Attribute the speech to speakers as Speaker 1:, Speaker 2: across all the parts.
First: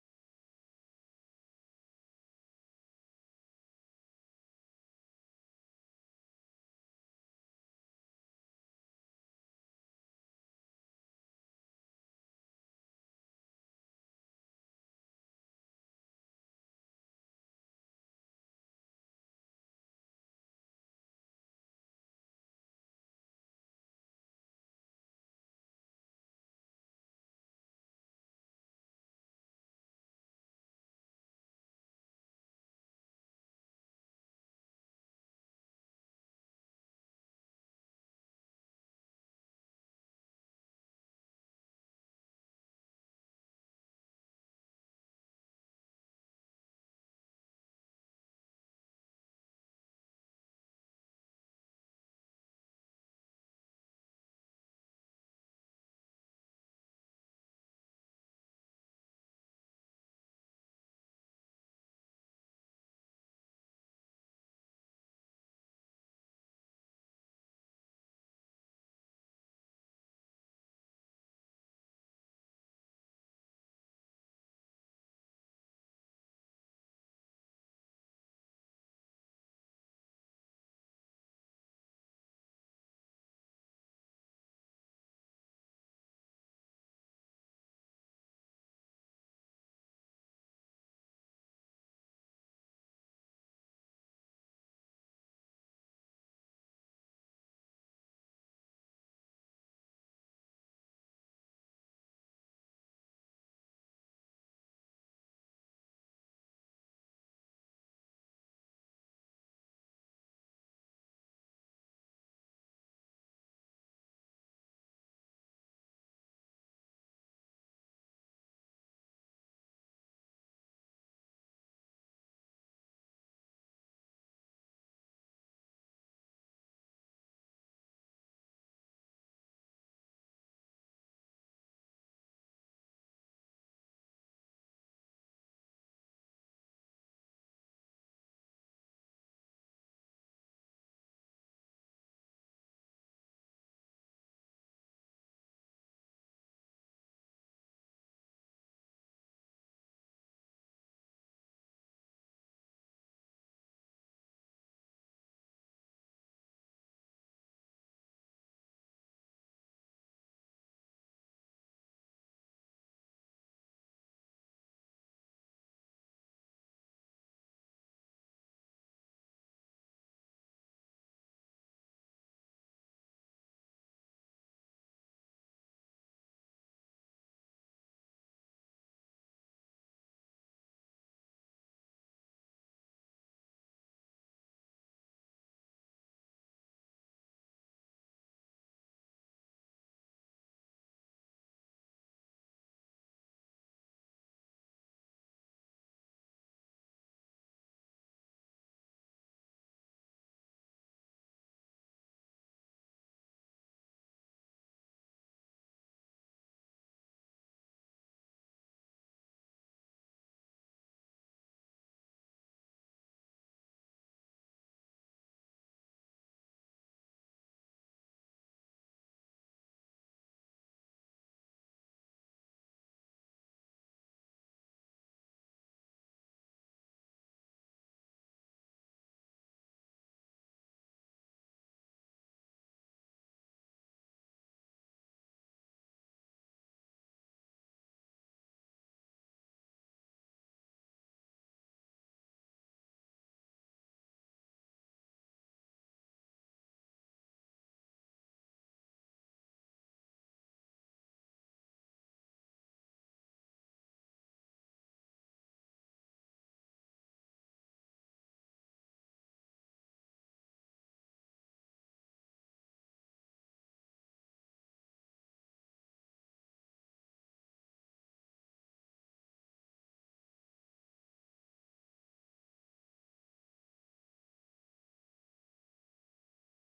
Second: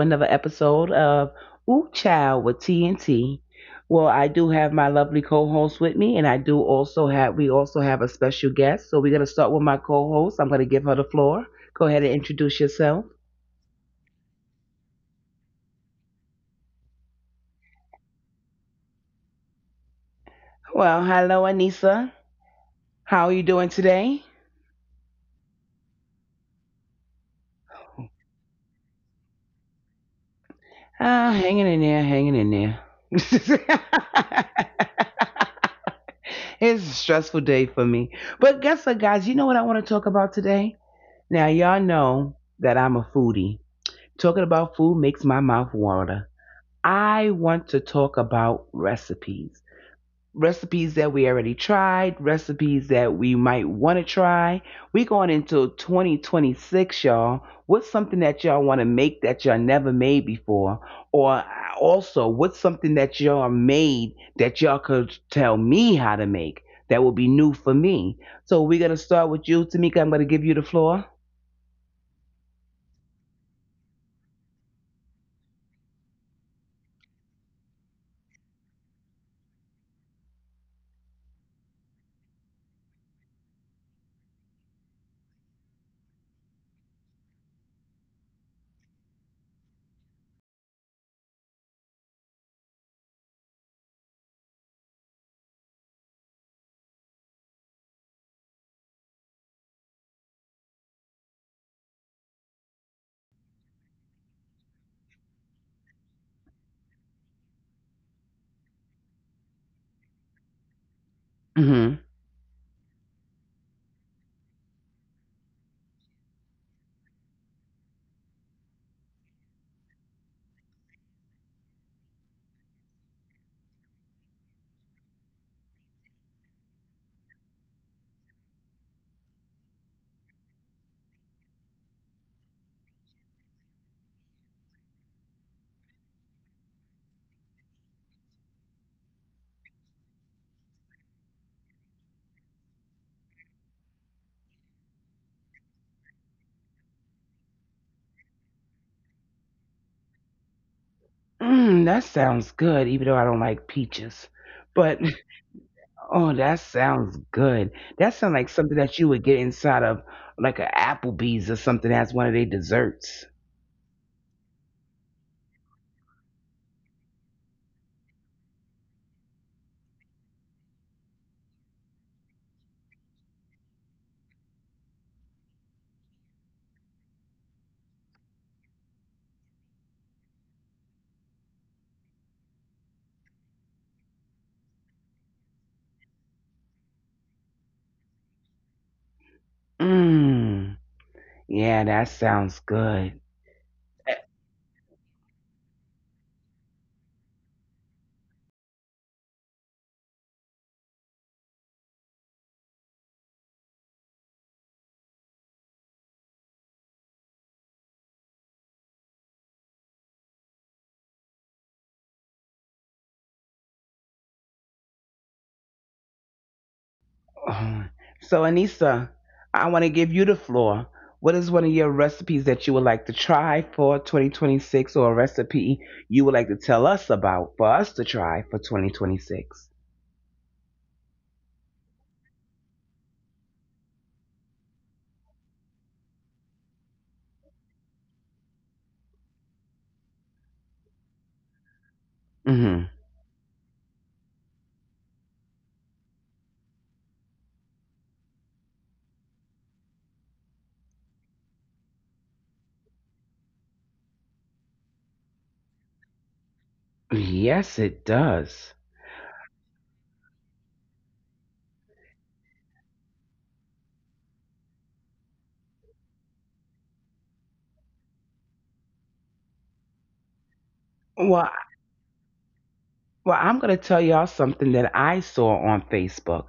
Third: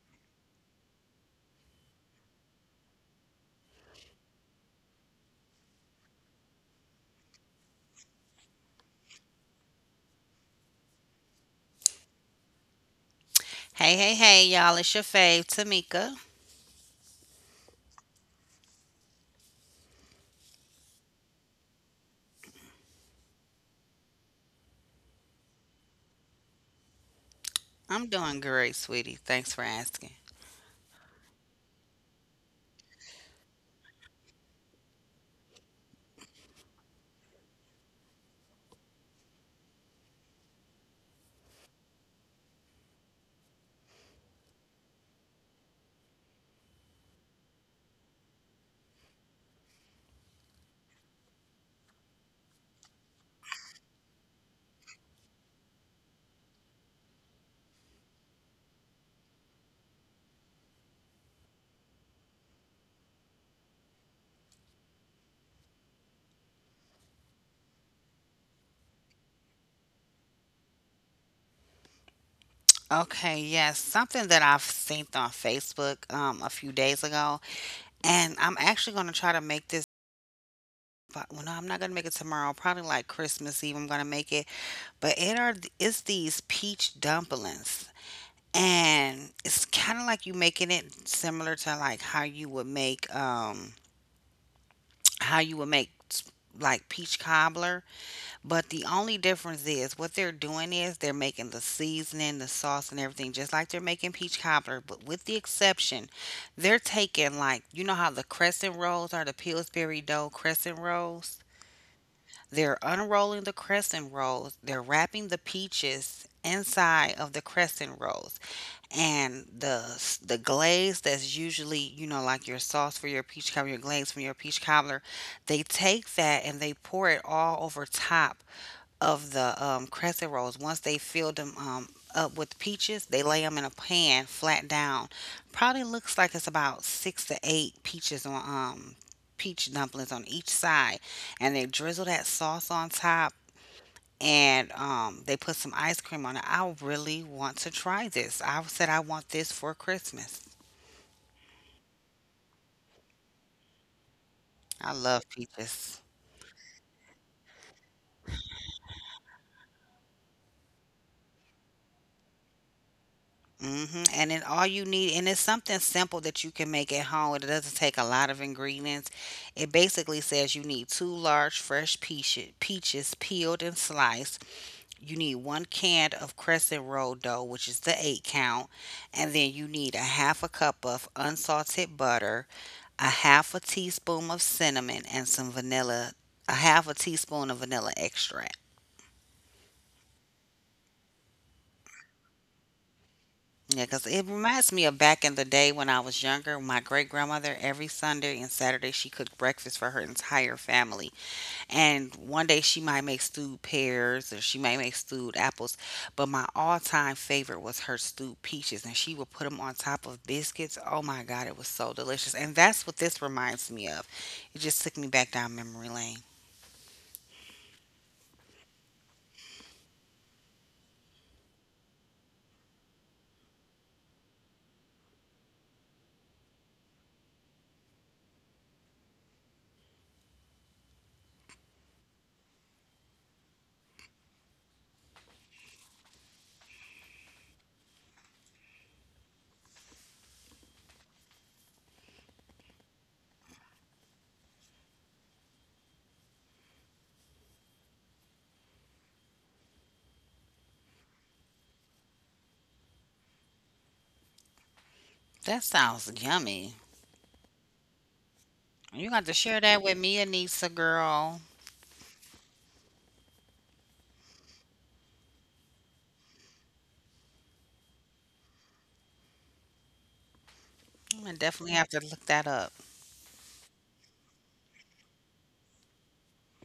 Speaker 1: another episode of Ooh Child with TNT. Well, I do have my lovely co-host with me, and I do also have we also have a special guest. So we're gonna start with my co-host. I'm gonna give her the floor. Go ahead and introduce yourself.
Speaker 2: Hey, hey, hey, y'all. It's your fave, Tamika.
Speaker 1: Well, hello, Anissa. How are you doing today?
Speaker 2: I'm doing great, sweetie. Thanks for asking.
Speaker 1: Ah, hanging in there, hanging in there. It's a stressful day for me. But guess what, guys? You know what I want to talk about today? Now, y'all know that I'm a foodie. Talking about food makes my mouth water. I want to talk about recipes. Recipes that we already tried, recipes that we might want to try. We going into 2026, y'all. What's something that y'all want to make that y'all never made before? Or also, what's something that y'all made that y'all could tell me how to make that will be new for me? So, we're going to start with you, Tamika. I'm going to give you the floor.
Speaker 2: Okay, yes, something that I've seen on Facebook a few days ago, and I'm actually going to try to make this. Well, no, I'm not going to make it tomorrow. Probably like Christmas Eve, I'm going to make it. But it are It's these peach dumplings, and it's kind of like you making it similar to like how you would make how you would make s- like peach cobbler. But the only difference is what they're doing is they're making the seasoning, the sauce, and everything just like they're making peach cobbler. But with the exception, they're taking, like, you know how the crescent rolls are, the Pillsbury dough crescent rolls.
Speaker 1: Mm-hmm.
Speaker 2: They're unrolling the crescent rolls. They're wrapping the peaches inside of the crescent rolls, and the glaze that's usually, you know, like your sauce for your peach cobbler, your glaze from your peach cobbler. They take that and they pour it all over top of the crescent rolls. Once they fill them up with peaches, they lay them in a pan flat down. Probably looks like it's about six to eight peaches on peach dumplings on each side, and they drizzle that sauce on top. And they put some ice cream on it. I really want to try this. I said I want this for Christmas.
Speaker 1: Mm, that sounds good, even though I don't like peaches.
Speaker 2: I
Speaker 1: But
Speaker 2: love peaches.
Speaker 1: oh, that sounds good. That sounds like something that you would get inside of like a Applebee's or something as one of their desserts.
Speaker 2: Hmm. And then all you need, and it's something simple that you can make at home. It doesn't take a lot of ingredients. It basically says you need two large fresh peaches, peaches peeled and sliced. You need one can of crescent roll dough, which is the eight count, and then you need a half a cup of unsalted butter, a half a teaspoon of cinnamon, and some vanilla, a half a teaspoon of vanilla extract.
Speaker 1: Mmm. Yeah, that sounds good.
Speaker 2: Yeah, because it
Speaker 1: Eh,
Speaker 2: reminds me of back in the day when I was younger. My great grandmother, every Sunday and Saturday, she cooked breakfast for her entire family. And one day she might make stewed pears or she might make stewed apples. But my all time favorite was her stewed peaches. And she would put them on top of biscuits. Oh my God, it was so delicious. And that's what this reminds me of. It just took me back down memory lane.
Speaker 1: oh. So, Anissa, I want to give you the floor. What is one of your recipes that you would like to try for 2026, or a recipe you would like to tell us about for us to try for 2026? Mm-hmm.
Speaker 2: That sounds yummy.
Speaker 1: Yes, it does.
Speaker 2: You got to share that with me, Anissa, girl. I
Speaker 1: Well,
Speaker 2: definitely have to look that up.
Speaker 1: well, I'm going to tell y'all something that I saw on Facebook.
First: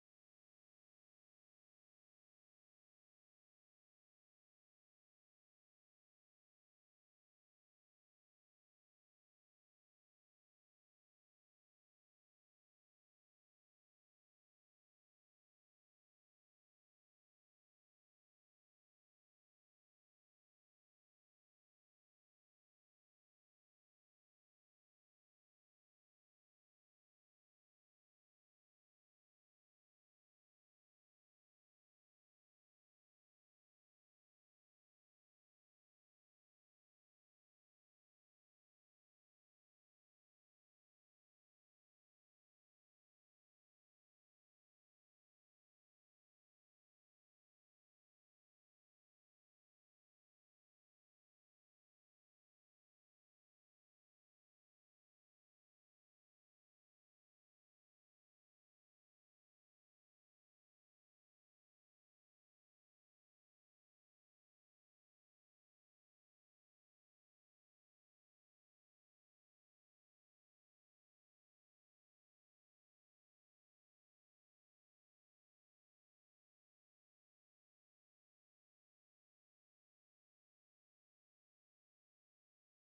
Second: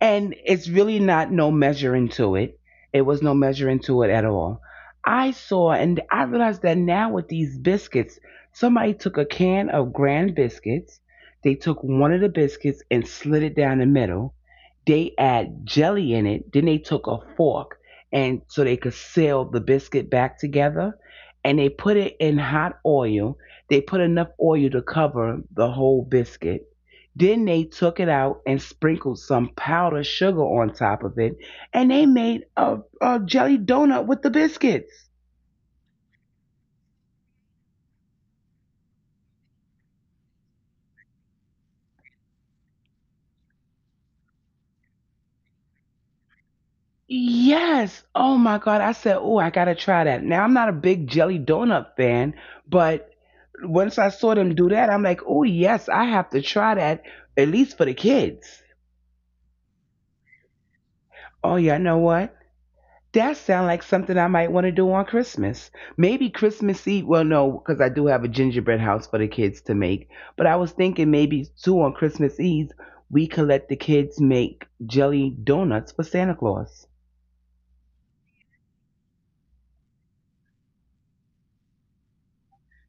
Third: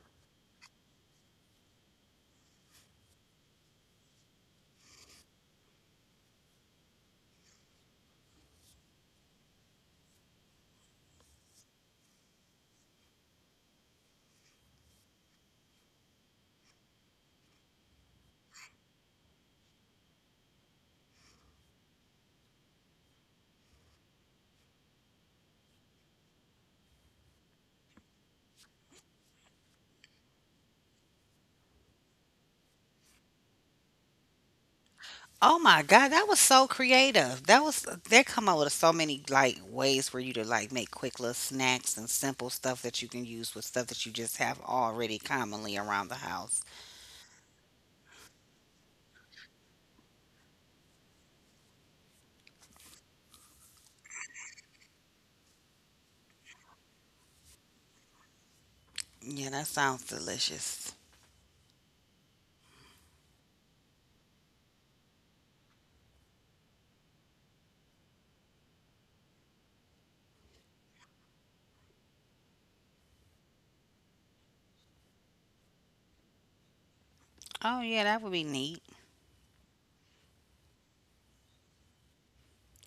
Speaker 1: And it's really not no measuring to it. It was no measuring to it at all. I saw and I realized that now with these biscuits, somebody took a can of grand biscuits, they took one of the biscuits and slid it down the middle. They add jelly in it, then they took a fork and so they could seal the biscuit back together, and they put it in hot oil. They put enough oil to cover the whole biscuit, then they took it out and sprinkled some powdered sugar on top of it, and they made a jelly donut with the biscuits.
Speaker 2: Oh my God, that was so creative. That was, they come up with so many like ways for you to like make quick little snacks and simple stuff that you can use with stuff that you just have already commonly around the house.
Speaker 1: Yes. Oh my God. I said, oh, I got to try that. Now, I'm not a big jelly donut fan, but once I saw them do that, I'm like, oh, yes, I have to try that, at least for the kids.
Speaker 2: Yeah, that sounds delicious.
Speaker 1: Oh, yeah, you know what? That sounds like something I might want to do on Christmas. Maybe Christmas Eve. Well, no, because I do have a gingerbread house for the kids to make. But I was thinking maybe too on Christmas Eve we could let the kids make jelly donuts for Santa Claus.
Speaker 2: Oh yeah, that would be neat.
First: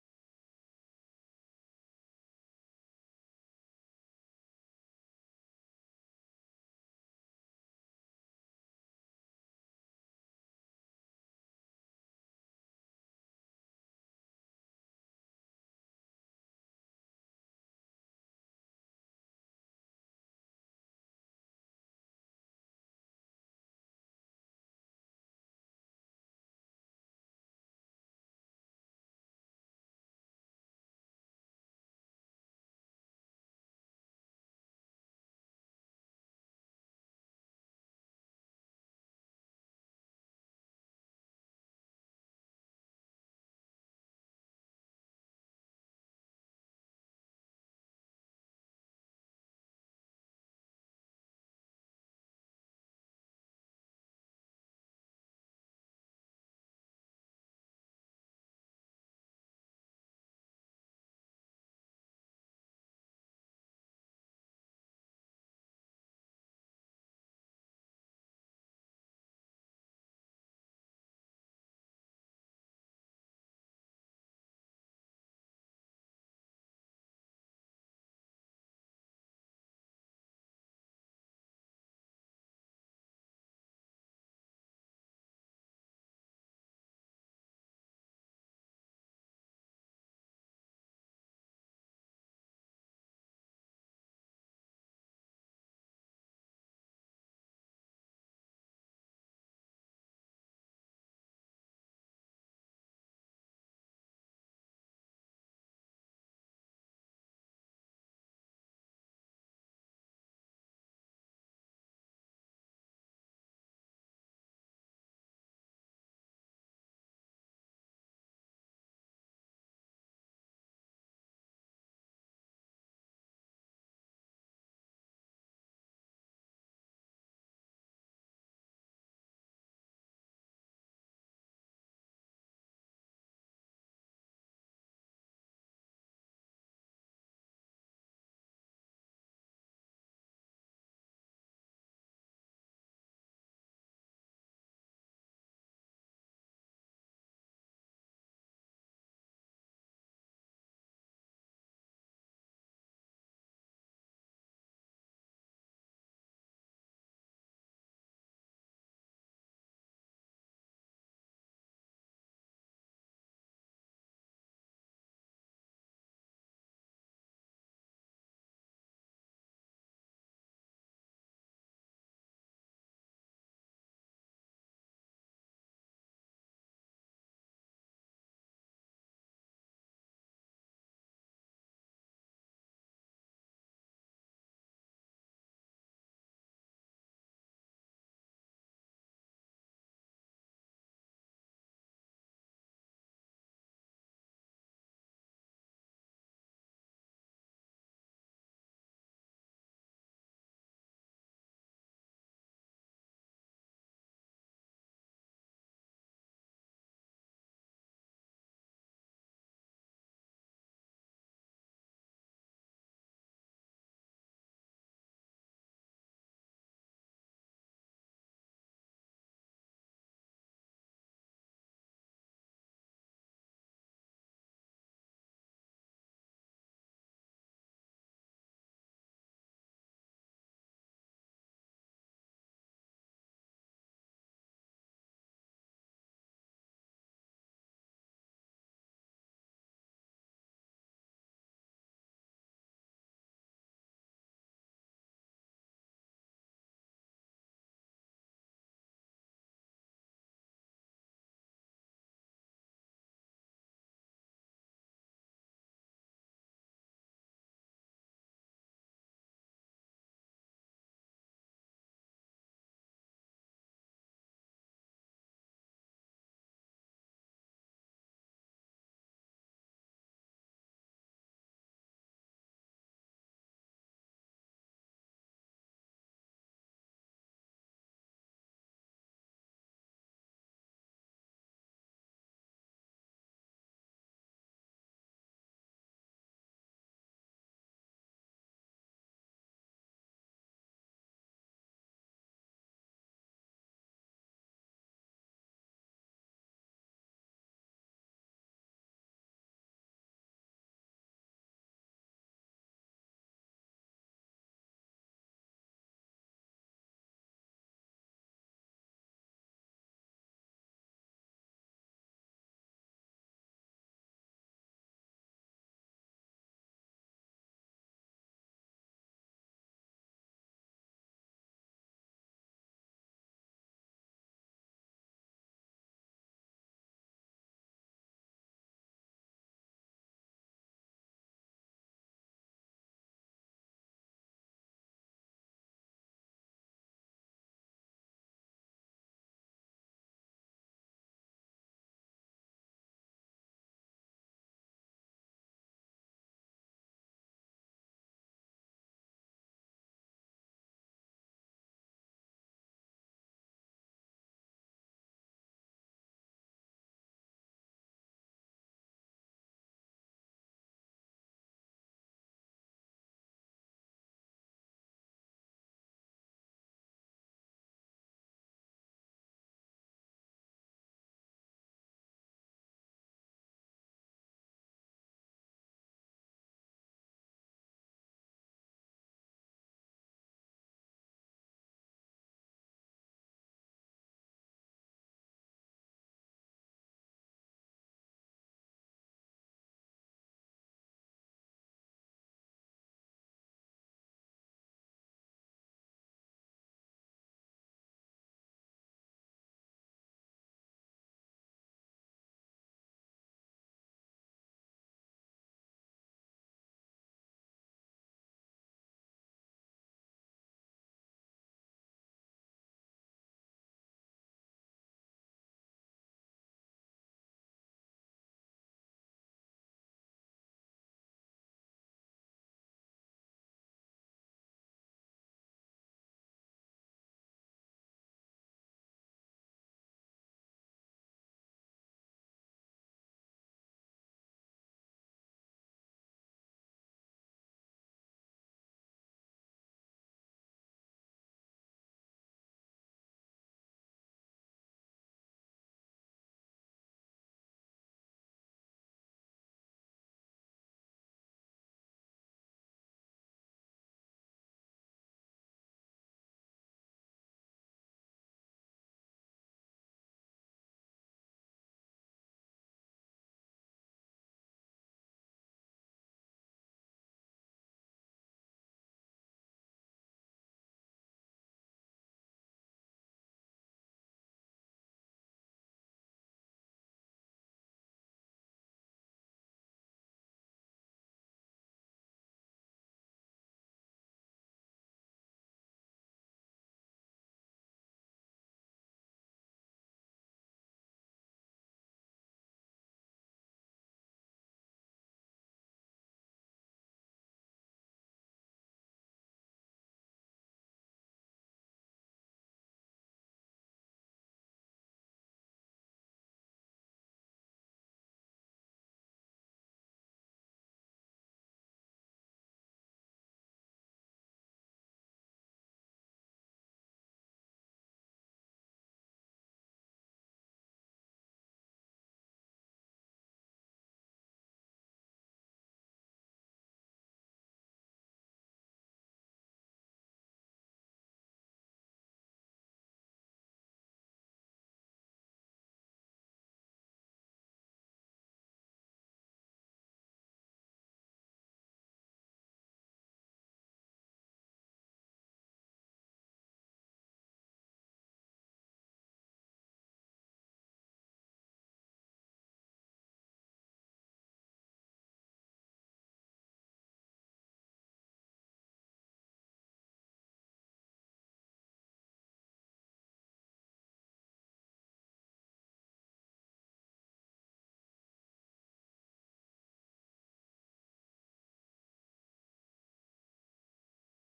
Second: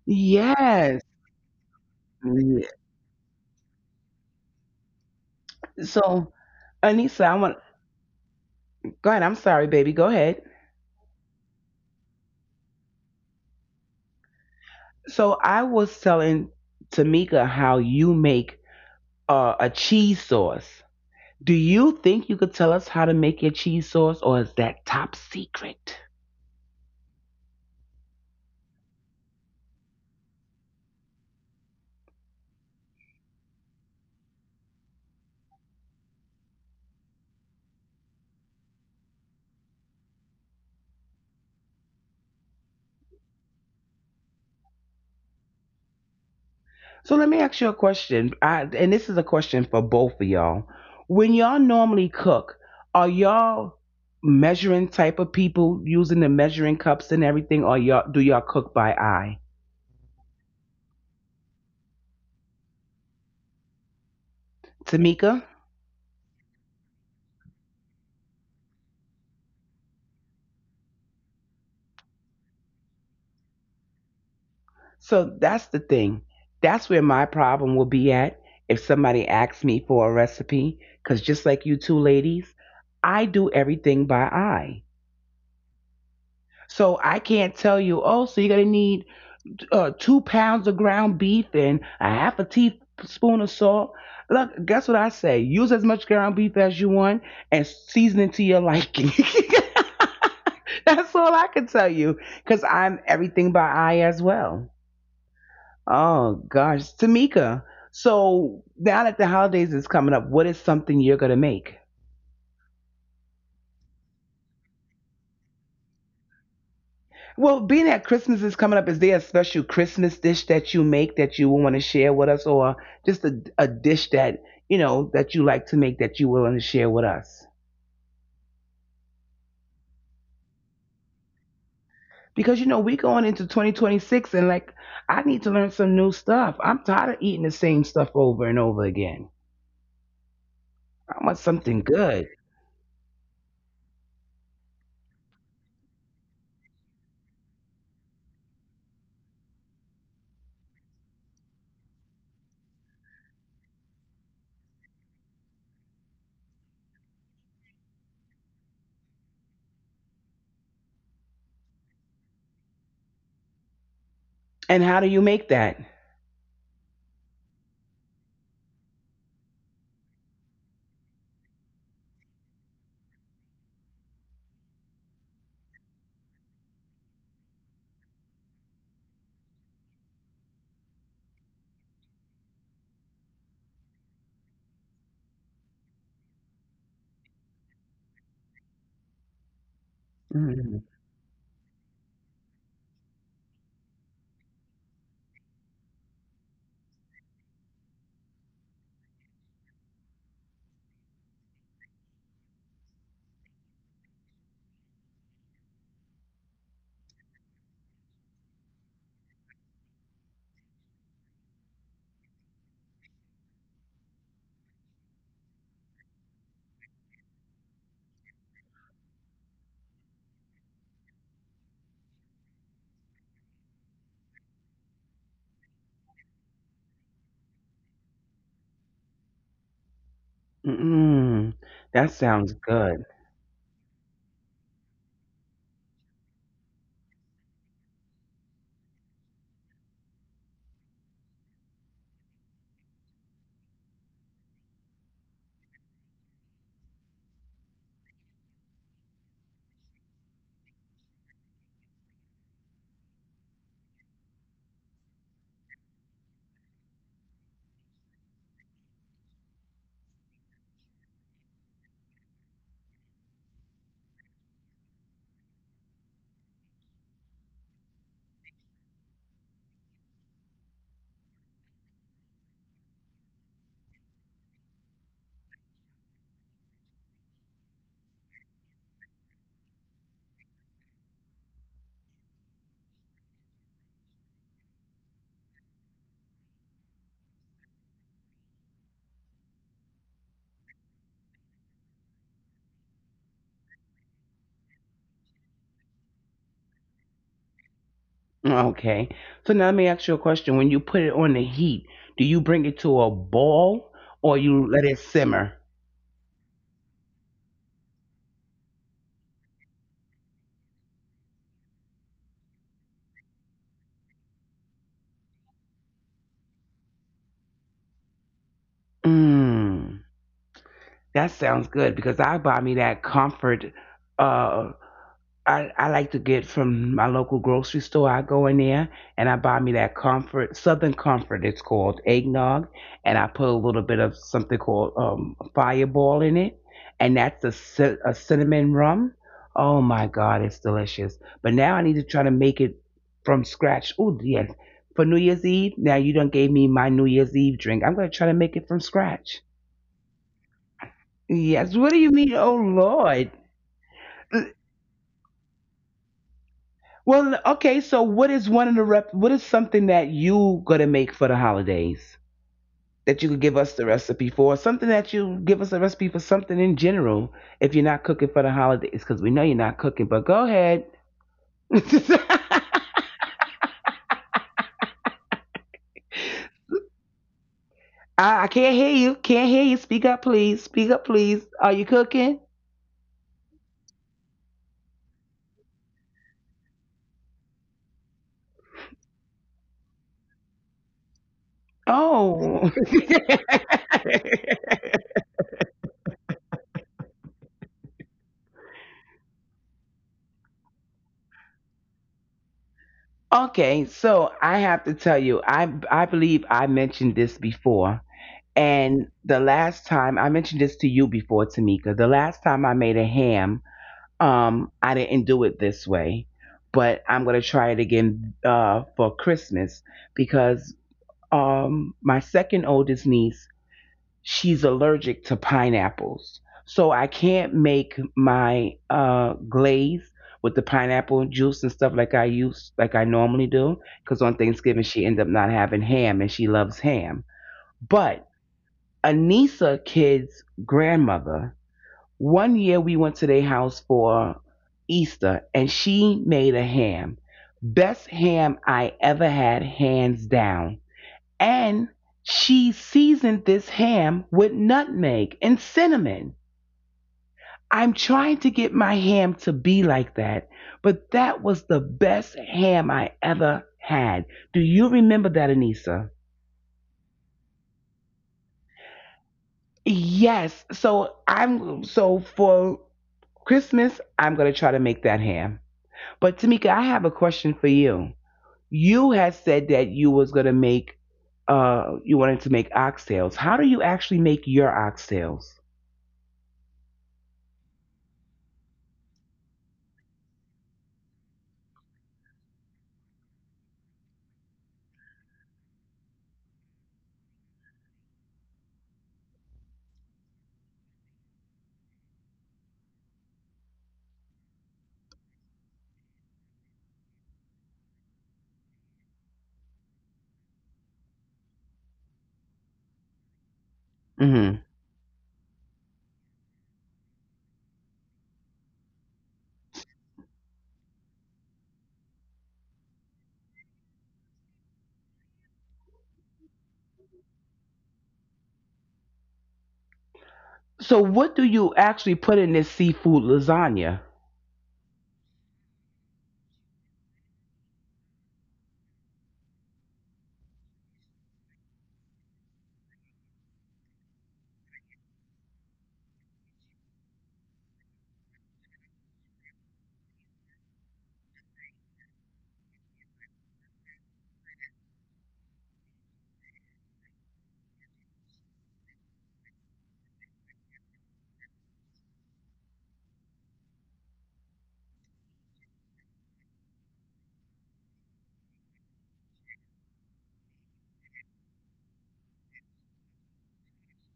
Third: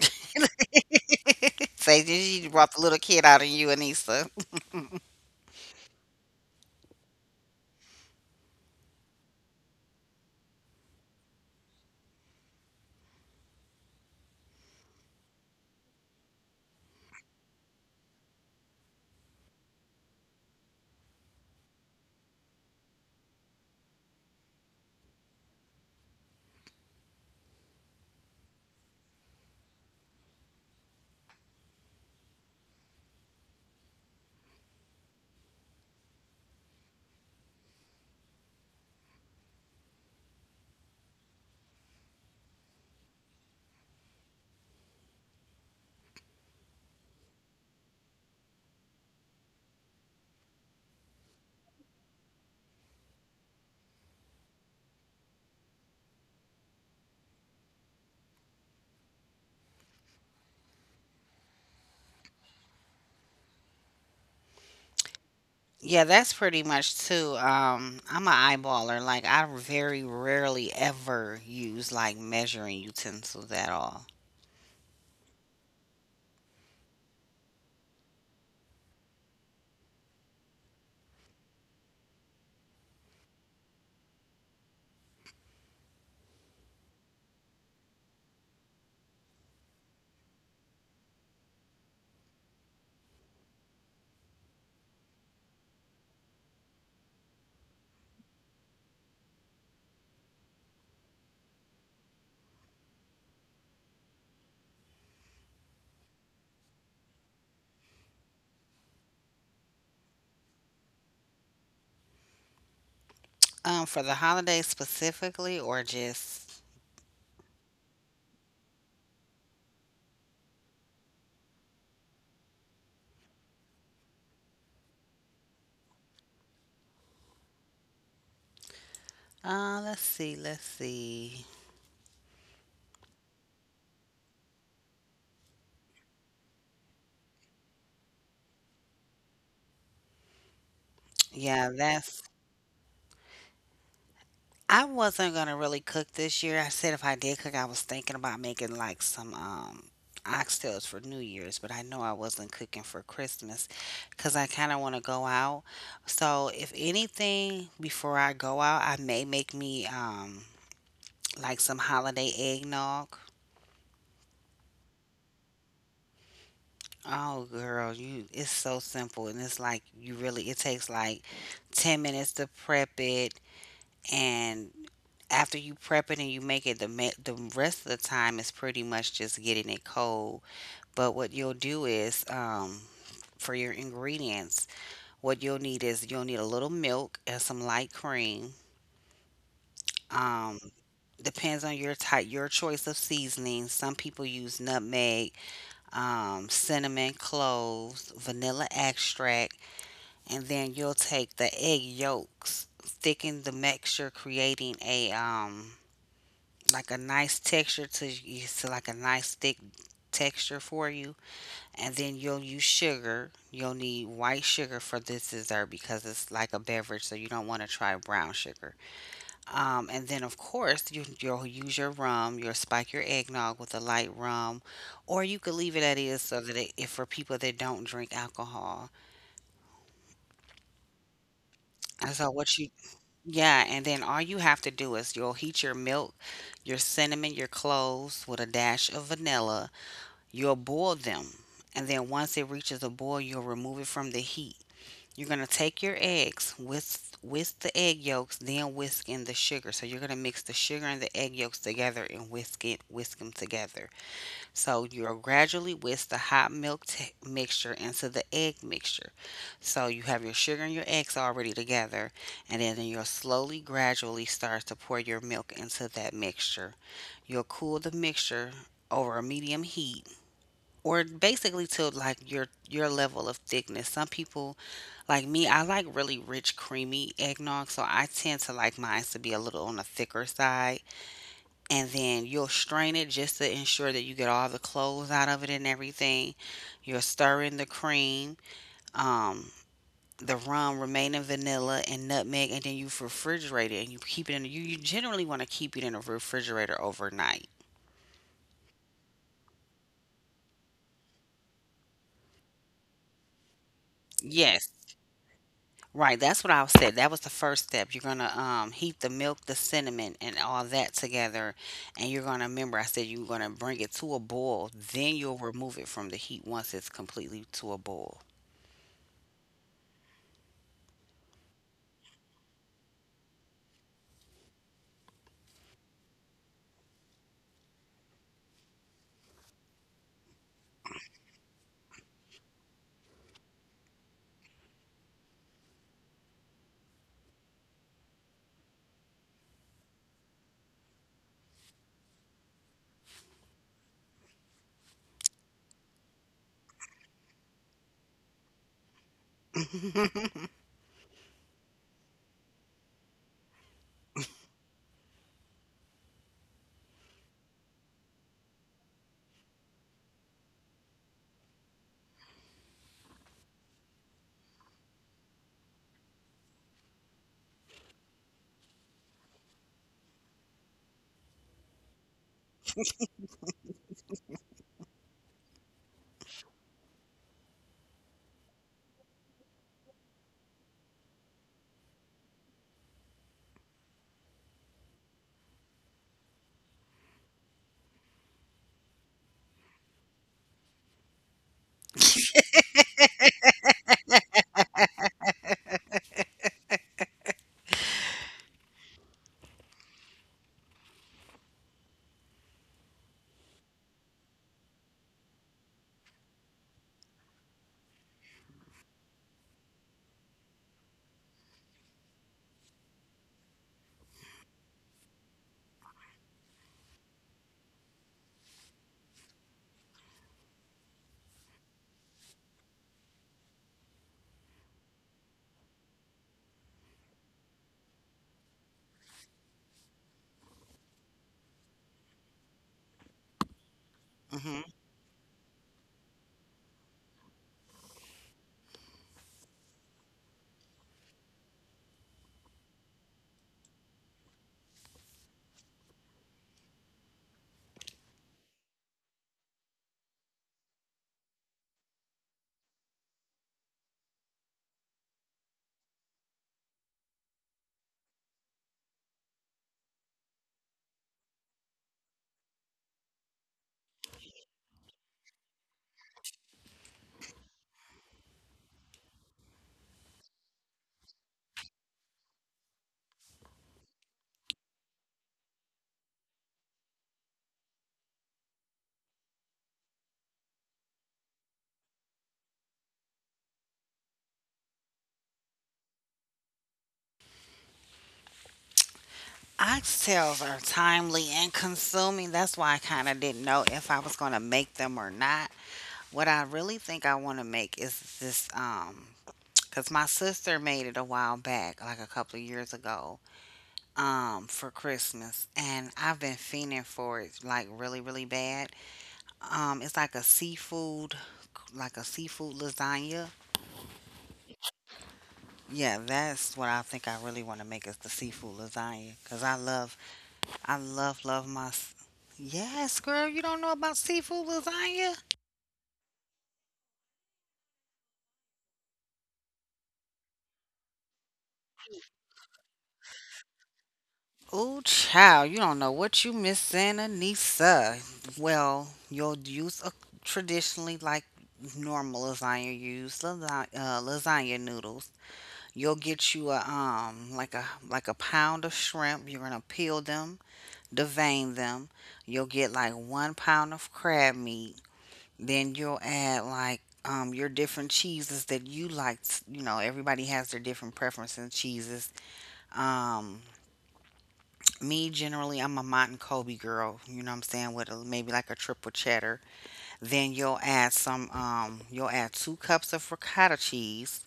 Speaker 1: Yes.
Speaker 2: Say, did you, brought the little kid out of you, Anissa.
Speaker 1: So, Anissa, I want. Go ahead. I'm sorry, baby. Go ahead. So I was telling Tamika how you make a cheese sauce. Do you think you could tell us how to make your cheese sauce, or is that top secret? So let me ask you a question, and this is a question for both of y'all. When y'all normally cook, are y'all measuring type of people using the measuring cups and everything, or y'all cook by eye? Tamika.
Speaker 2: Yeah, that's pretty much too. I'm an eyeballer. Like I very rarely ever use like measuring utensils at all.
Speaker 1: So that's the thing. That's where my problem will be at if somebody asks me for a recipe, because just like you two ladies, I do everything by eye. So I can't tell you, oh, so you're gonna need 2 pounds of ground beef and a half a teaspoon of salt. Look, guess what I say? Use as much ground beef as you want and season it to your liking. That's all I can tell you because I'm everything by eye as well. Oh, gosh. Tamika, so now that the holidays is coming up, what is something you're going to make?
Speaker 2: For the holidays specifically, or just
Speaker 1: Well, being that Christmas is coming up, is there a special Christmas dish that you make that you want to share with us, or just a dish that you know that you like to make that you willing to share with us?
Speaker 2: Let's see, let's see.
Speaker 1: Because you know we going into 2026, and like I need to learn some new stuff. I'm tired of eating the same stuff over and over again. I want
Speaker 2: Yeah,
Speaker 1: something
Speaker 2: that's.
Speaker 1: good.
Speaker 2: I wasn't gonna really cook this year. I said if I did cook, I was thinking about making like some oxtails for New Year's, but I know I wasn't cooking for Christmas because I kind of want to go out. So if anything, before I go out, I may make me like some holiday eggnog.
Speaker 1: And how do you make that?
Speaker 2: Oh girl, you, it's so simple, and it's like you really, it takes like 10 minutes to prep it. And after you prep it and you make it, the the rest of the time is pretty much just getting it cold. But what you'll do is, for your ingredients, what you'll need is you'll need a little milk and some light cream. Um,
Speaker 1: Mm,
Speaker 2: Depends on your type, your choice of seasoning. Some people use nutmeg, cinnamon, cloves, vanilla extract, and then you'll take the egg yolks, thicken the mixture, creating a like a nice texture to like a nice thick texture for you. And then you'll use sugar. You'll need white sugar for this dessert because it's like a beverage, so you don't want to try brown sugar. And then of course you'll use your rum. You'll spike your eggnog with a light rum, or you could leave it at is so that it, if for people that don't drink alcohol.
Speaker 1: mm,
Speaker 2: And
Speaker 1: that
Speaker 2: so
Speaker 1: sounds
Speaker 2: what you
Speaker 1: good.
Speaker 2: yeah, and then all you have to do is you'll heat your milk, your cinnamon, your cloves, with a dash of vanilla. You'll boil them, and then once it reaches a boil, you'll remove it from the heat. You're gonna take your eggs, whisk the egg yolks, then whisk in the sugar. So you're gonna mix the sugar and the egg yolks together and whisk it, whisk them together. So you'll gradually whisk the hot mixture into the egg mixture. So you have your sugar and your eggs already together, and then you'll slowly, gradually start to pour your milk into that mixture. You'll cool the mixture over a medium heat, or basically to like your level of thickness. Some people like me, I like really rich creamy eggnog, so I tend to like mine to be a little on the thicker side. And then you'll strain it just to ensure that you get all the cloves out of it and everything. You'll stir in the cream, um, the rum, remaining vanilla and nutmeg, and then you refrigerate it, and you keep it in, you generally want to keep it in a refrigerator overnight.
Speaker 1: Okay. So now let me ask you a question. When you put it on the heat, do you bring it to a boil or you
Speaker 2: Yes,
Speaker 1: let it simmer?
Speaker 2: right, that's what I said. That was the first step. You're gonna heat the milk, the cinnamon, and all that together, and you're gonna remember, I said you're gonna bring it to a boil. Then you'll remove it from the heat once it's completely to a boil.
Speaker 1: Mmm. That sounds good because I buy me that comfort uh I like to get from my local grocery store. I go in there and I buy me that comfort, Southern Comfort, it's called eggnog. And I put a little bit of something called fireball in it. And that's a cinnamon rum. Oh my God, it's delicious. But now I need to try to make it from scratch. Oh, yes. For New Year's Eve, now you done gave me my New Year's Eve drink. I'm going to try to make it from scratch. Yes. What do you mean? Oh, Lord. Well, okay. So, what is one of the rep? What is something that you gonna make for the holidays that you could give us the recipe for? Something that you give us a recipe for, something in general. If you're not cooking for the holidays, because we know you're not cooking. But go ahead. I, I can't hear you. Can't hear you. Speak up, please. Speak up, please. Are you cooking? Oh. Okay. So I have to tell you, I believe I mentioned this before. And the last time I mentioned this to you before, Tamika, the last time I made a ham, I didn't do it this way, but I'm gonna try it again for Christmas because my second oldest niece, she's allergic to pineapples, so I can't make my glaze with the pineapple juice and stuff like I used, like I normally do, because on
Speaker 2: Hmm.
Speaker 1: Thanksgiving she ended up not having ham and she loves ham, but Anissa kid's grandmother. One year we went to their house for Easter and she made a ham. Best ham I ever had, hands down. And she seasoned this ham with nutmeg and cinnamon. I'm trying to get my ham to be like that, but that was the best ham I ever had. Do you remember that, Anissa? Yes. So I'm so for Christmas, I'm going to try to make that ham. But Tamika, I have a question for you. You had said that you was going to make, you wanted to make oxtails. How do you actually make your oxtails?
Speaker 2: Oxtails are timely and consuming. That's why I kind of didn't know if I was going to make them or not. What I really think I want to make is this, cuz my sister made it a while back, like a couple of years ago, for Christmas, and I've been fiending for it like really really bad. It's like a seafood, like a seafood lasagna.
Speaker 1: Hmm.
Speaker 2: Yeah, that's what I think I really want to make is the seafood lasagna, cuz I love, I love love yes, girl, you don't know about seafood lasagna?
Speaker 1: So what do you actually put in this seafood lasagna?
Speaker 2: Oh, child, you don't know what you missing, Anissa. Well, you'll use a traditionally like normal lasagna. You use lasagna, lasagna noodles. You'll get you a like a pound of shrimp. You're gonna peel them, devein them. You'll get like one pound of crab meat. Then you'll add like your different cheeses that you like. You know, everybody has their different preferences in cheeses. Um Me generally, I'm a mott and Kobe girl, you know what I'm saying, with a, maybe like a triple cheddar. Then you'll add some you'll add two cups of ricotta cheese.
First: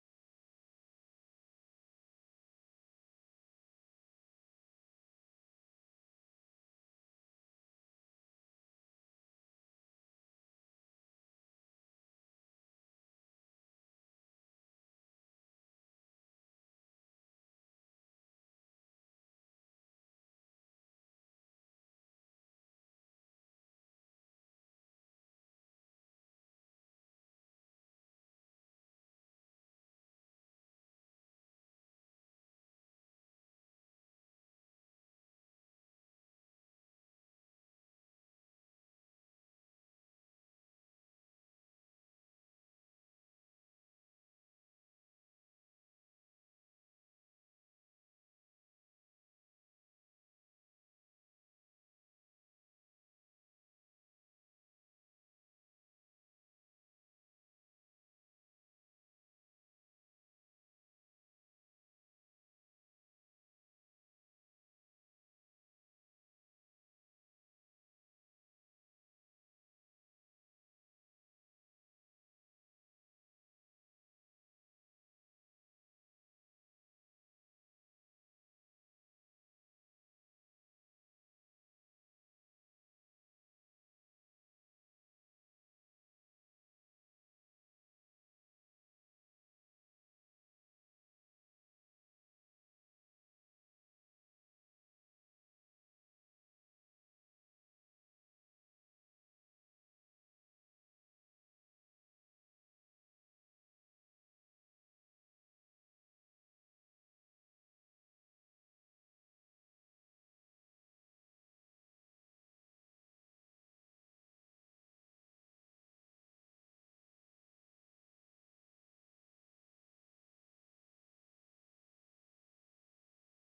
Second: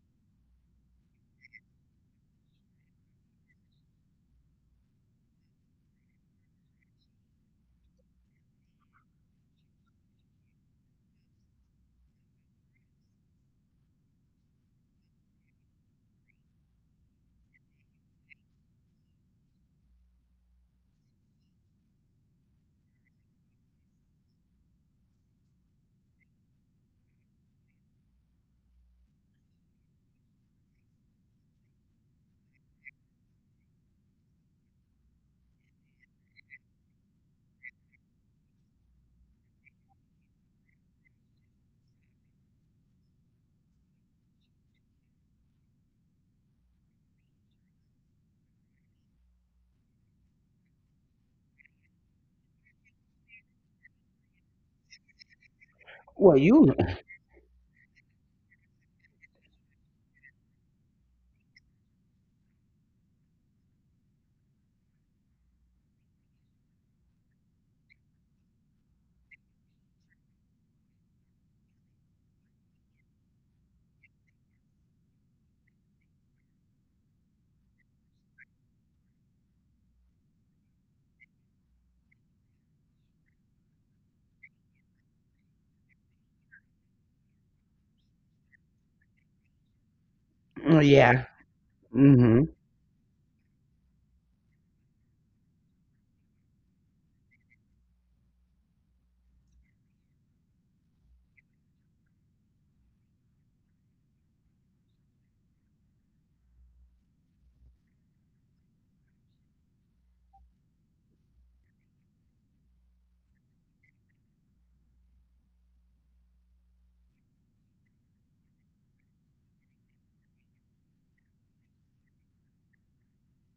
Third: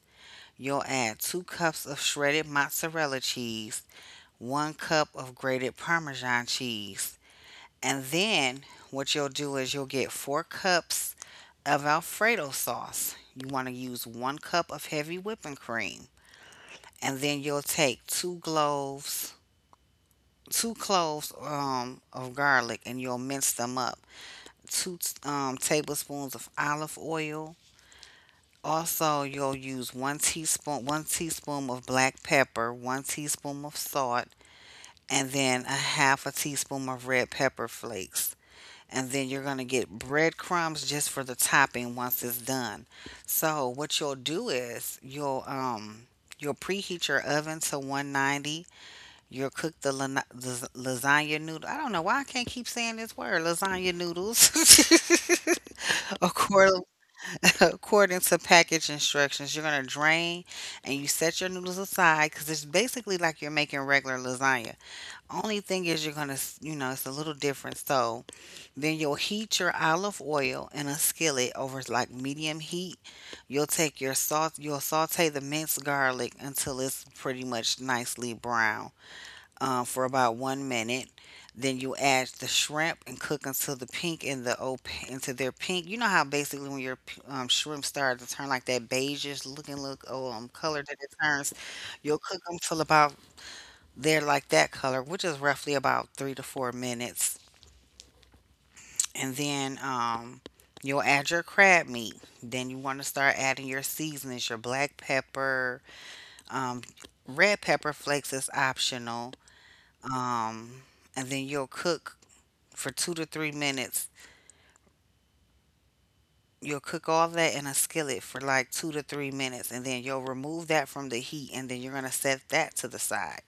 Speaker 2: You'll add two cups of shredded mozzarella cheese, one cup of grated Parmesan cheese. And then what you'll do is you'll get four cups of Alfredo sauce. You want to use one cup of heavy whipping cream. And then you'll take two cloves of garlic, and you'll mince them up. Two tablespoons of olive oil. Also, you'll use one teaspoon of black pepper, one teaspoon of salt, and then a half a teaspoon of red pepper flakes. And then you're going to get breadcrumbs just for the topping once it's done. So what you'll do is you'll preheat your oven to 190. You'll cook the the lasagna noodle. I don't know why I can't keep saying this word, lasagna noodles.
Speaker 1: Well, you,
Speaker 2: According, according to package instructions, you're going to drain and you set your noodles aside because it's basically like you're making regular lasagna. Only thing is you're gonna, you know, it's a little different. So then you'll heat your olive oil in a skillet over like medium heat. You'll take your salt, you'll saute the minced garlic until it's pretty much nicely brown for about one minute. Then you add the shrimp and cook until the pink and the op into their pink. You know how basically when your shrimp start to turn like that beigeish looking look
Speaker 1: oh,
Speaker 2: color that it
Speaker 1: yeah.
Speaker 2: turns, you'll
Speaker 1: Hmm.
Speaker 2: cook them till about there, like that color, which is roughly about three to four minutes. And then you'll add your crab meat. Then you want to start adding your seasonings, your black pepper, um, red pepper flakes is optional. Um, and then you'll cook for two to three minutes. You'll cook all that in a skillet for like 2 to 3 minutes, and then you'll remove that from the heat, and then you're gonna set that to the side.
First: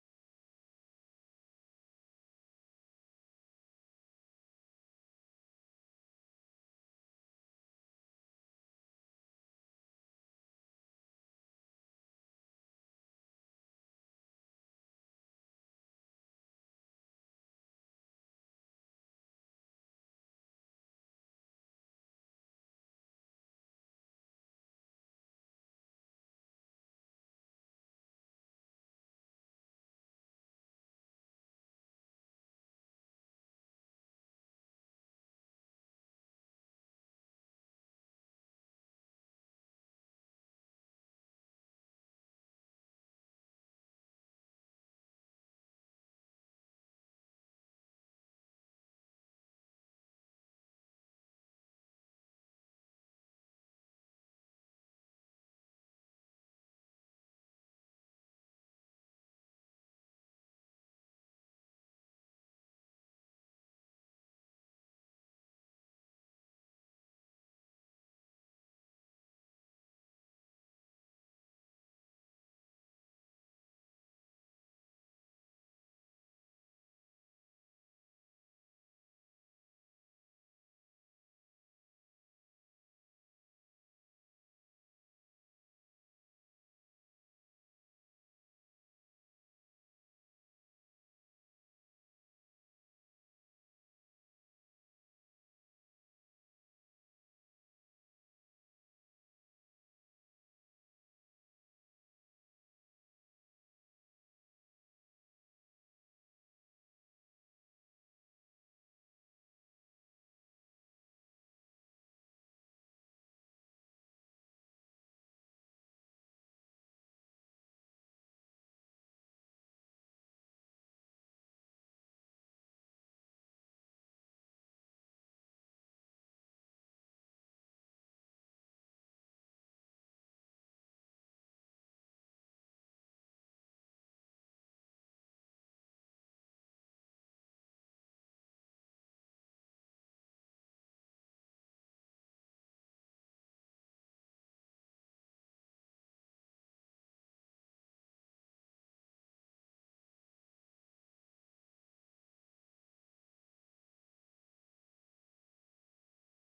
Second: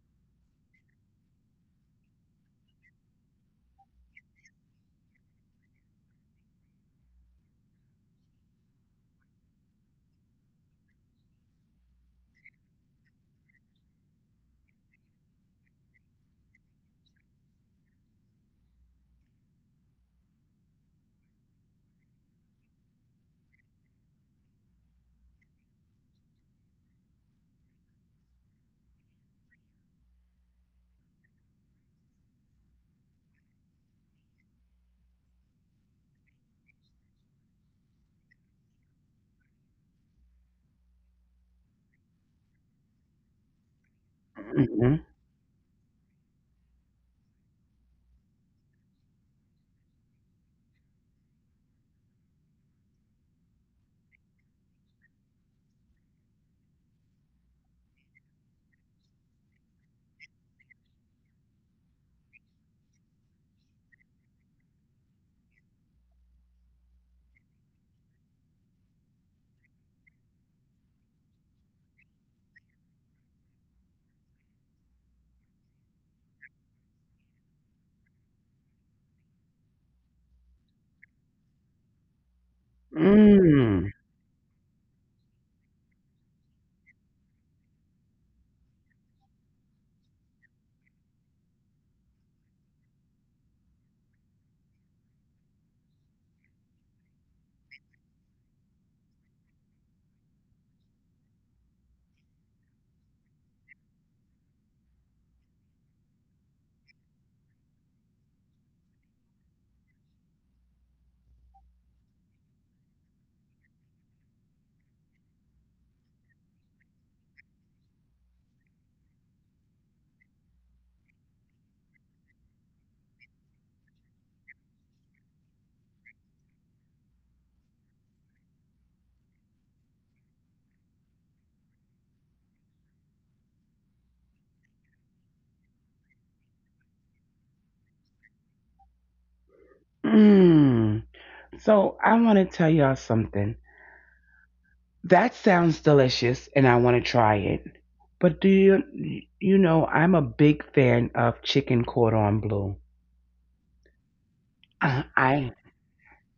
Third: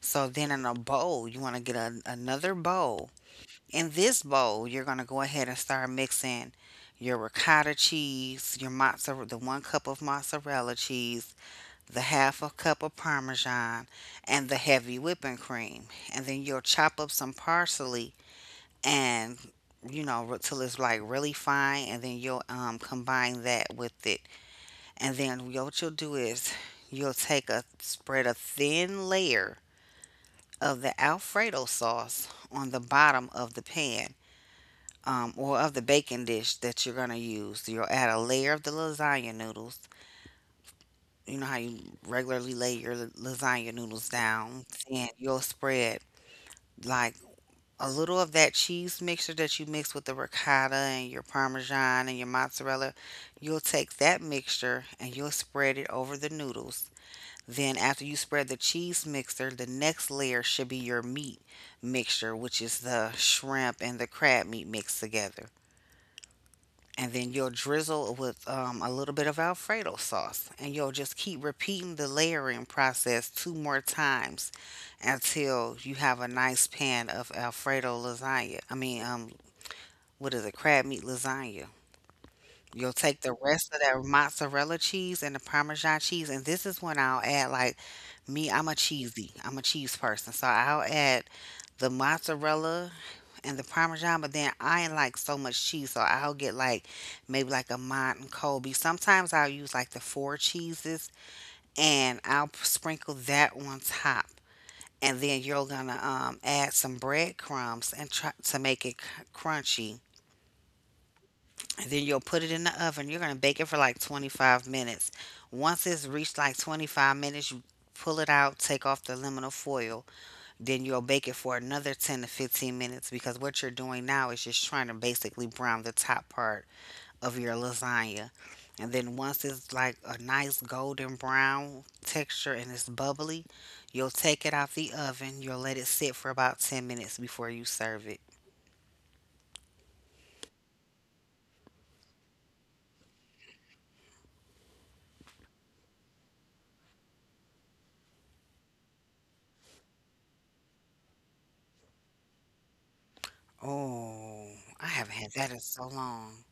Speaker 2: So then in a bowl, you want to get another bowl. In this bowl, you're going to go ahead and start mixing your ricotta cheese, your mozzarella, the one cup of mozzarella cheese, the half a cup of parmesan, and the heavy whipping cream. And then you'll chop up some parsley and till it's like really fine, and then you'll combine that with it. And then what you'll do is you'll take a spread a thin layer of the Alfredo sauce on the bottom of the pan, or of the baking dish that you're gonna use. You'll add a layer of the lasagna noodles. You know how you regularly lay your lasagna noodles down,
Speaker 1: Hmm.
Speaker 2: and you'll spread like a little of that cheese mixture that you mix with the ricotta and your parmesan and your mozzarella. You'll take that mixture and you'll spread it over the noodles. Then, after you spread the cheese mixture, the next layer should be your meat mixture, which is the shrimp and the crab meat mixed together. And then you'll drizzle with a little bit of Alfredo sauce, and you'll just keep repeating the layering process two more times until you have a nice pan of Alfredo lasagna. What is it? Crab meat lasagna. You'll take the rest of
Speaker 1: Mm.
Speaker 2: that mozzarella cheese and the Parmesan cheese, and this is when I'll add like me. I'm a cheesy. I'm a cheese person, so I'll add the mozzarella and the parmesan, but then I ain't like so much cheese, so I'll get like maybe like a Mont and Colby. Sometimes I'll use like the four cheeses and I'll sprinkle that on top. And then you're gonna add some breadcrumbs and try to make it crunchy. And then you'll put it in the oven. You're gonna bake it for like 25 minutes. Once it's reached like 25 minutes, you pull it out, take off the aluminum foil, then you'll bake it for another 10 to 15 minutes, because what you're doing now is just trying to basically brown the top part of your lasagna. And then once it's like a nice golden brown texture and it's bubbly, you'll take it out the oven. You'll let it sit for about 10 minutes before you serve it.
Speaker 1: Mm. So I want to tell y'all something. That sounds delicious, and I want to try it. But do you, you know, I'm a big fan of chicken cordon bleu.
Speaker 2: Oh, I haven't
Speaker 1: Uh,
Speaker 2: had that in
Speaker 1: I,
Speaker 2: so long.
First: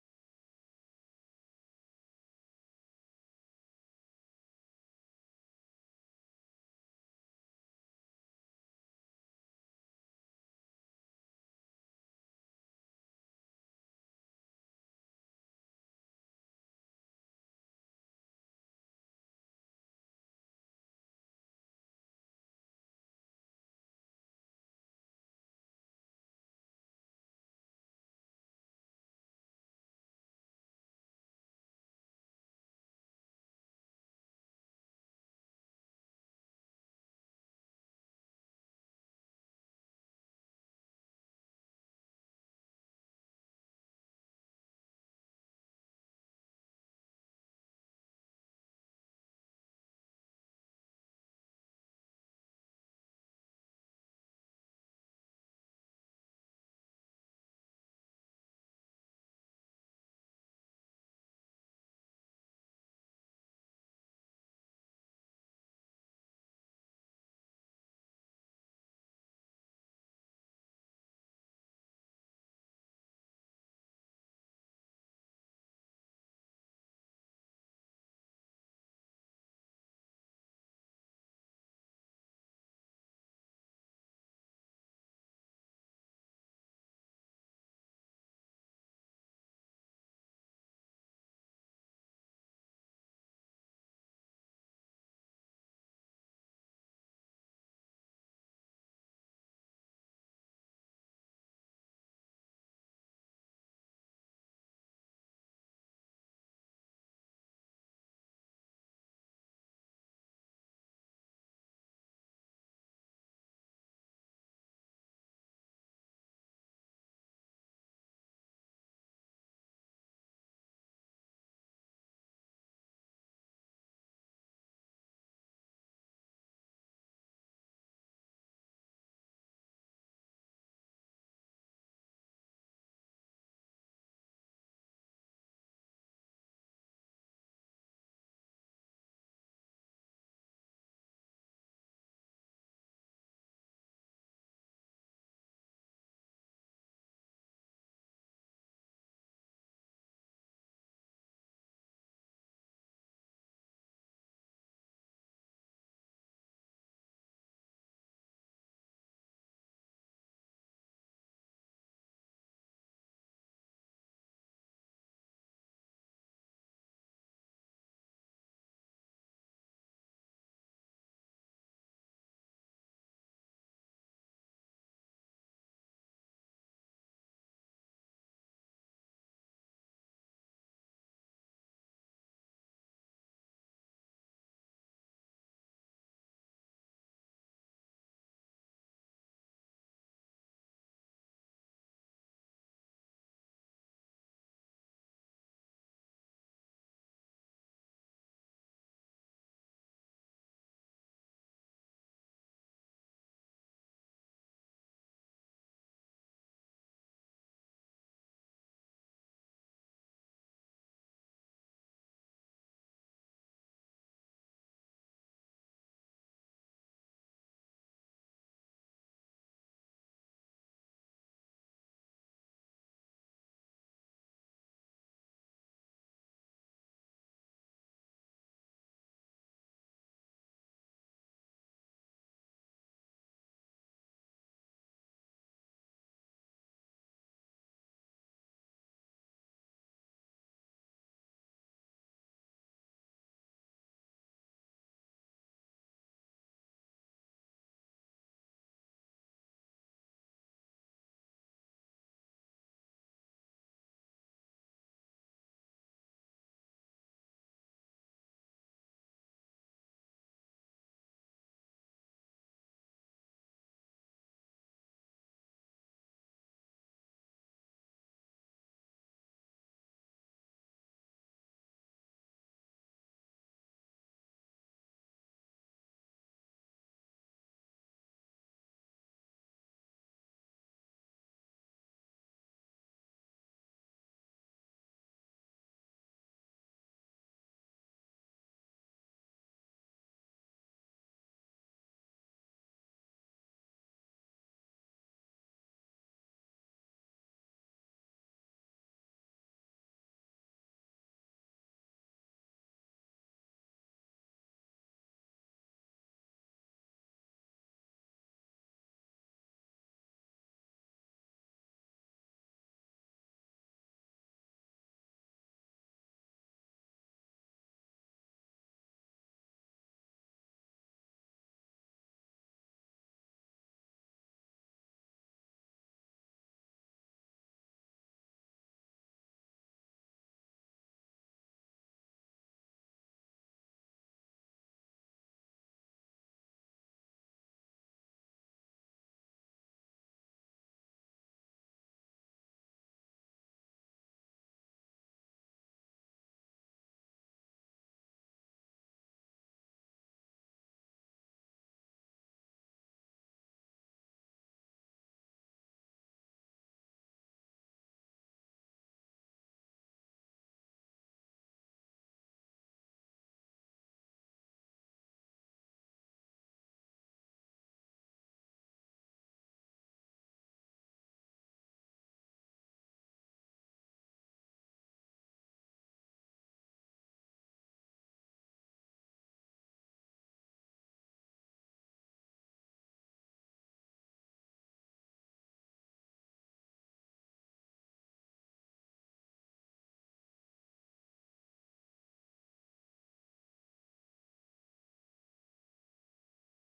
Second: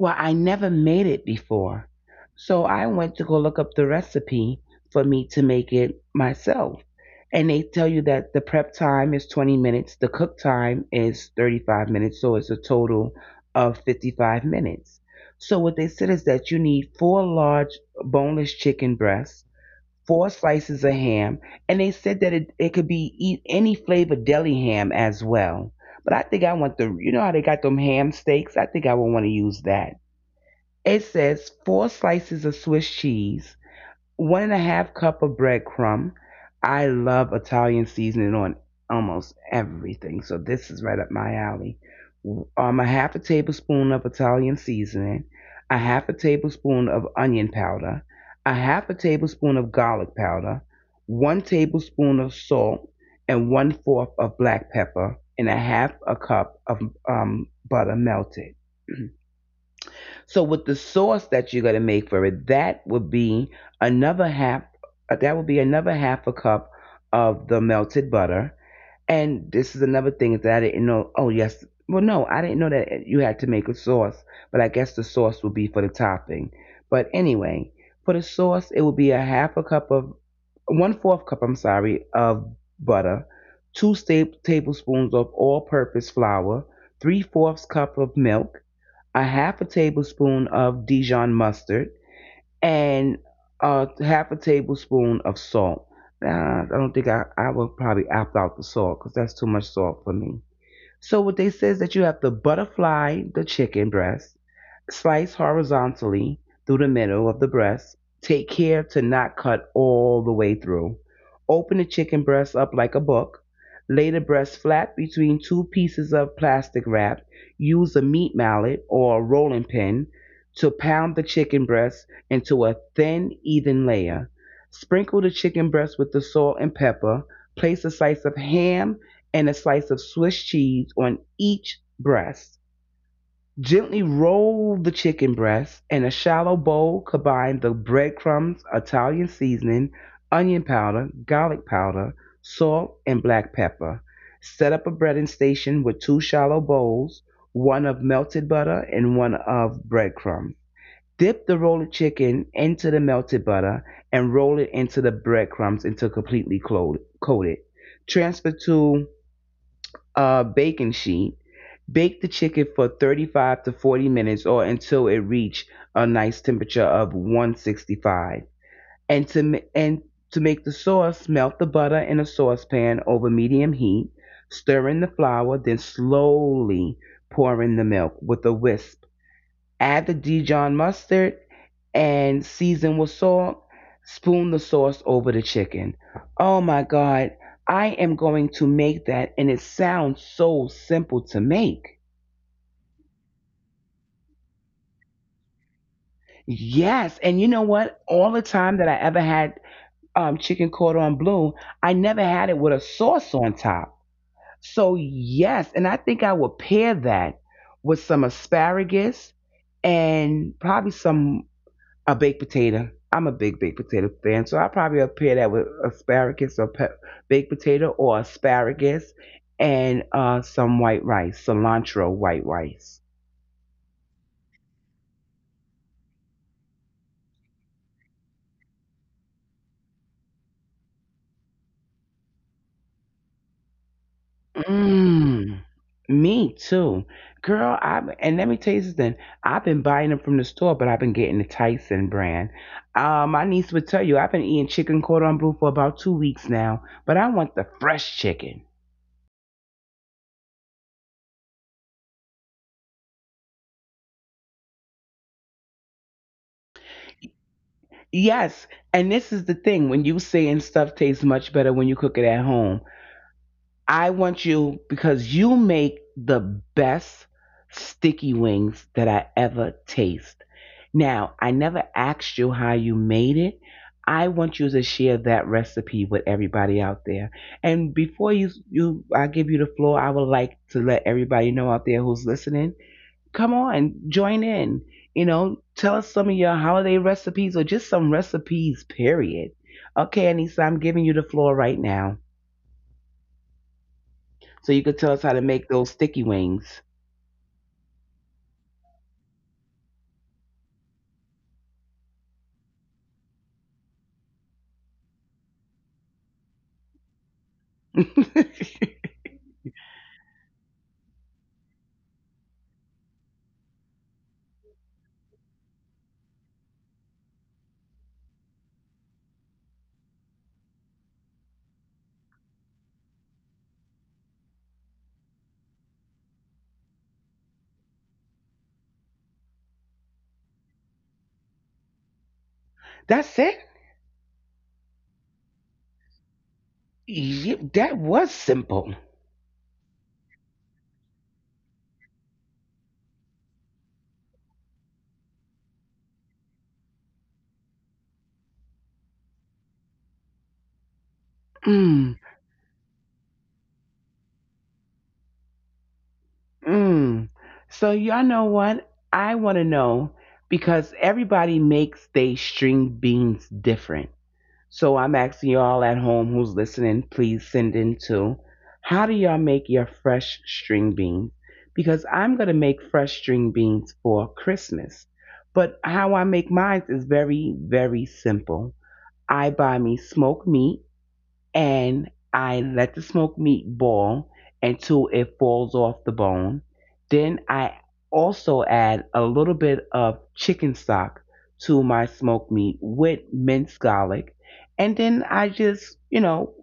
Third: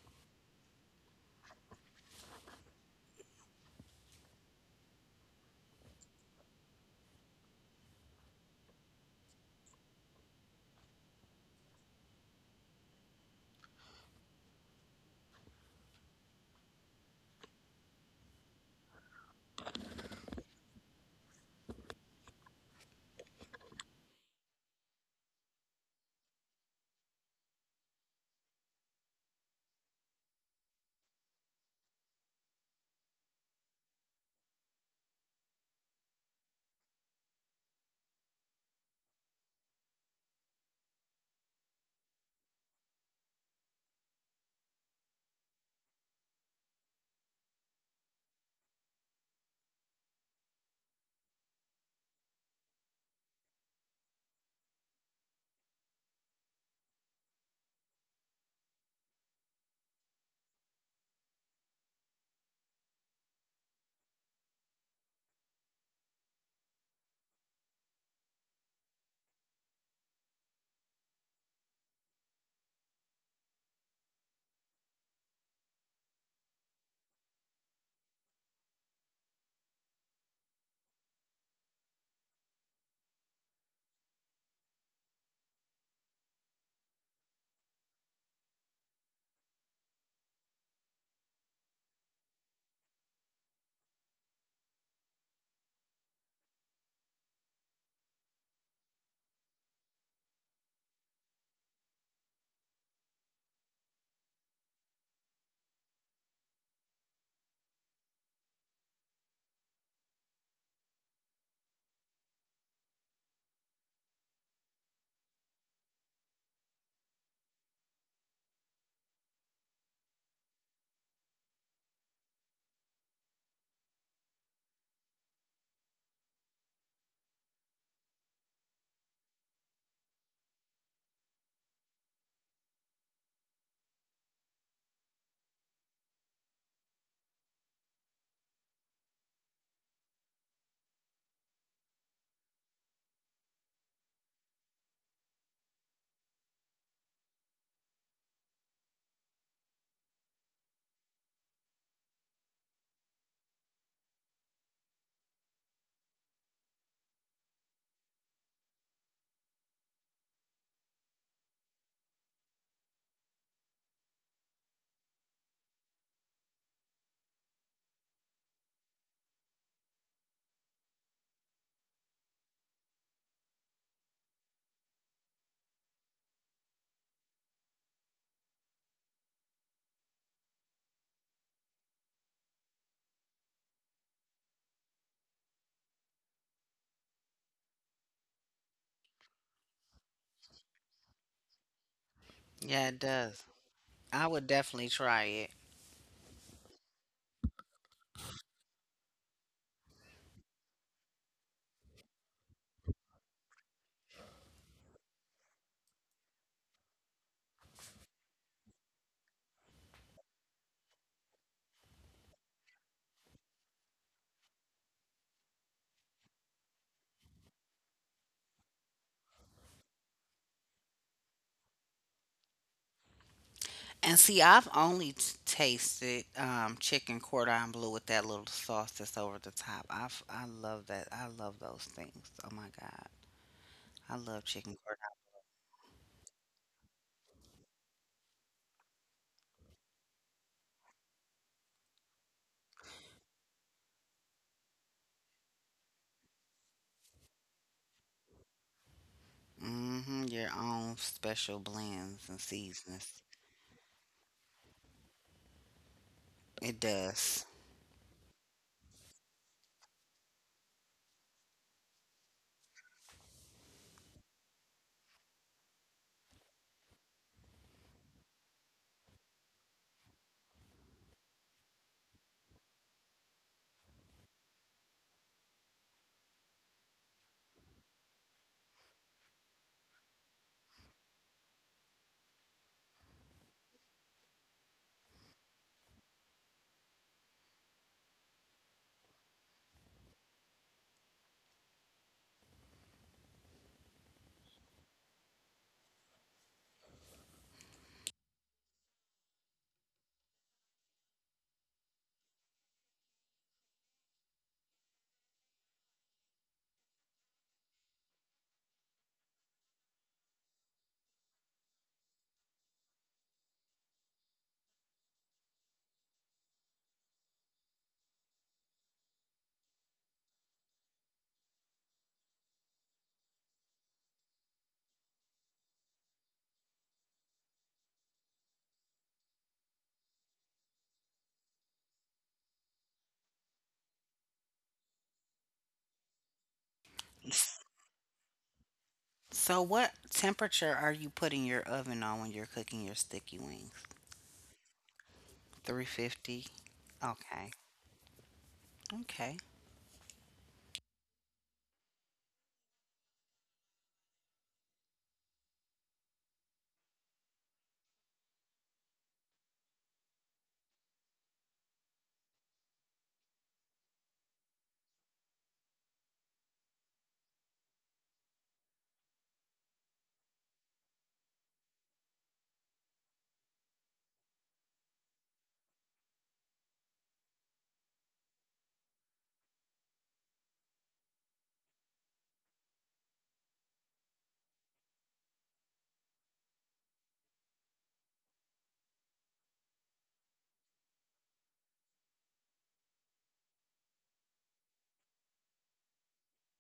Speaker 1: well, I never made it before. So I went to go look up the recipe for me to make it myself. And they tell you that the prep time is 20 minutes, the cook time is 35 minutes, so it's a total of 55 minutes. So what they said is that you need four large boneless chicken breasts, four slices of ham, and they said that it could be eat any flavor deli ham as well. But I think I want the, you know how they got them ham steaks? I think I would want to use that. It says four slices of Swiss cheese, one and a half cup of breadcrumb. I love Italian seasoning on almost everything, so this is right up my alley. A half a tablespoon of Italian seasoning, a half a tablespoon of onion powder, a half a tablespoon of garlic powder, 1 tablespoon of salt, and one fourth of black pepper, and a half a cup of butter, melted. So with the sauce that you're going to make for it, that would be another half that would be another half a cup of the melted butter. And this is another thing that I didn't know. Oh yes, well no, I didn't know that you had to make a sauce, but I guess the sauce would be for the topping. But anyway, for the sauce, it would be a half a cup of one fourth cup, I'm sorry, of butter, two tablespoons of all purpose flour, three fourths cup of milk, a half a tablespoon of Dijon mustard, and a half a tablespoon of salt. Nah, I don't think I would probably opt out the salt because that's too much salt for me. So what they say is that you have to butterfly the chicken breast, slice horizontally through the middle of the breast. Take care to not cut all the way through. Open the chicken breast up like a book. Lay the breast flat between two pieces of plastic wrap. Use a meat mallet or a rolling pin to pound the chicken breast into a thin, even layer. Sprinkle the chicken breast with the salt and pepper. Place a slice of ham and a slice of Swiss cheese on each breast. Gently roll the chicken breast in a shallow bowl. Combine the breadcrumbs, Italian seasoning, onion powder, garlic powder, salt, and black pepper. Set up a breading station with two shallow bowls, one of melted butter and one of breadcrumbs. Dip the rolled chicken into the melted butter and roll it into the breadcrumbs until completely coated. Transfer to a baking sheet. Bake the chicken for 35 to 40 minutes or until it reach a nice temperature of 165. And to and to make the sauce, melt the butter in a saucepan over medium heat, stir in the flour, then slowly pour in the milk with a whisk. Add the Dijon mustard and season with salt. Spoon the sauce over the chicken. Oh my god, I am going to make that and it sounds so simple to make.
Speaker 2: Yeah, it does. I would definitely try it.
Speaker 1: Yes, and you know what? All the time that I ever had chicken cordon bleu, I never had it with a sauce on top. So yes, and I think I would pair that with some asparagus and probably some a baked potato. I'm a big baked potato fan, so I probably would pair that with asparagus or baked potato or asparagus and some white rice, cilantro white rice.
Speaker 2: And see, I've only tasted chicken cordon bleu with that little sauce that's over the top. I love that. I love those things. Oh my God. I love chicken
Speaker 1: Mm, me too. Girl, I and let me tell you something. I've been buying them from the store, but I've been getting the Tyson brand. My niece would tell you I've been eating chicken cordon bleu for about 2 weeks now, but I want the fresh chicken.
Speaker 2: cordon. Hmm. Your own special blends and seasonings. It does.
Speaker 1: Yes, and this is the thing when you saying stuff tastes much better when you cook it at home. I want you because you make the best sticky wings that I ever taste. Now, I never asked you how you made it. I want you to share that recipe with everybody out there. And before you I give you the floor, I would like to let everybody know out there who's listening. Come on, join in. You know, tell us some of your holiday recipes or just some recipes, period. Okay, Anissa, I'm giving you the floor right now. So you could tell us how to make those sticky wings. That's it.
Speaker 2: S-
Speaker 1: That was simple.
Speaker 2: So, what temperature are you putting your oven on when you're cooking your sticky wings? 350? Okay. Okay.
Speaker 1: Mm, mm. So y'all know what? I want to know because everybody makes they string beans different. So I'm asking you all at home who's listening, please send in too. How do y'all make your fresh string beans? Because I'm going to make fresh string beans for Christmas. But how I make mine is very, very simple. I buy me smoked meat and I let the smoked meat boil until it falls off the bone. Then I also add a little bit of chicken stock to my smoked meat with minced garlic. And then I just, you know,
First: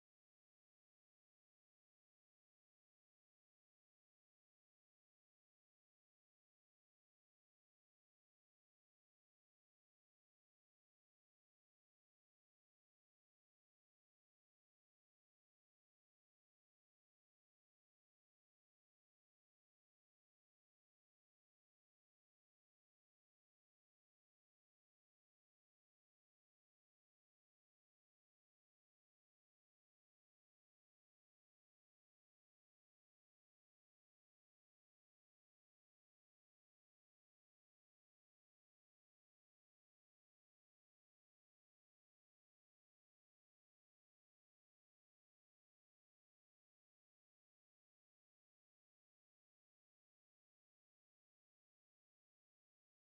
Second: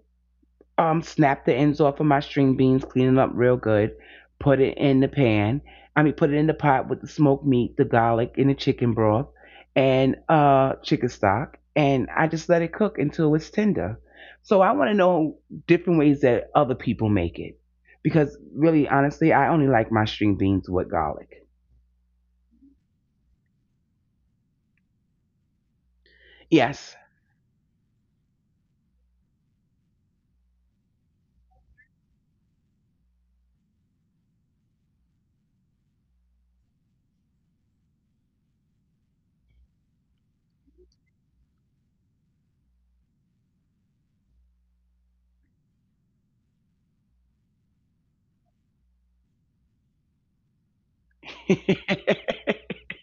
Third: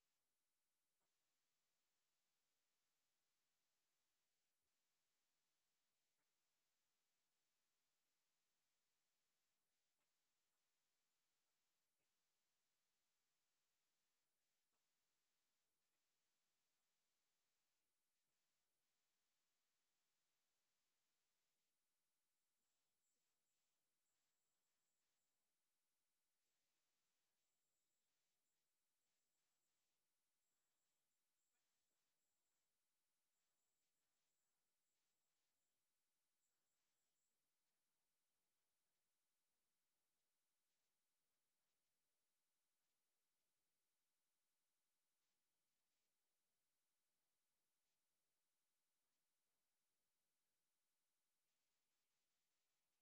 Speaker 1: snap the ends off of my string beans, clean it up real good. Put it in the pan. I mean, put it in the pot with the smoked meat, the garlic, and the chicken broth, and chicken stock. And I just let it cook until it's tender. So I want to know different ways that other people make it, because really, honestly, I only like my string beans with garlic. Yes.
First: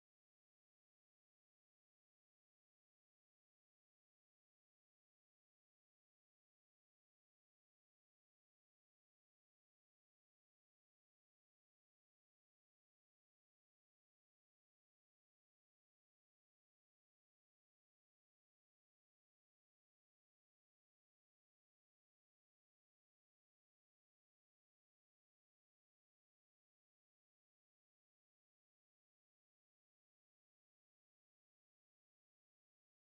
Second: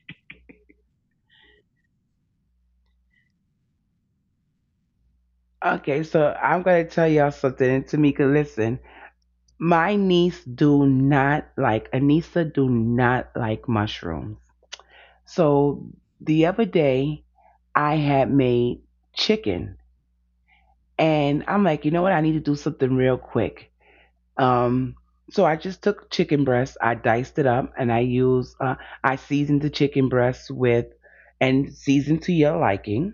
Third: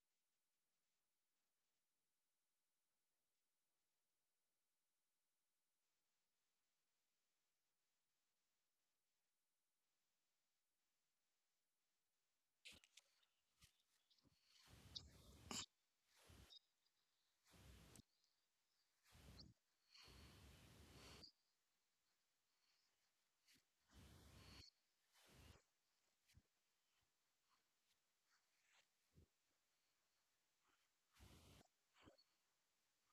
Speaker 1: Okay, so I'm gonna tell y'all something. And Tamika, listen. My niece do not like, Anissa do not like mushrooms. So the other day I had made chicken and I'm like, you know what? I need to do something real quick. Um so I just took chicken breast, I diced it up and I used I seasoned the chicken breast with and seasoned to your liking.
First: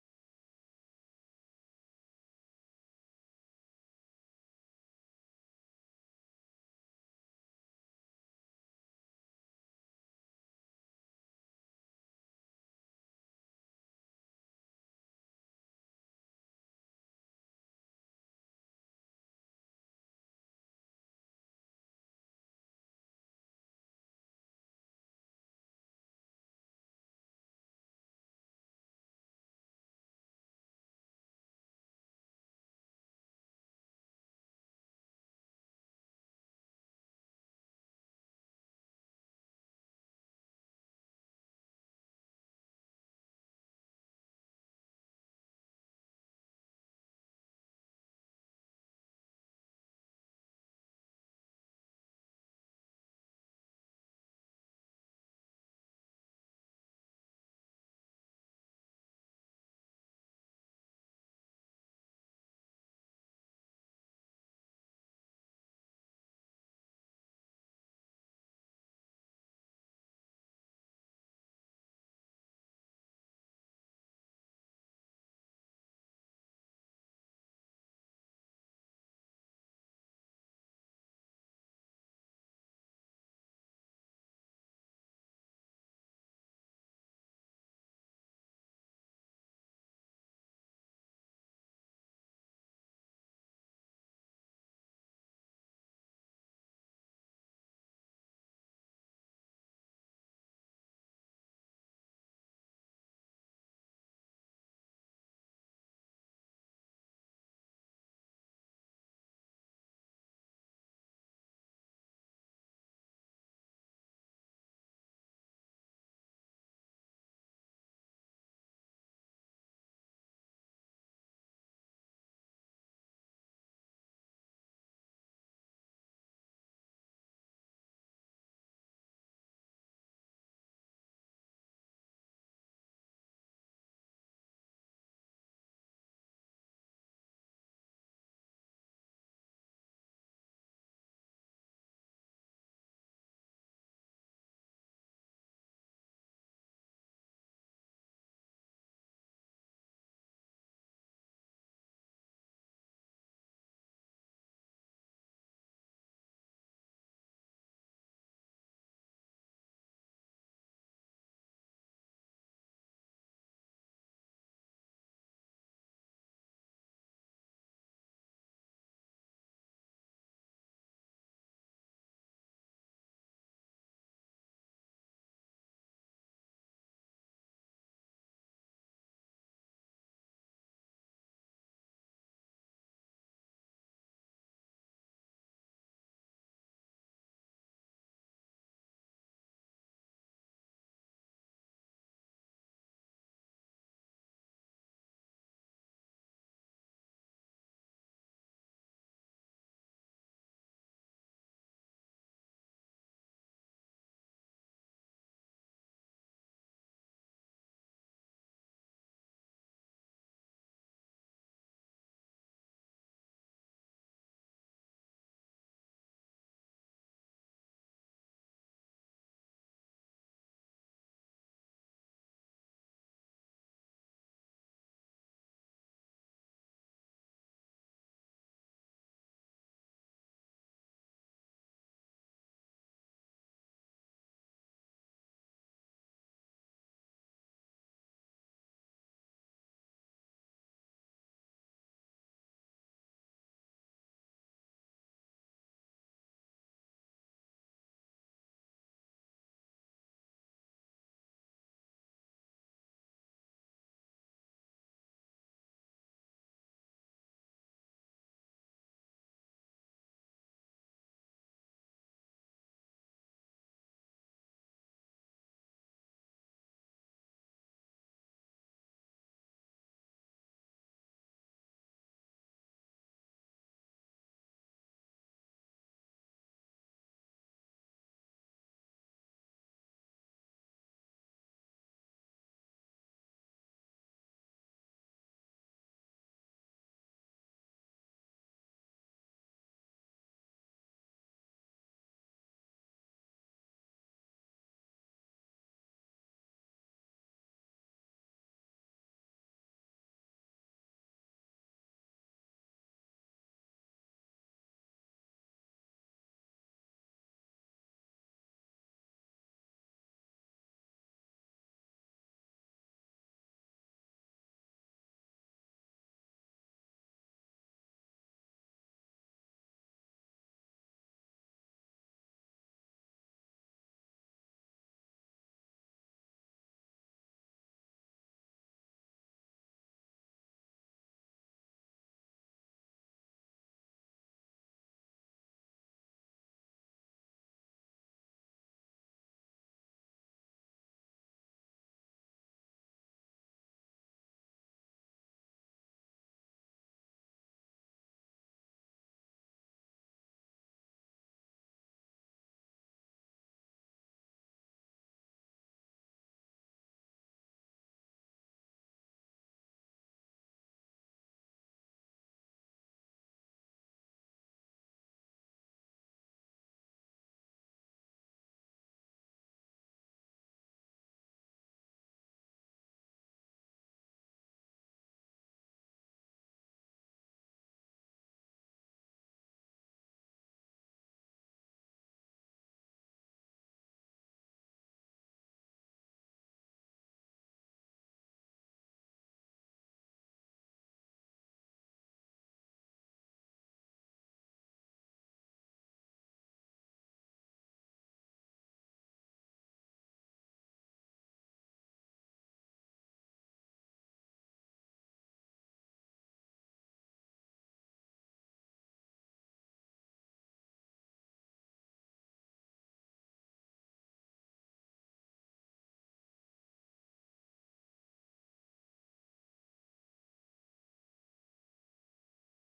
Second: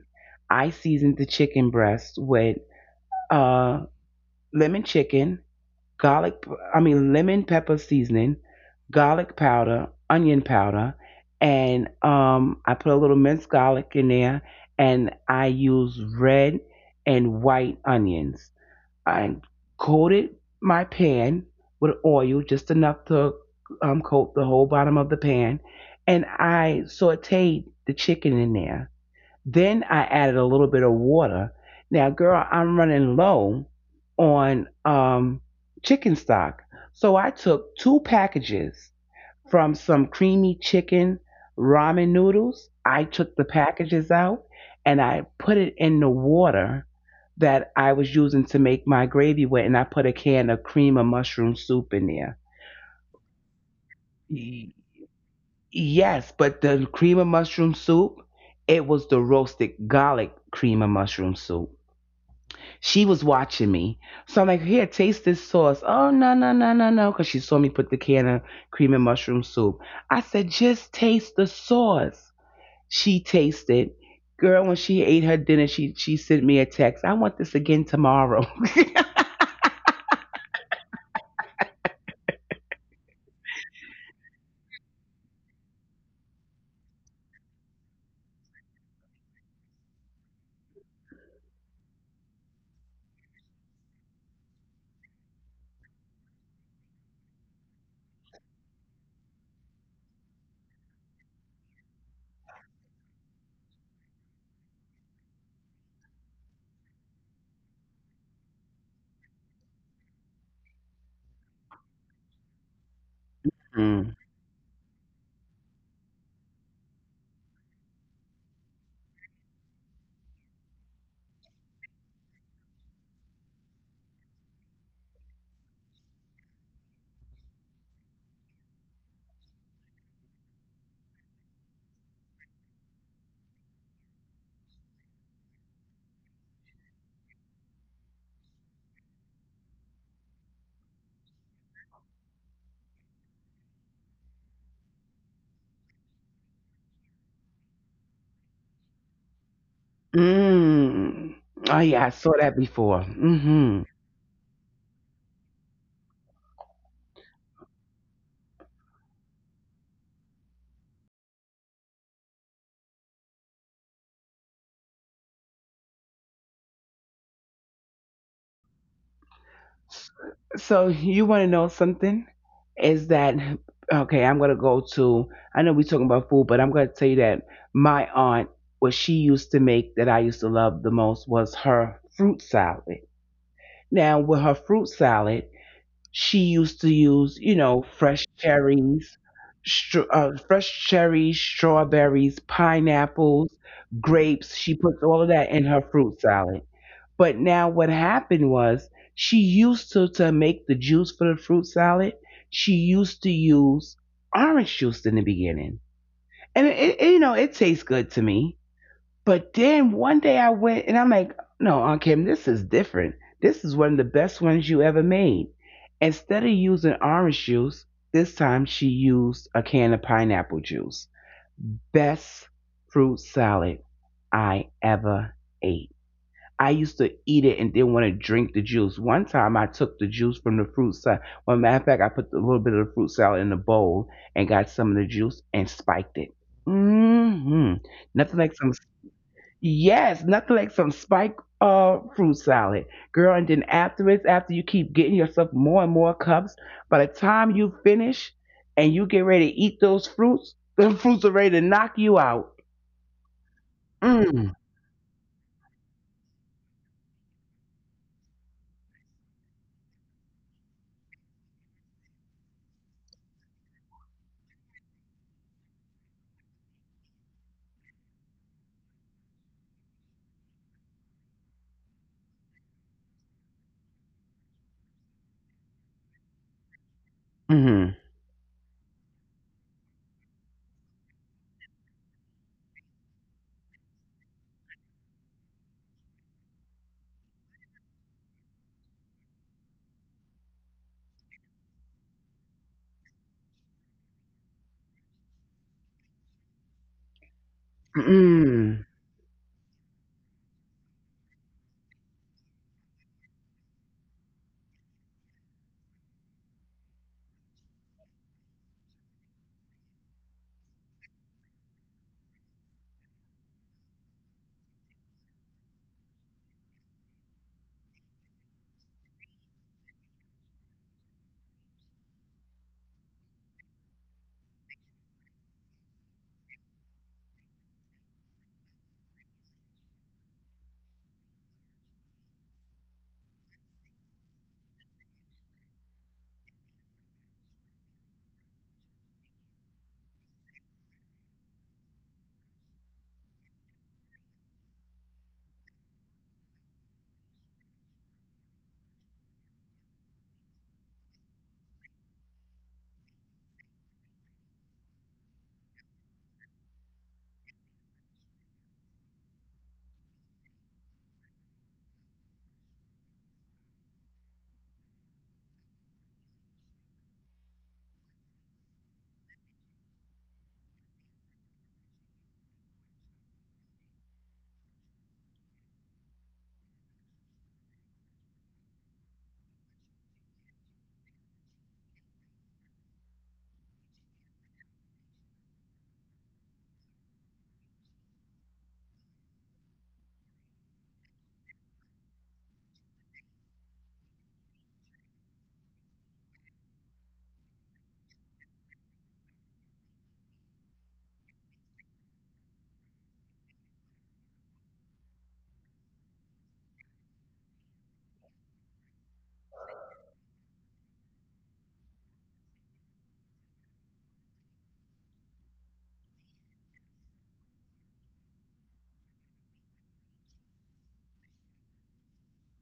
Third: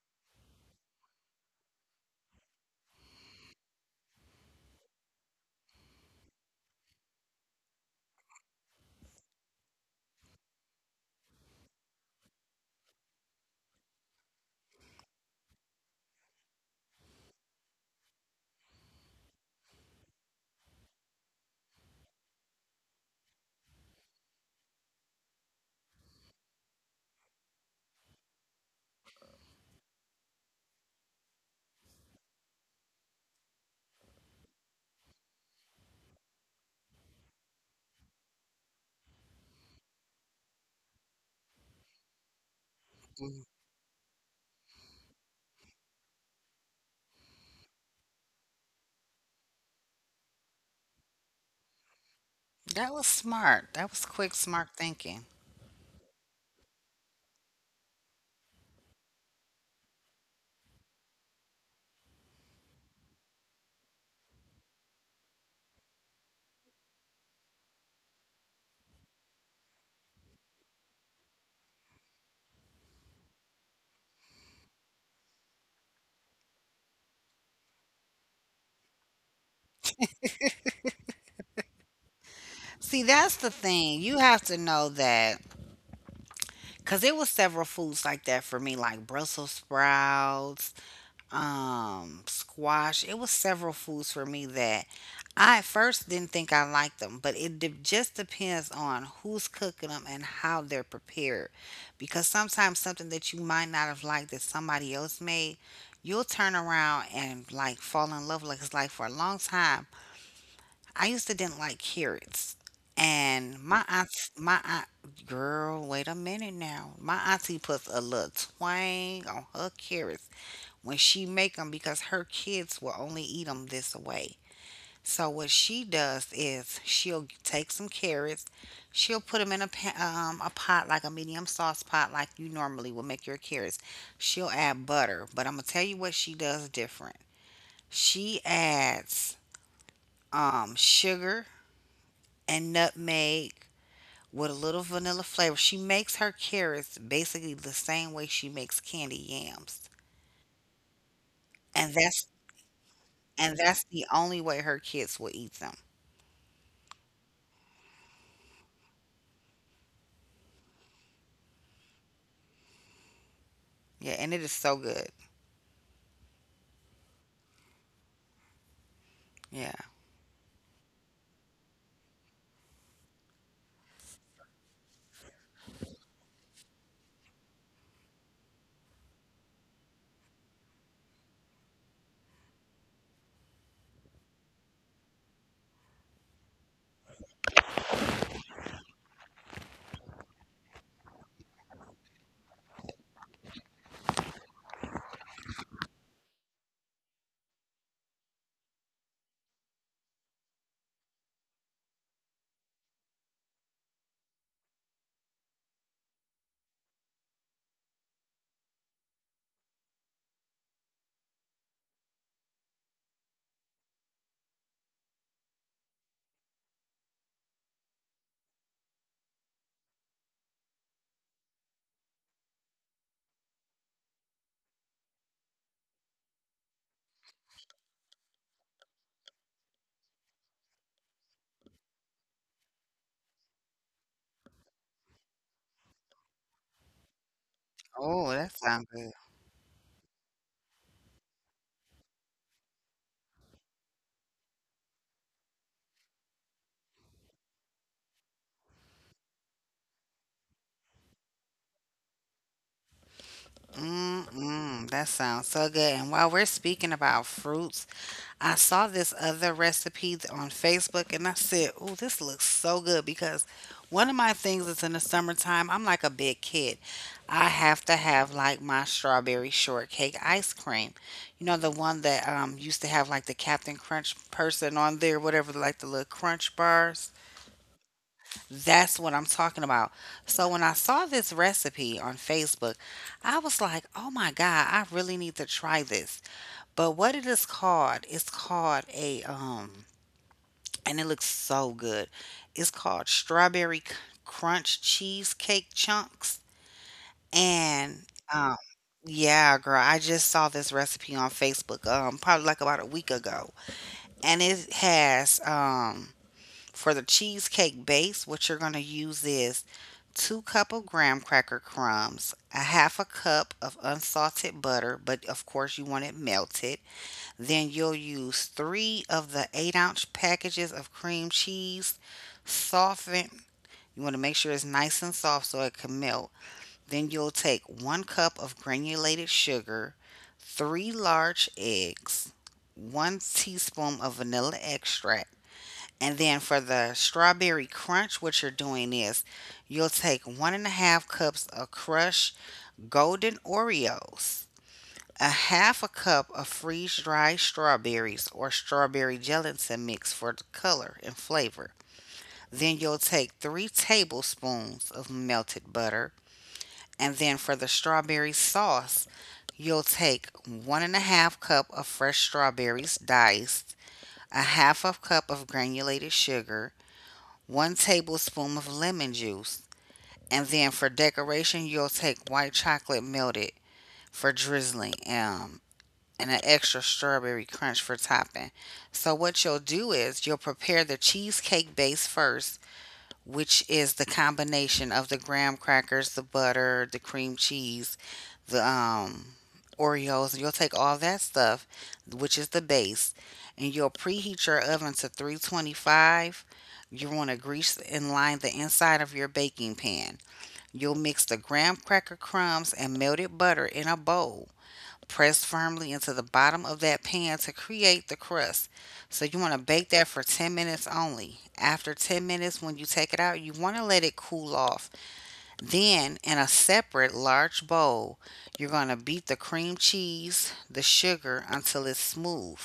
Speaker 1: I seasoned the chicken breast with uh lemon chicken garlic, I mean, lemon pepper seasoning, garlic powder, onion powder, and I put a little minced garlic in there, and I use red and white onions. I coated my pan with oil, just enough to coat the whole bottom of the pan, and I sauteed the chicken in there, then I added a little bit of water. Now, girl, I'm running low on chicken stock. So I took two packages from some creamy chicken ramen noodles. I took
Speaker 2: Mm.
Speaker 1: the packages out and I put it in the water that I was using to make my gravy with. And I put a can of cream of mushroom soup in there.
Speaker 2: That was smart. That was quick, smart
Speaker 1: Y-
Speaker 2: thinking.
Speaker 1: Yes, but the cream of mushroom soup, it was the roasted garlic cream of mushroom soup. She was watching me. So I'm like, here, taste this sauce. Oh, no, no, no, no, no. Because she saw me put the can of cream and mushroom soup. I said, just taste the sauce. She tasted. Girl, when she ate her dinner, she sent me a text. I want this again tomorrow.
Speaker 2: See, that's the thing. You have to know that. Cause it was several foods like that for me, like Brussels sprouts, squash. It was several foods for me that I at first didn't think I liked them, but it just depends on who's cooking them and how they're prepared. Because sometimes something that you might not have liked that somebody else made, you'll turn around and like fall in love. Like it's like for a long time, I used to didn't like carrots. And my aunt,
Speaker 1: Mm.
Speaker 2: my aunt, girl, wait a minute now. My auntie puts a little twang on her carrots when she make them because her kids will only eat them this way. So what she does is she'll take some carrots, she'll put them in a a pot, like a medium sauce pot like you normally would make your carrots. She'll add butter, but I'm gonna tell you what she does different. She adds sugar and nutmeg with a little vanilla flavor. She makes her carrots basically the same way she makes candy yams.
Speaker 1: Mm. Oh,
Speaker 2: And
Speaker 1: yeah, I
Speaker 2: that's
Speaker 1: saw that before.
Speaker 2: and
Speaker 1: Mm-hmm.
Speaker 2: that's the only way her kids will eat them. Yeah, and it is so good. Yeah.
Speaker 1: So you want to know something? Is that okay? I'm gonna go to. I know we're talking about food, but I'm gonna tell you that my aunt, what she used to make that I used to love the most was her fruit salad. Now with her fruit salad, she used to use you know fresh cherries, fresh cherries, strawberries, pineapples, grapes. She puts all of that in her fruit salad. But now what happened was she used to make the juice for the fruit salad. She used to use orange juice in the beginning, and you know it tastes good to me. But then one day I went and I'm like, no, Aunt Kim, this is different. This is one of the best ones you ever made. Instead of using orange juice, this time she used a can of pineapple juice. Best fruit salad I ever ate. I used to eat it and didn't want to drink the juice. One time I took the juice from the fruit salad. Well, matter of fact, I put a little bit of the fruit salad in a bowl and got some of the juice and spiked it. Hmm.
Speaker 2: Oh,
Speaker 1: Nothing
Speaker 2: that
Speaker 1: like some,
Speaker 2: sounds good.
Speaker 1: yes, nothing like some spiked fruit salad. Girl, and then afterwards, after you keep getting yourself more and more cups, by the time you finish and you get ready to eat those fruits, the fruits are ready to knock you out. Mm,
Speaker 2: Mm-mm, that sounds so good. And while we're speaking about fruits, I saw this other recipe on Facebook and I said, "Oh, this looks so good," because one of my things is in the summertime, I'm like a big kid. I have to have like my strawberry shortcake ice cream. You know, the one that used to have like the Captain Crunch person on there, whatever, like the little crunch bars.
Speaker 1: mm,
Speaker 2: That's what I'm talking about. So when I saw this recipe on Facebook, I was like, "Oh my god, I really need to try this." But what it is called, it's called a and it looks so good. It's called strawberry crunch cheesecake chunks, and um
Speaker 1: mm,
Speaker 2: yeah, girl, I just saw this recipe on Facebook probably like about a week ago. And it has for the cheesecake base, what you're going to use is two cup of graham cracker crumbs, a half a cup of unsalted butter, but of course you want it melted. Then you'll use three of the 8 ounce packages of cream cheese, soften. You want to make sure it's nice and soft so it can melt. Then you'll take 1 cup of granulated sugar, 3 large eggs, 1 teaspoon of vanilla extract, and then for the strawberry crunch, what you're doing is you'll take one and a half cups of crushed golden Oreos, a half a cup of freeze dried strawberries or strawberry gelatin mix for the color and flavor. Then you'll take 3 tablespoons of melted butter. And then for the strawberry sauce, you'll take one and a half cup of fresh strawberries diced, a half a cup of granulated sugar, 1 tablespoon of lemon juice, and then for decoration, you'll take white chocolate melted for drizzling, and an extra strawberry crunch for topping. So, what you'll do is you'll prepare the cheesecake base first, which is the combination of the graham crackers, the butter, the cream cheese, the Oreos. You'll take all that stuff, which is the base, and you'll preheat your oven to 325. You want to grease and line the inside of your baking pan. You'll mix the graham cracker crumbs and melted butter in a bowl. Press firmly into the bottom of that pan to create the crust. So you want to bake that for 10 minutes only. After 10 minutes, when you take it out, you want to let it cool off. Then, in a separate large bowl, you're going to beat the cream cheese, the sugar until it's smooth.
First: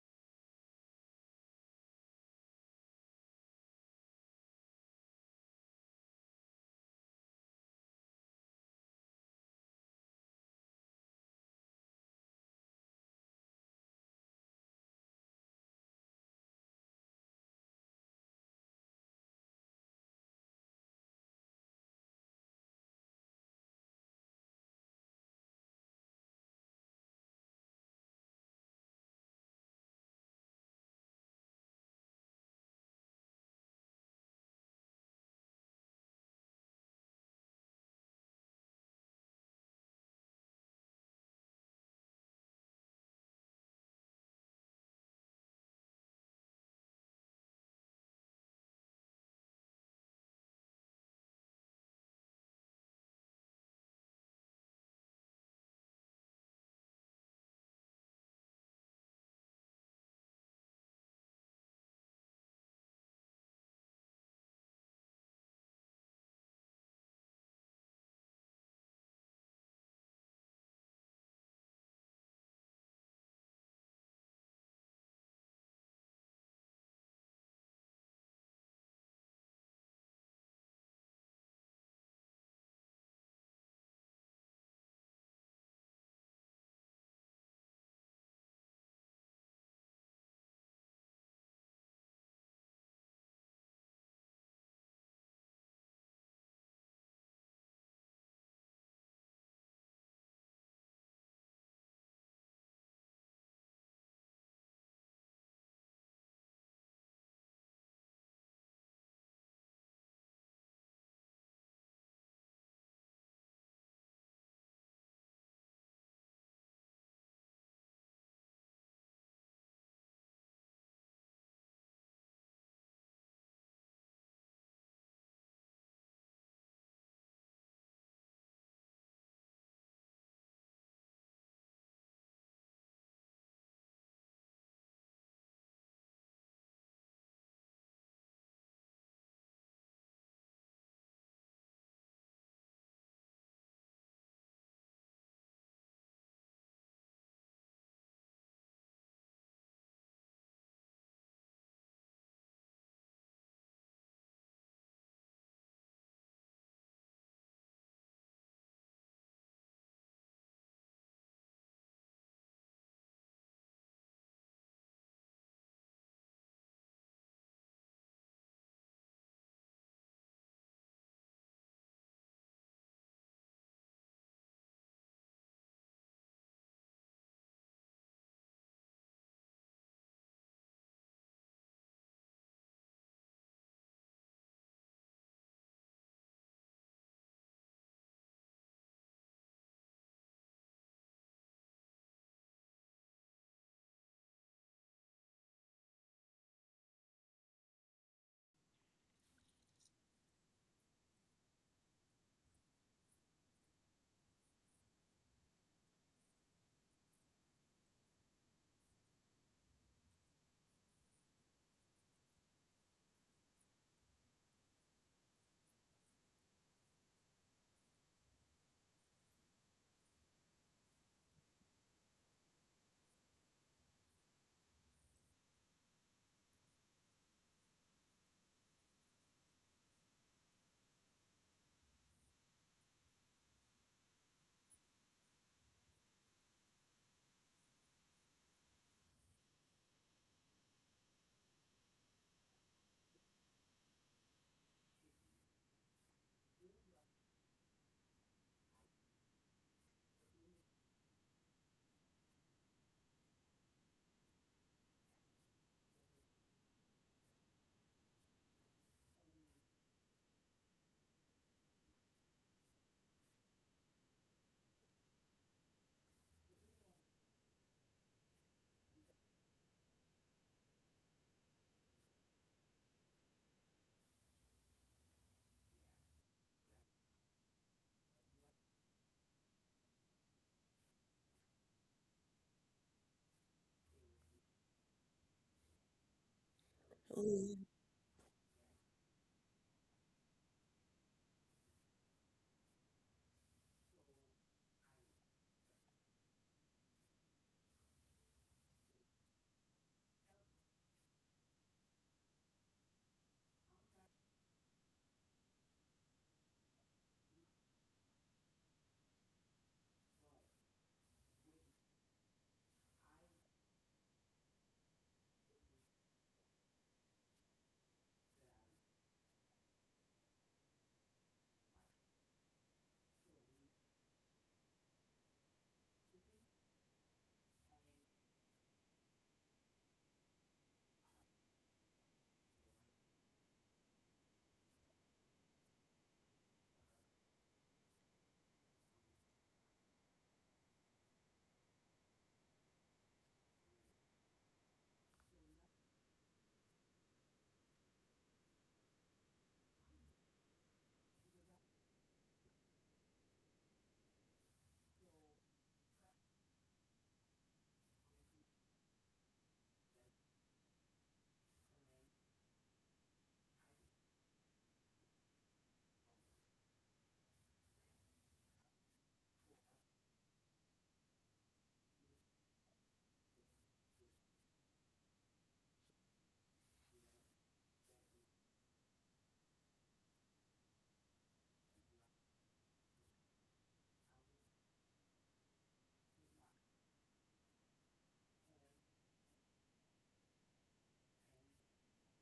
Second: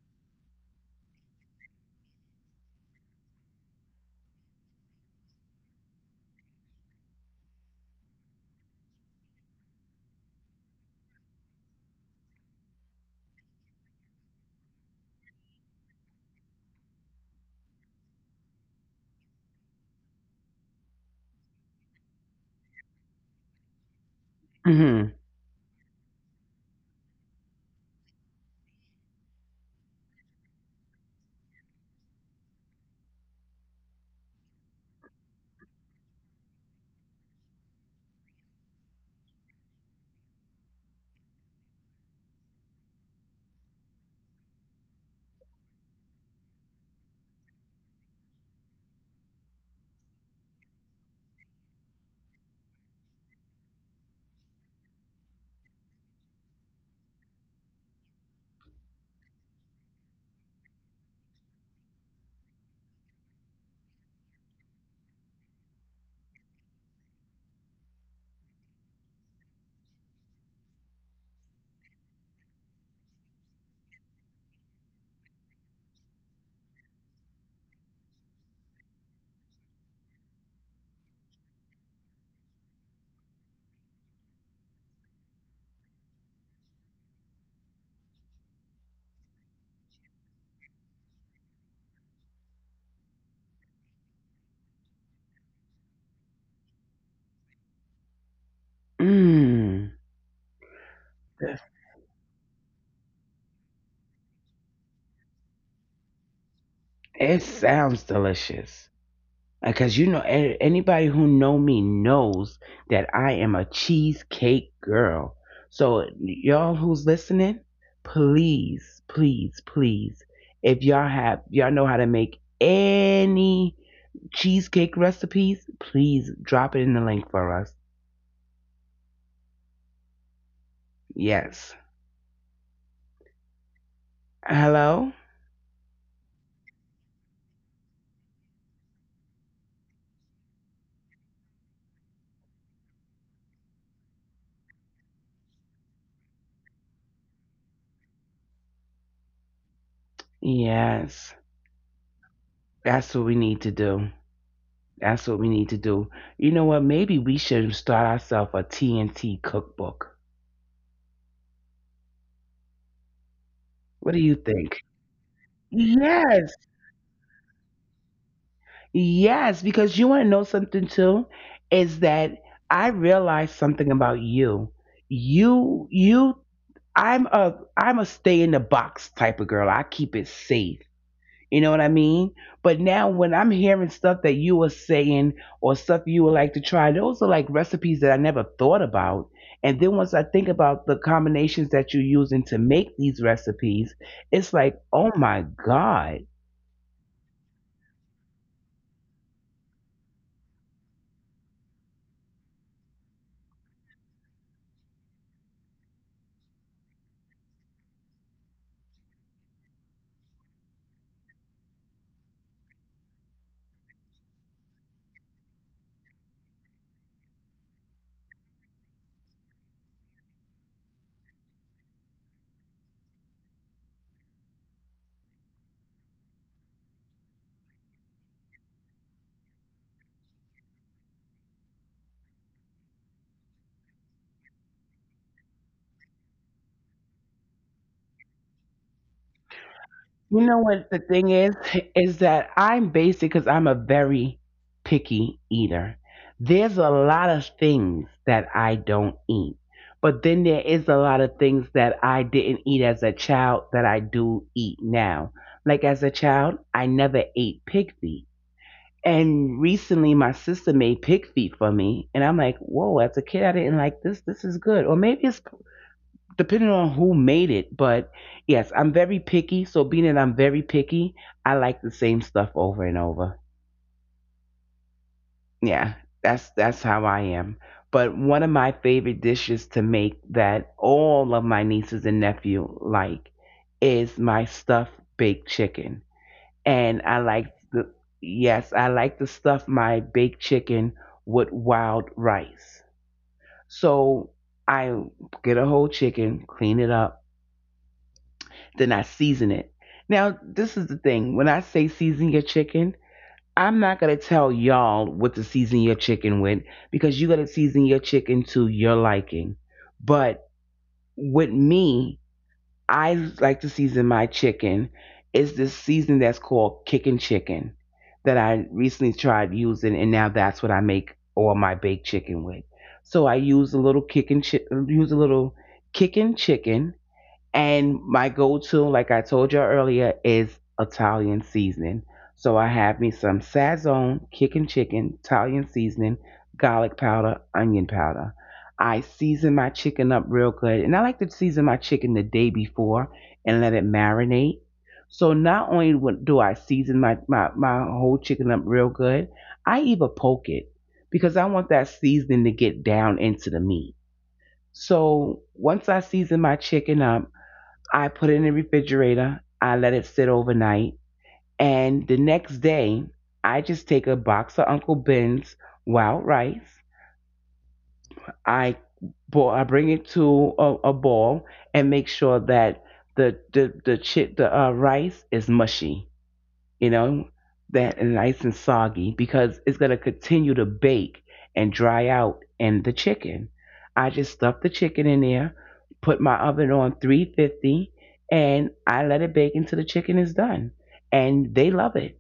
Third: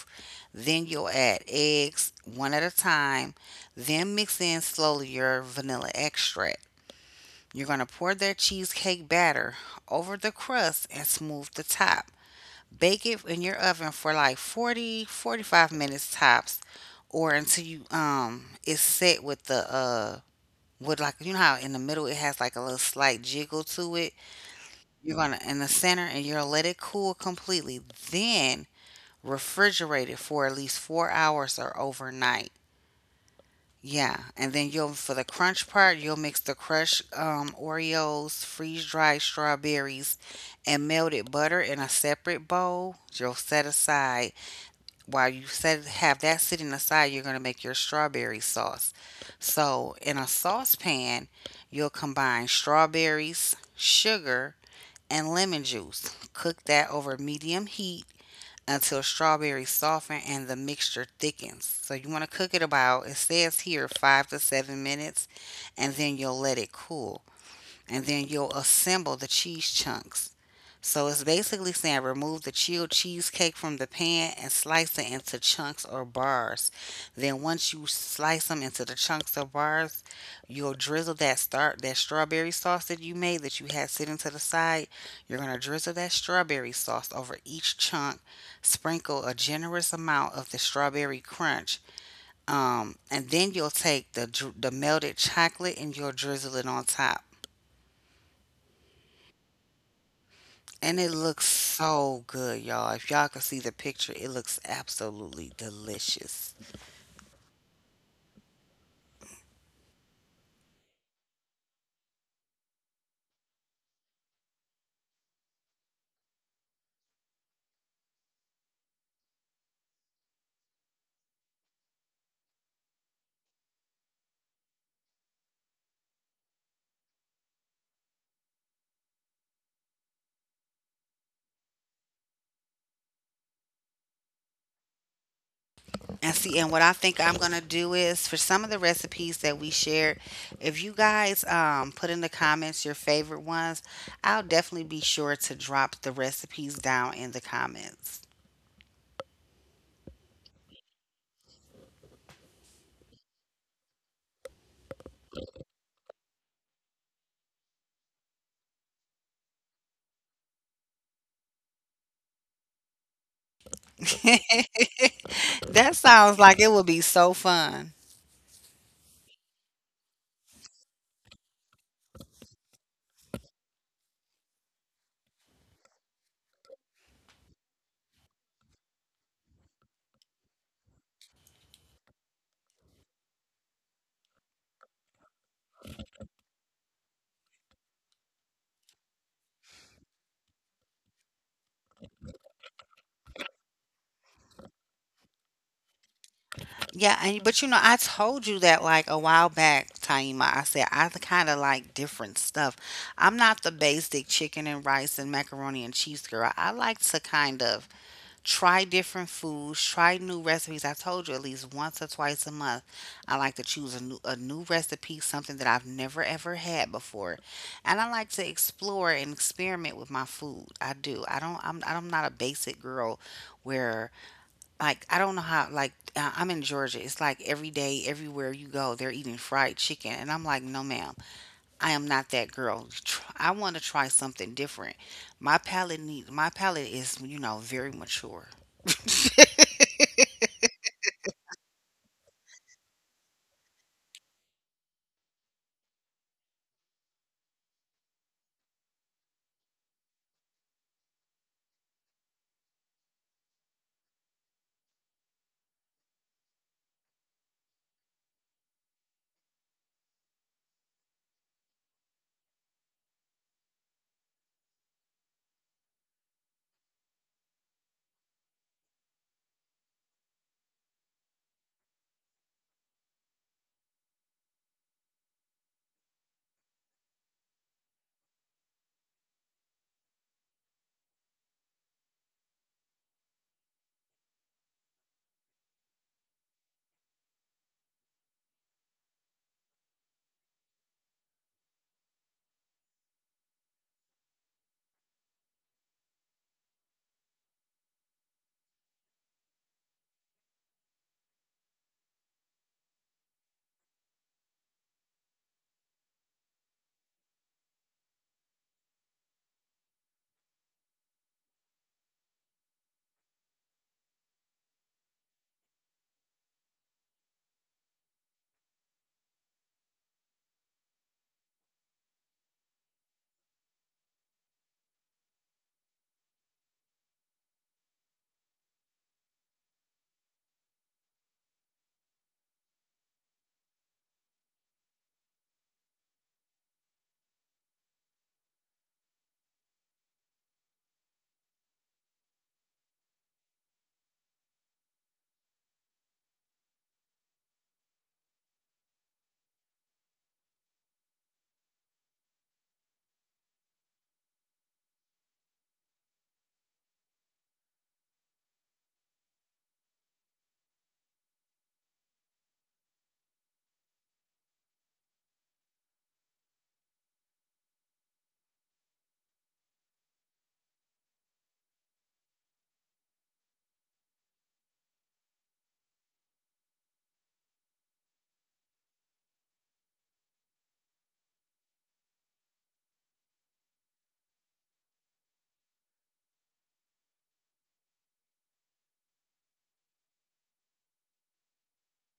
Speaker 2: Then you'll add eggs one at a time, then mix in slowly your vanilla extract. You're going to pour that cheesecake batter over the crust and smooth the top. Bake it in your oven for like 40, 45 minutes tops or until you it's set with the with like, you know how in the middle it has like a little slight jiggle to it.
Speaker 1: mm,
Speaker 2: You're gonna in the center and you're gonna let it cool completely. Then refrigerate it for at least 4 hours or overnight. Yeah, and then you'll for the crunch part, you'll mix the crushed Oreos, freeze dried strawberries, and melted butter in a separate bowl. You'll set aside, while you set have that sitting aside, you're going to make your strawberry sauce. So, in a saucepan, you'll combine strawberries, sugar, and lemon juice. Cook that over medium heat until strawberries soften and the mixture thickens. So, you want to cook it about, it says here 5 to 7 minutes, and then you'll let it cool. And then you'll assemble the cheese chunks. So it's basically saying remove the chilled cheesecake from the pan and slice it into chunks or bars. Then once you slice them into the chunks or bars, you'll drizzle that start that strawberry sauce that you made that you had sitting to the side. You're gonna drizzle that strawberry sauce over each chunk. Sprinkle a generous amount of the strawberry crunch, and then you'll take the melted chocolate and you'll drizzle it on top.
Speaker 1: mm.
Speaker 2: And it looks so good, y'all. If y'all could see the picture, it looks absolutely delicious.
Speaker 1: It sounds delicious. Because you know, anybody who know me knows that I am a cheesecake girl. So y'all who's listening, please, please, please, if y'all have y'all know how to make any cheesecake recipes, please drop it in the link for us. Yes. Hello?
Speaker 2: And see, and what I think I'm gonna do is for some of the recipes that we shared, if you guys put in the comments your favorite ones, I'll definitely be sure to drop the recipes down in the comments.
Speaker 1: Yes. That's what we need to do. That's what we need to do. You know what? Maybe we should start ourselves a TNT cookbook. What do you think?
Speaker 2: That sounds
Speaker 1: Yes,
Speaker 2: like it would be so fun.
Speaker 1: yes, because you want to know something too, is that I realized something about you. You, you, I'm a stay in the box type of girl. I keep it safe. You know what I mean? But now when I'm hearing stuff that you were saying or stuff you would like to try, those are like recipes that I never thought about. And then once I think about the combinations that you're using to make these recipes, it's like, oh my God.
Speaker 2: Yeah, and but you know, I told you that like a while back, Taima. I said I kind of like different stuff. I'm not the basic chicken and rice and macaroni and cheese girl. I like to kind of try different foods, try new recipes. I told you at least once or twice a month, I like to choose a new recipe, something that I've never ever had before, and I like to explore and experiment with my food. I do. I don't. I'm not a basic girl where like I don't know how I'm in Georgia. It's like every day, everywhere you go, they're eating fried chicken, and I'm like, no, ma'am, I am not that girl. I want to try something different. My palate is, you know, very mature.
Speaker 1: You know what the thing is? Is that I'm basic because I'm a very picky eater. There's a lot of things that I don't eat, but then there is a lot of things that I didn't eat as a child that I do eat now. Like as a child, I never ate pig feet. And recently, my sister made pig feet for me, and I'm like, "Whoa!" As a kid, I didn't like this. This is good, or maybe it's depending on who made it. But yes, I'm very picky. So being that I'm very picky, I like the same stuff over and over. Yeah, that's how I am. But one of my favorite dishes to make that all of my nieces and nephew like is my stuffed baked chicken. And I like
Speaker 3: Mm,
Speaker 1: the, yes, I like to stuff my baked chicken with wild rice. So I get a whole chicken, clean it up, then I season it. Now, this is the thing. When I say season your chicken, I'm not going to tell y'all what to season your chicken with because you got to season your chicken to your liking. But with me, I like to season my chicken. It's this season that's called kickin' chicken that I recently tried using, and now that's what I make all my baked chicken with. So I use a use a little kickin' chicken, and my go to, like I told you earlier, is Italian seasoning. So I have me some Sazon, kicking chicken, Italian seasoning, garlic powder, onion powder. I season my chicken up real good. And I like to season my chicken the day before and let it marinate. So not only would- do I season my whole chicken up real good, I even poke it because I want that seasoning to get down into the meat. So once I season my chicken up, I put it in the refrigerator. I let it sit overnight. And the next day, I just take a box of Uncle Ben's wild rice. I, I bring it to a boil and make sure that the rice is mushy, you know, that nice and soggy because it's going to continue to bake and dry out in the chicken. I just stuffed the chicken in there, put my oven on 350, and I let it bake until the chicken is done. And they love it.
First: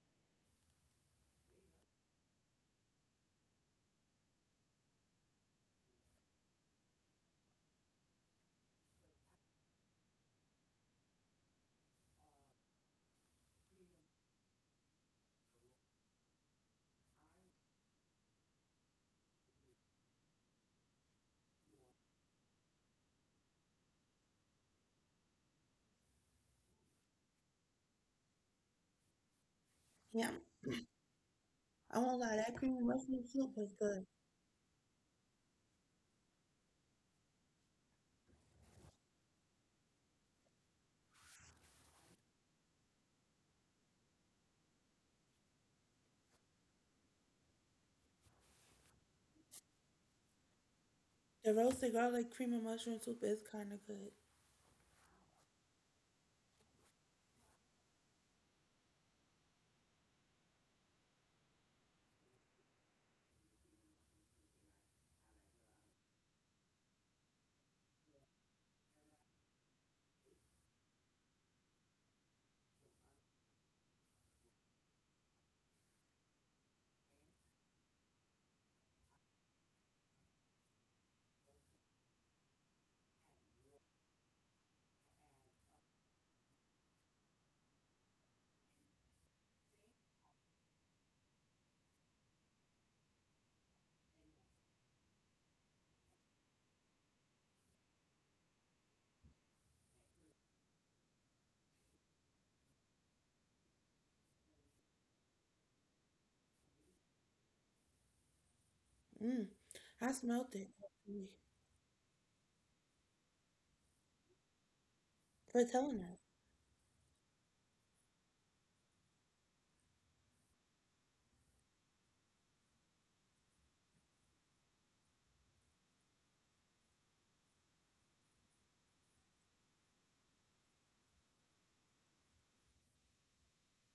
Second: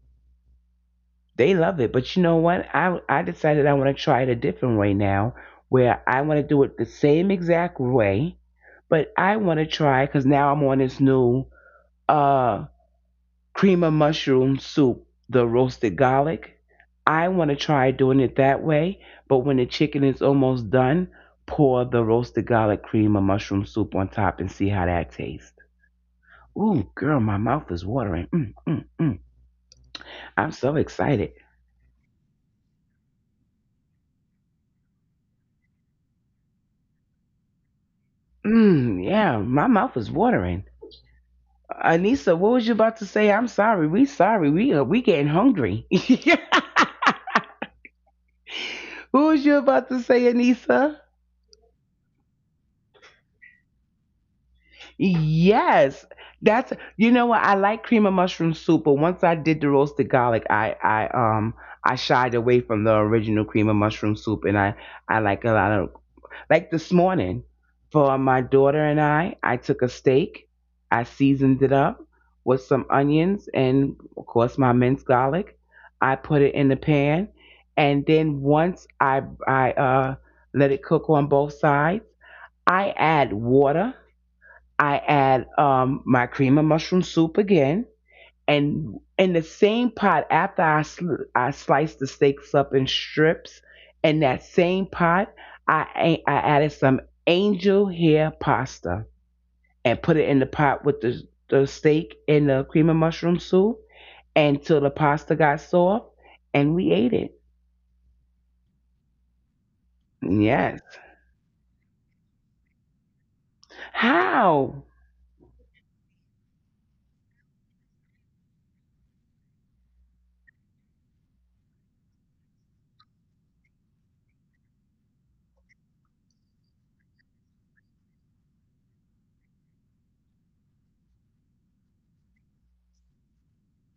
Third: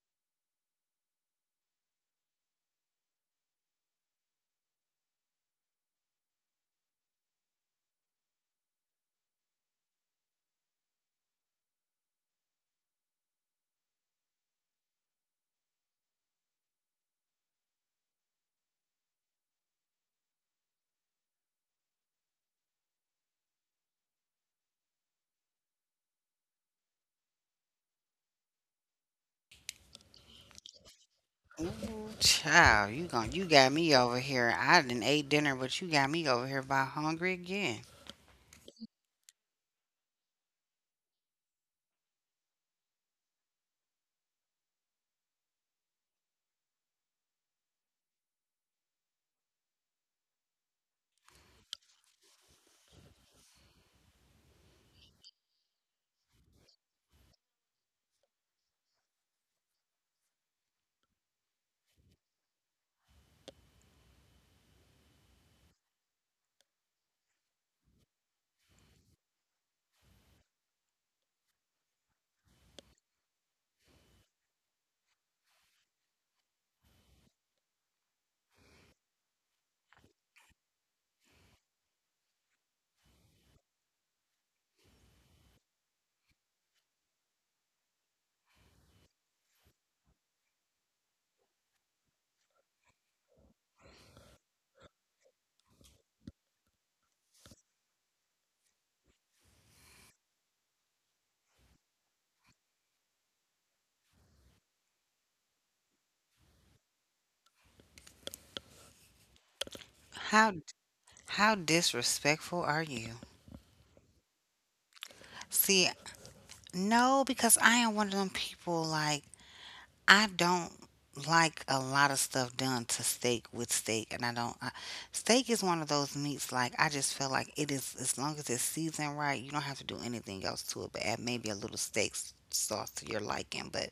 Speaker 1: They love it. But you know what? I decided I want to try it a different way now where I want to do it the same exact way, but I want to try, because now I'm on this new uh cream of mushroom soup, the roasted garlic. I want to try doing it that way, but when the chicken is almost done, pour the roasted garlic cream of mushroom soup on top and see how that tastes. Ooh, girl, my mouth is watering. Mm, mm, mm.
Speaker 3: yeah.
Speaker 1: I'm so excited.
Speaker 3: I
Speaker 2: Ooh,
Speaker 3: won't lie, that cream and
Speaker 2: child,
Speaker 3: mushroom
Speaker 2: you
Speaker 3: soup
Speaker 2: got
Speaker 3: was
Speaker 2: me
Speaker 3: good.
Speaker 2: over here. I didn't ate dinner, but you got me over here by hungry again.
Speaker 1: Mm, yeah, my mouth is watering. Anissa, what was you about to say? I'm sorry. We sorry. We getting hungry. What was you about to say, Anissa?
Speaker 3: The roasted garlic cream and mushroom soup is kind of good.
Speaker 1: Yes, that's, you know what, I like cream of mushroom soup, but once I did the roasted garlic, I I shied away from the original cream of mushroom soup, and I like a lot of, like this morning, for my daughter and I took a steak, I seasoned it up with some onions and of course my minced garlic. I put it in the pan, and then once I let it cook on both sides, I add water, I add my cream of mushroom soup again, and in the same pot after I sliced the steaks up in strips, in that same pot I added some angel hair pasta and put it in the pot with the steak and the cream of mushroom soup until the pasta got soft and we ate it.
Speaker 3: Mm, I smelt
Speaker 2: How
Speaker 3: it
Speaker 1: Yes.
Speaker 3: actually,
Speaker 2: how disrespectful are you?
Speaker 1: How?
Speaker 3: for
Speaker 2: See,
Speaker 3: telling us.
Speaker 2: no, because I am one of them people like I don't like a lot of stuff done to steak with steak, and I don't. I, steak is one of those meats like I just feel like it is as long as it's seasoned right, you don't have to do anything else to it, but add maybe a little steak sauce to your liking. But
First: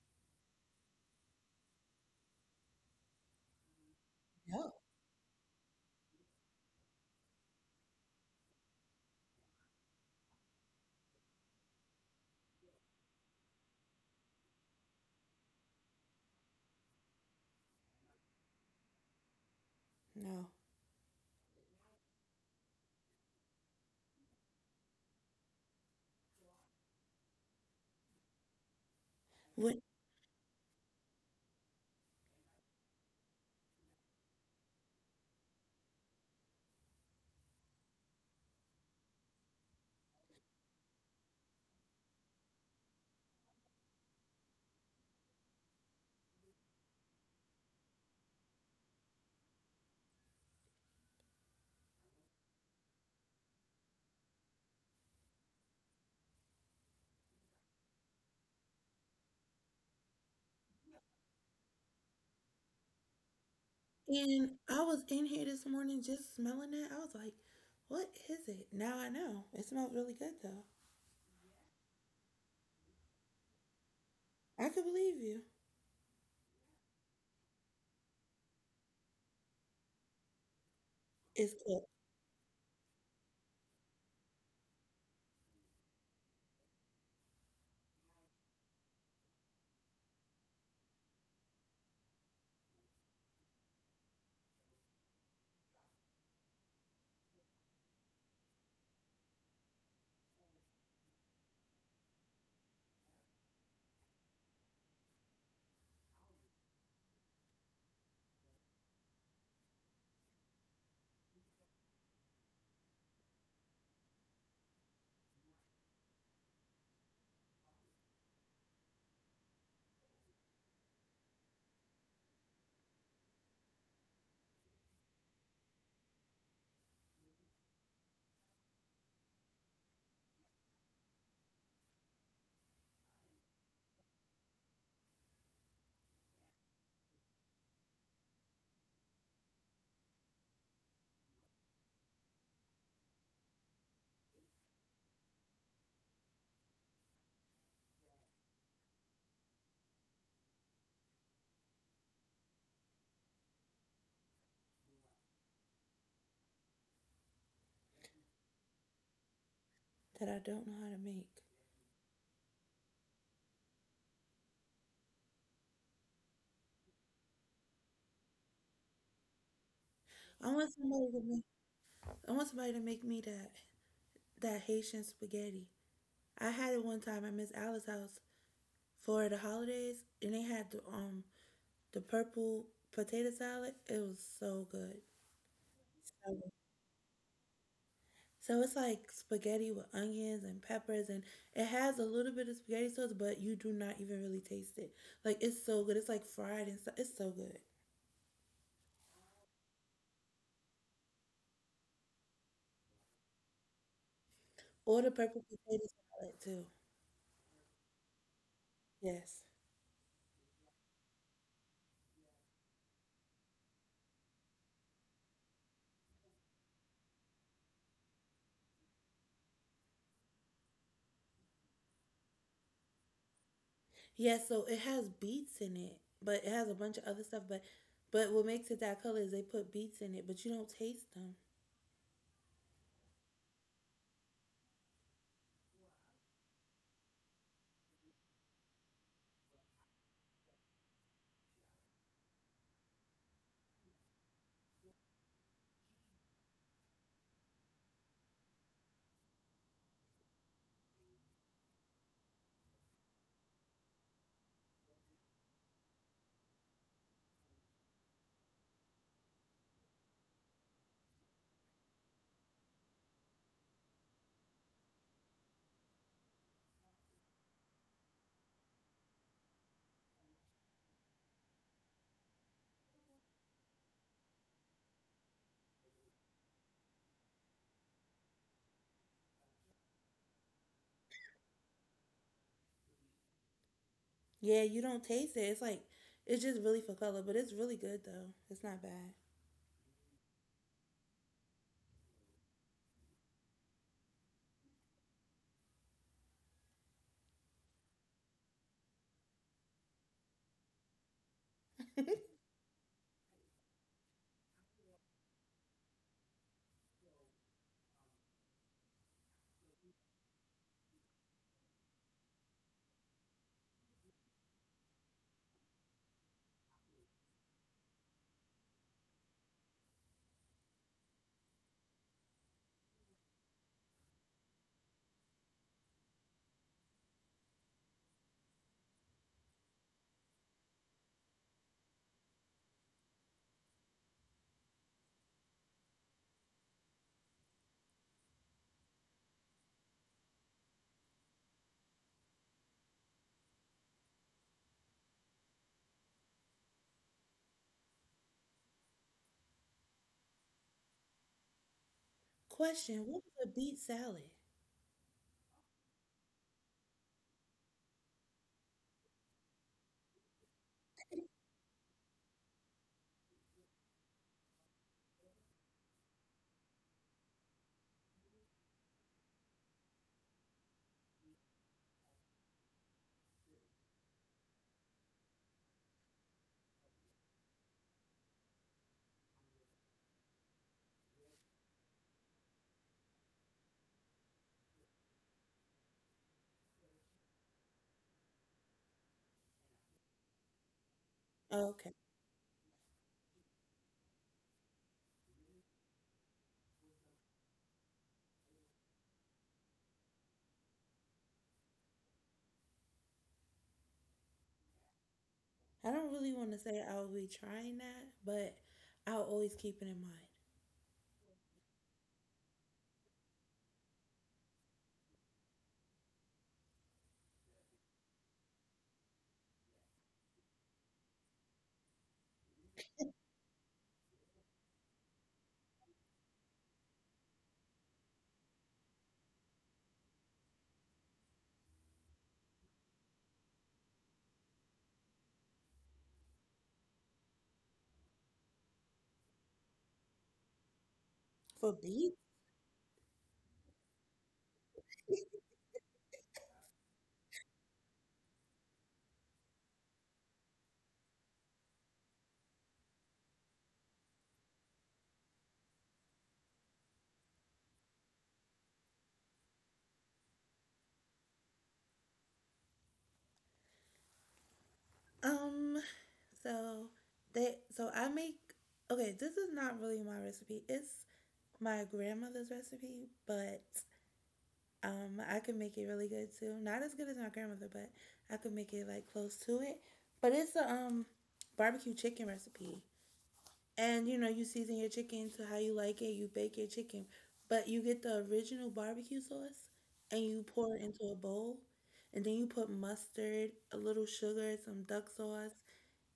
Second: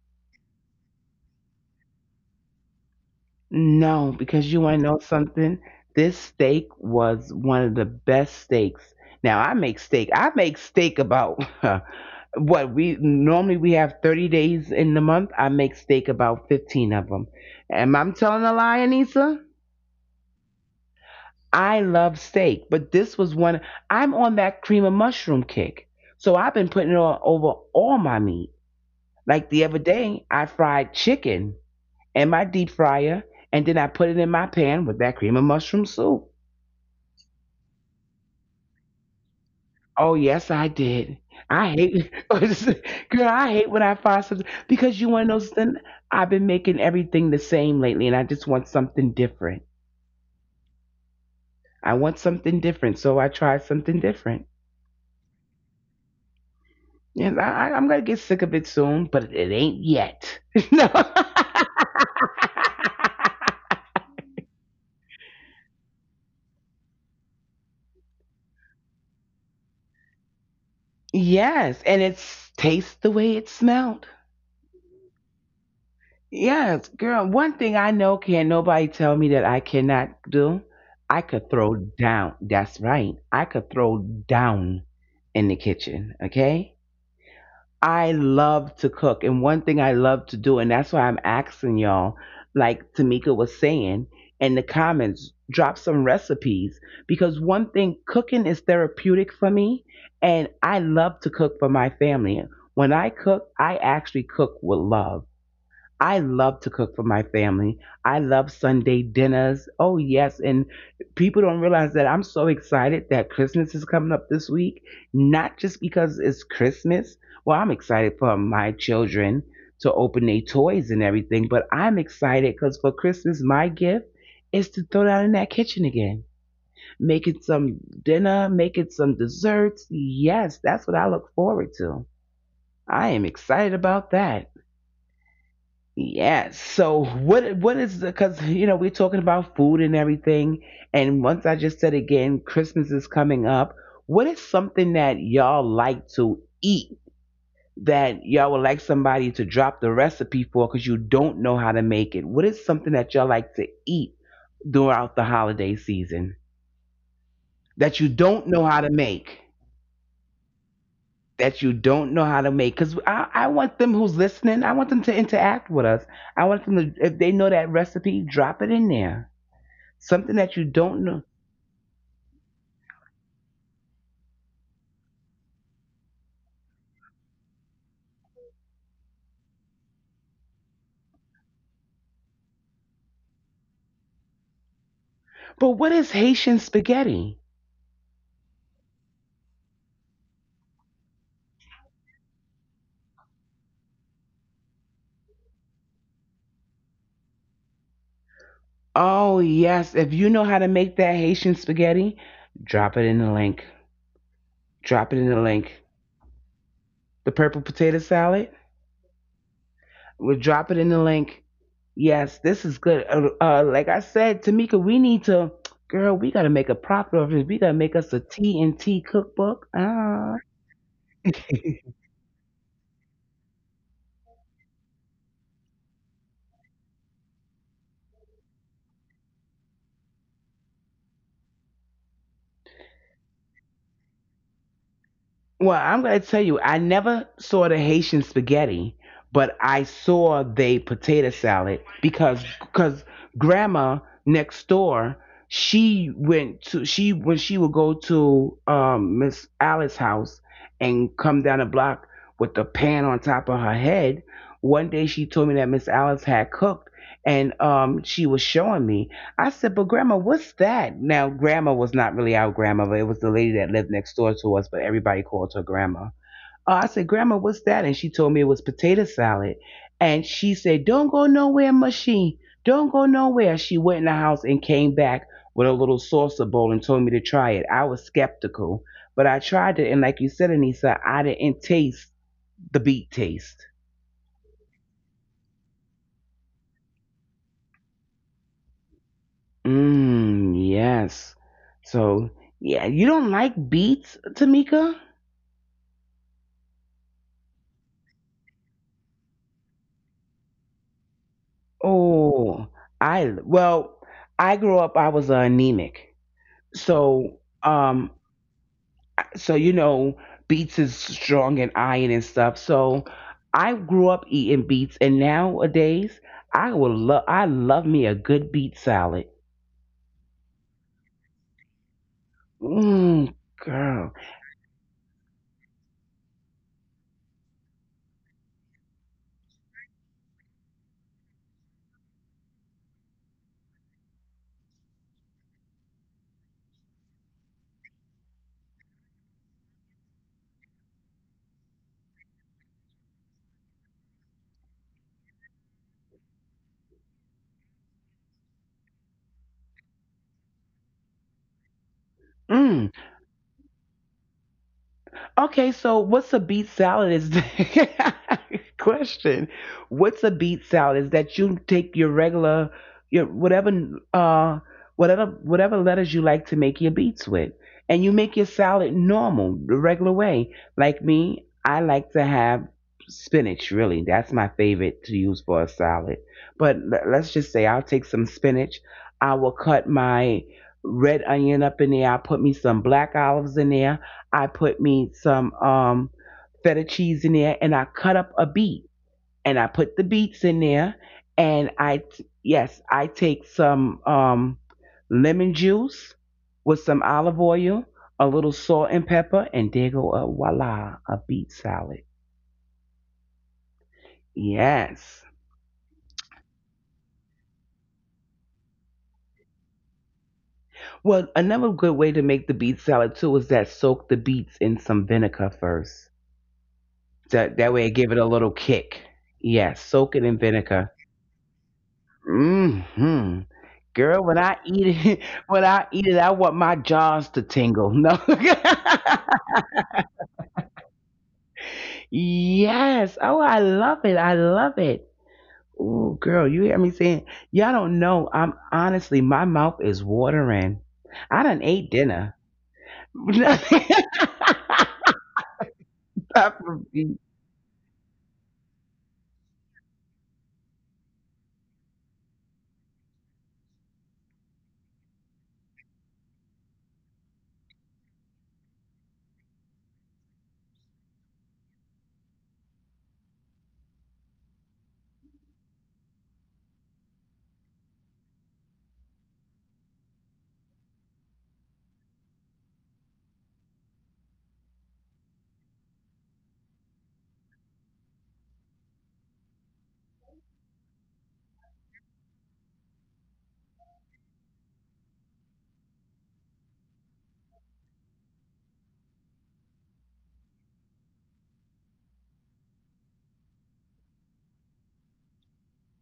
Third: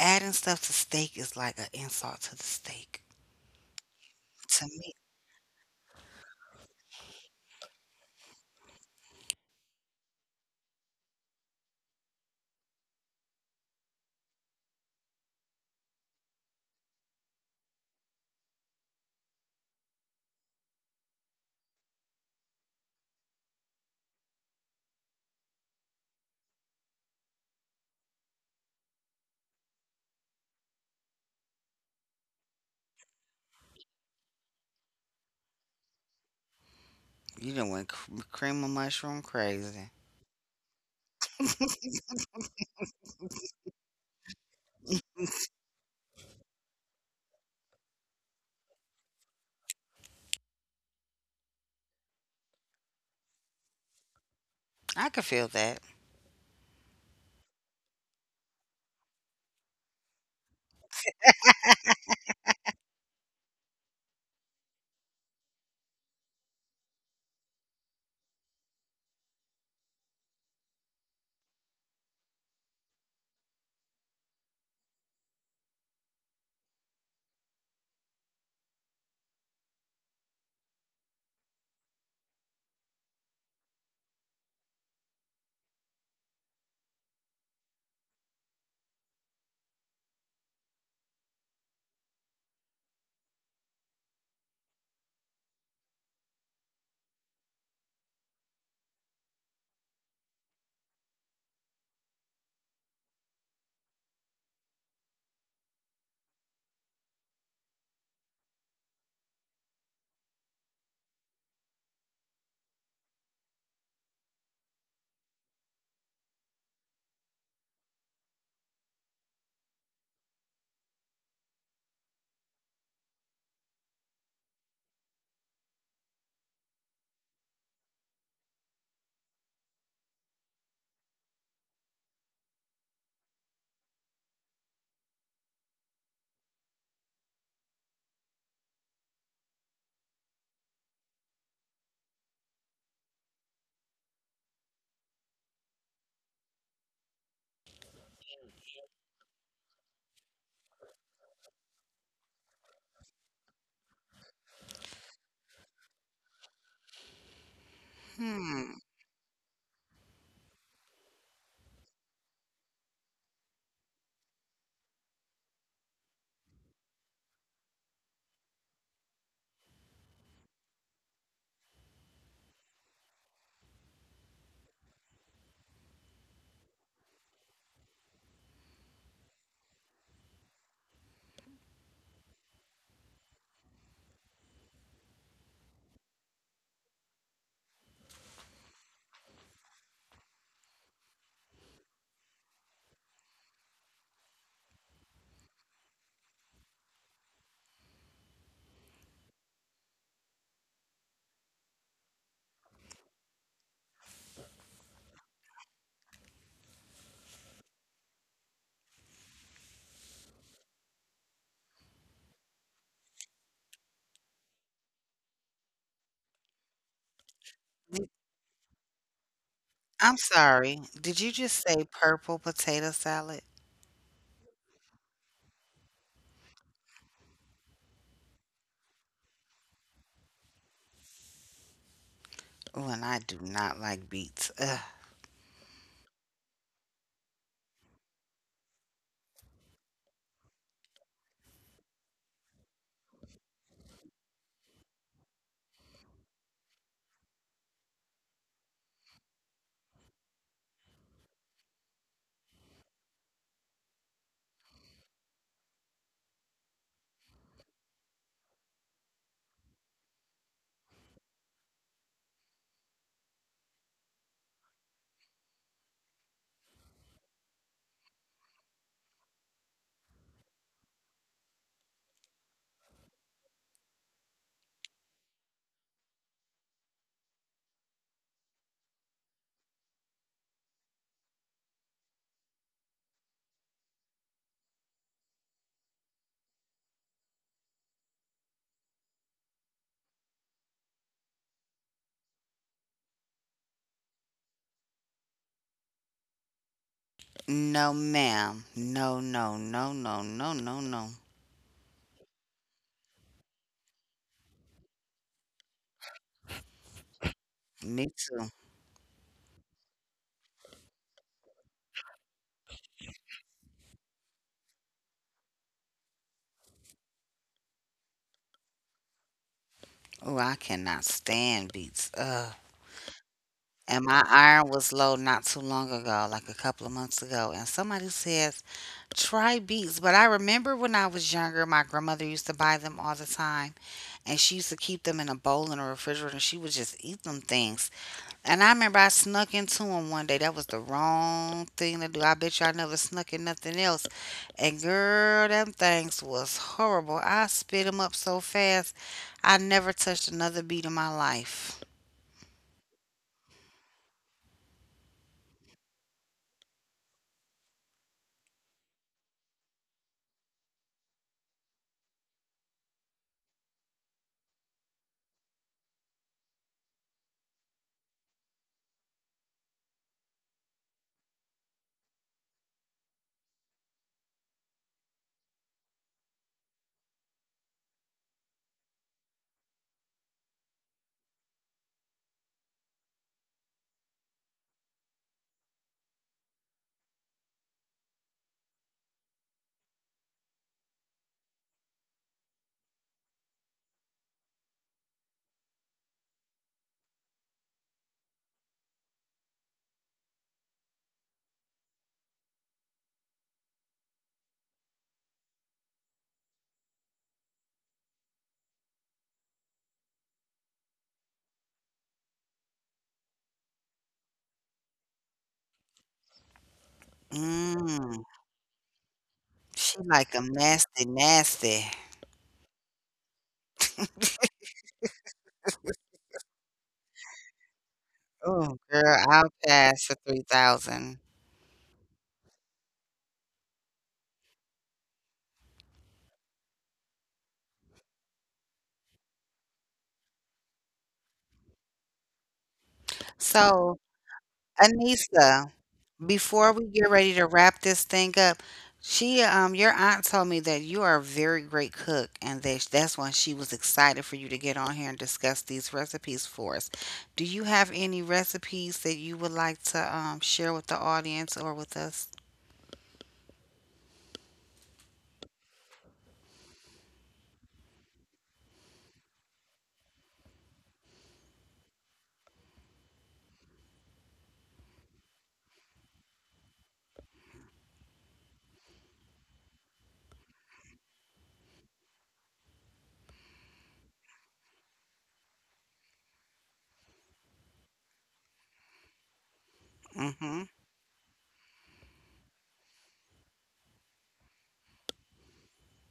Speaker 2: adding stuff to steak is like an insult to the steak
Speaker 1: No, because you
Speaker 2: to
Speaker 3: No,
Speaker 1: want to
Speaker 2: me.
Speaker 1: know something? This steak was one of the best steaks. Now I make steak. I make steak about what, we normally we have 30 days in the month. I make steak about 15 of them. Am I telling a lie, Anissa?
Speaker 3: no.
Speaker 1: I love steak, but this was one. I'm on that cream of mushroom kick. So I've been putting it on over all my meat. Like the other
Speaker 3: When,
Speaker 1: day, I fried chicken in my deep fryer, and then I put it in my pan with that cream of mushroom soup.
Speaker 2: You know when cream of mushroom crazy.
Speaker 1: Oh yes, I did. I hate, girl. I hate when I find something because you want to know something. I've been making everything the same lately, and I just want something different. I want something different, so I tried something different.
Speaker 2: I could feel that.
Speaker 1: And I'm gonna get sick of it soon, but it ain't yet. No.
Speaker 3: and I was in here this morning just smelling it. I was like, what is it? Now I know. It smells really good though.
Speaker 1: Yes, and it tastes the way it smelled.
Speaker 3: I could believe you.
Speaker 1: Yes, girl. One thing I know, can nobody tell me that I cannot do. I could
Speaker 3: It's
Speaker 1: throw
Speaker 3: cooked
Speaker 1: down. That's right. I could throw down in the kitchen. Okay. I love to cook, and one thing I love to do, and that's why I'm asking y'all, like Tamika was saying in the comments, drop some recipes, because one thing, cooking is therapeutic for me, and I love to cook for my family. When I cook, I actually cook with love. I love to cook for my family. I love Sunday dinners. Oh, yes. And people don't realize that I'm so excited that Christmas is coming up this week, not just because it's Christmas. Well, I'm excited for my children to open their toys and everything, but I'm excited because for Christmas, my gift is to throw down in that kitchen again, making some dinner, making some desserts. Yes, that's what I look forward to. I am excited about that. Yes. So what is the, cuz you know we're talking about food and everything, and once I just said again, Christmas is coming up. What is something that y'all like to eat that y'all would like somebody to drop the recipe for, cuz you don't know how to make it? What is something that y'all like to eat throughout the holiday season that you don't
Speaker 2: Hmm.
Speaker 1: know how to make?
Speaker 3: that I don't know how to make.
Speaker 1: That you don't know how to make. Because I want them who's listening, I want them to interact with us. I want them to, if they know that recipe, drop it in there. Something
Speaker 3: I
Speaker 1: that
Speaker 3: want
Speaker 1: you
Speaker 3: somebody
Speaker 1: don't
Speaker 3: to
Speaker 1: know.
Speaker 3: make. I want somebody to make me that Haitian spaghetti. I had it one time at Miss Alice's house, for the holidays, and they had the the purple potato salad. It was so good.
Speaker 1: But what is
Speaker 3: So,
Speaker 1: Haitian spaghetti?
Speaker 3: so it's like spaghetti with onions and peppers, and it has a little bit of spaghetti sauce, but you do not even really taste it. Like it's so good. It's like fried and stuff. It's so good.
Speaker 1: Oh, yes. If you know how to make that Haitian spaghetti, drop it in the link.
Speaker 3: Or the
Speaker 1: Drop it in
Speaker 3: purple
Speaker 1: the
Speaker 3: potato
Speaker 1: link.
Speaker 3: salad too.
Speaker 1: The purple potato salad,
Speaker 3: Yes.
Speaker 1: we'll drop it in the link. Yes, this is good. Like I said, Tamika, we need to, girl, we got to make a profit of this. We got to make us a TNT cookbook.
Speaker 2: I'm
Speaker 1: Ah.
Speaker 2: sorry. Did you just say purple potato salad?
Speaker 3: Yes, so it has beets in it, but it has a bunch of other stuff. But what makes it that color is they put beets in it, but you don't taste them.
Speaker 2: Oh, and I do not like beets. Ugh.
Speaker 1: Well, I'm going to tell you, I never saw the Haitian spaghetti, but I saw the potato salad, because grandma next door, she went to she, when she would go to Miss Alice's house and come down the block with the pan on top of her head. One day she told me that Miss Alice had cooked and she was showing me. I said, but grandma, what's that? Now, grandma was not really our grandma, but it was the lady that lived next door to us, but everybody called her grandma. I said, grandma, what's that? And she told me it was potato salad. And she said, don't go nowhere, machine. Don't go nowhere. She went in the house and came back with a little saucer bowl and told me to try it. I was skeptical, but I tried it. And like you said, Anissa, I didn't taste the beet taste.
Speaker 3: Yeah, you don't taste it. It's like it's just really for color, but it's really good though. It's not bad.
Speaker 1: Mmm, yes. So, yeah, you don't like beets, Tamika?
Speaker 2: No, ma'am. No, no, no, no, no, no, no.
Speaker 1: Oh, I, well, I grew up, I was anemic, so
Speaker 2: Me too.
Speaker 1: so you know, beets is strong in iron and stuff. So I grew up eating beets, and nowadays I will love, I love me a good beet salad.
Speaker 2: Oh, I cannot stand beets. Ugh.
Speaker 1: Mmm,
Speaker 2: And my
Speaker 1: girl.
Speaker 2: iron was low not too long ago, like a couple of months ago. And somebody says, try beets. But I remember when I was younger, my grandmother used to buy them all the time. And she used to keep them in a bowl in the refrigerator. And she would just eat them things. And I remember I snuck into them one day. That was the wrong thing to do. I bet you I never snuck in nothing else. And girl, them things was horrible. I spit them up so fast, I never touched another beat in my life.
Speaker 3: Question,
Speaker 1: Mm.
Speaker 3: what was a beet salad?
Speaker 1: Okay, so what's a beet salad? Is, question. What's a beet salad? Is that you take your regular, your whatever, uh, whatever, whatever letters you like to make your beets with, and you make your salad normal, the regular way. Like me, I like to have spinach. Really, that's my favorite to use for a salad. But let's just say I'll take some spinach. I will cut my red onion up in there. I'll put me some black olives in there. I put me some feta cheese in there, and I cut up a beet, and I put the beets in there, and
Speaker 3: Okay.
Speaker 1: yes, I take some lemon juice with some olive oil, a little salt and pepper, and there go, a voila, a beet salad. Yes.
Speaker 3: I don't really want to say I'll be trying that, but I'll always keep it in mind.
Speaker 1: Well, another good way to make the beet salad too is that soak the beets in some vinegar first. That, that way, it
Speaker 2: Mm.
Speaker 1: give it a little kick. Yes,
Speaker 2: She
Speaker 1: soak
Speaker 2: like
Speaker 1: it in
Speaker 2: 'em
Speaker 1: vinegar.
Speaker 2: nasty, nasty.
Speaker 1: Hmm. Girl, when I eat it, when I eat it, I want my jaws to tingle. No.
Speaker 2: Oh, girl, I'll pass for 3,000.
Speaker 1: Yes. Oh, I love it. I love it. Ooh, girl, you hear me saying, y'all don't know. I'm honestly, my mouth is watering. I
Speaker 3: For
Speaker 1: done ate
Speaker 3: beets?
Speaker 1: dinner.
Speaker 2: So Anissa, before we get ready to wrap this thing up, your aunt told me that you are a very great cook, and that that's why she was excited for you to get on here and discuss these recipes for us. Do you have any recipes that you would like to share with the audience or with us?
Speaker 3: Um, so so I make okay, this is not really my recipe. It's my grandmother's recipe, but I could make it really good too. Not as good as my grandmother, but I could make it like close to it. But it's a barbecue chicken recipe. And you know, you season your chicken to how you like it, you bake your chicken. But you get the original barbecue sauce and you
Speaker 2: Mm-hmm.
Speaker 3: pour it into a bowl, and then you put mustard, a little sugar, some duck sauce,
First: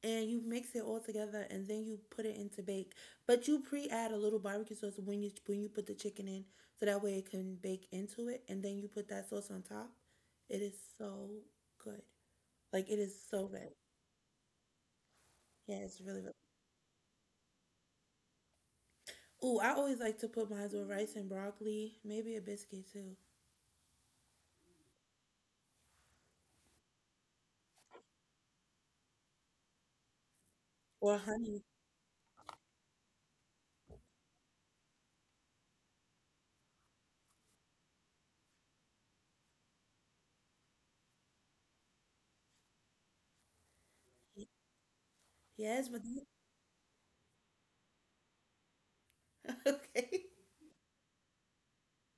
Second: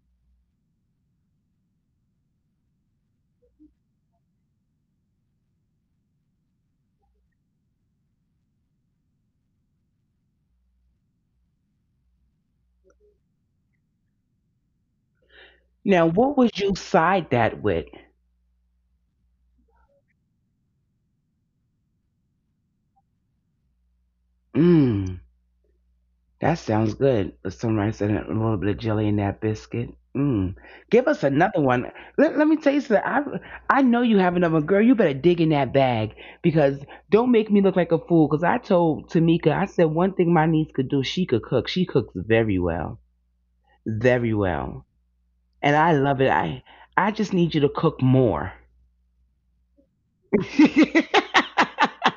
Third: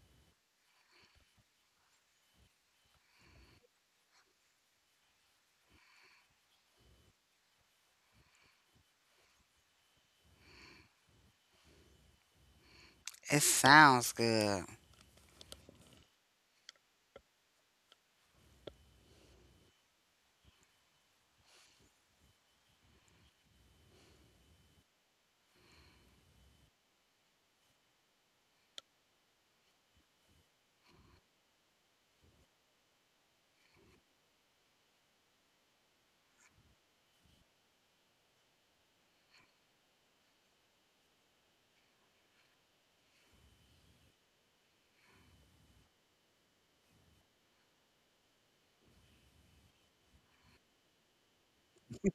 Speaker 3: and you mix it all together and then you put it into bake. But you pre-add a little barbecue sauce when you put the chicken in, so that way it can bake into it, and then you put that sauce on top. It is so good. Like it is
Speaker 2: It
Speaker 3: so good.
Speaker 2: sounds good.
Speaker 3: Yeah, it's
Speaker 1: Now,
Speaker 3: really really.
Speaker 1: what would you side that with?
Speaker 3: Ooh, I always like to put mine with rice and broccoli, maybe a biscuit too,
Speaker 1: Mm. That sounds good. With some rice and a little bit of jelly in that biscuit. Mm. Give
Speaker 3: or
Speaker 1: us
Speaker 3: honey.
Speaker 1: another one. Let me tell you something. I know you have another one. Girl, you better dig in that bag, because don't make me look like a fool. Because I told Tamika, I said one thing my niece could do, she could cook. She cooks very well. Very well. And
Speaker 3: Yes,
Speaker 1: I
Speaker 3: but
Speaker 1: love it. I just need you to cook more.
Speaker 3: okay.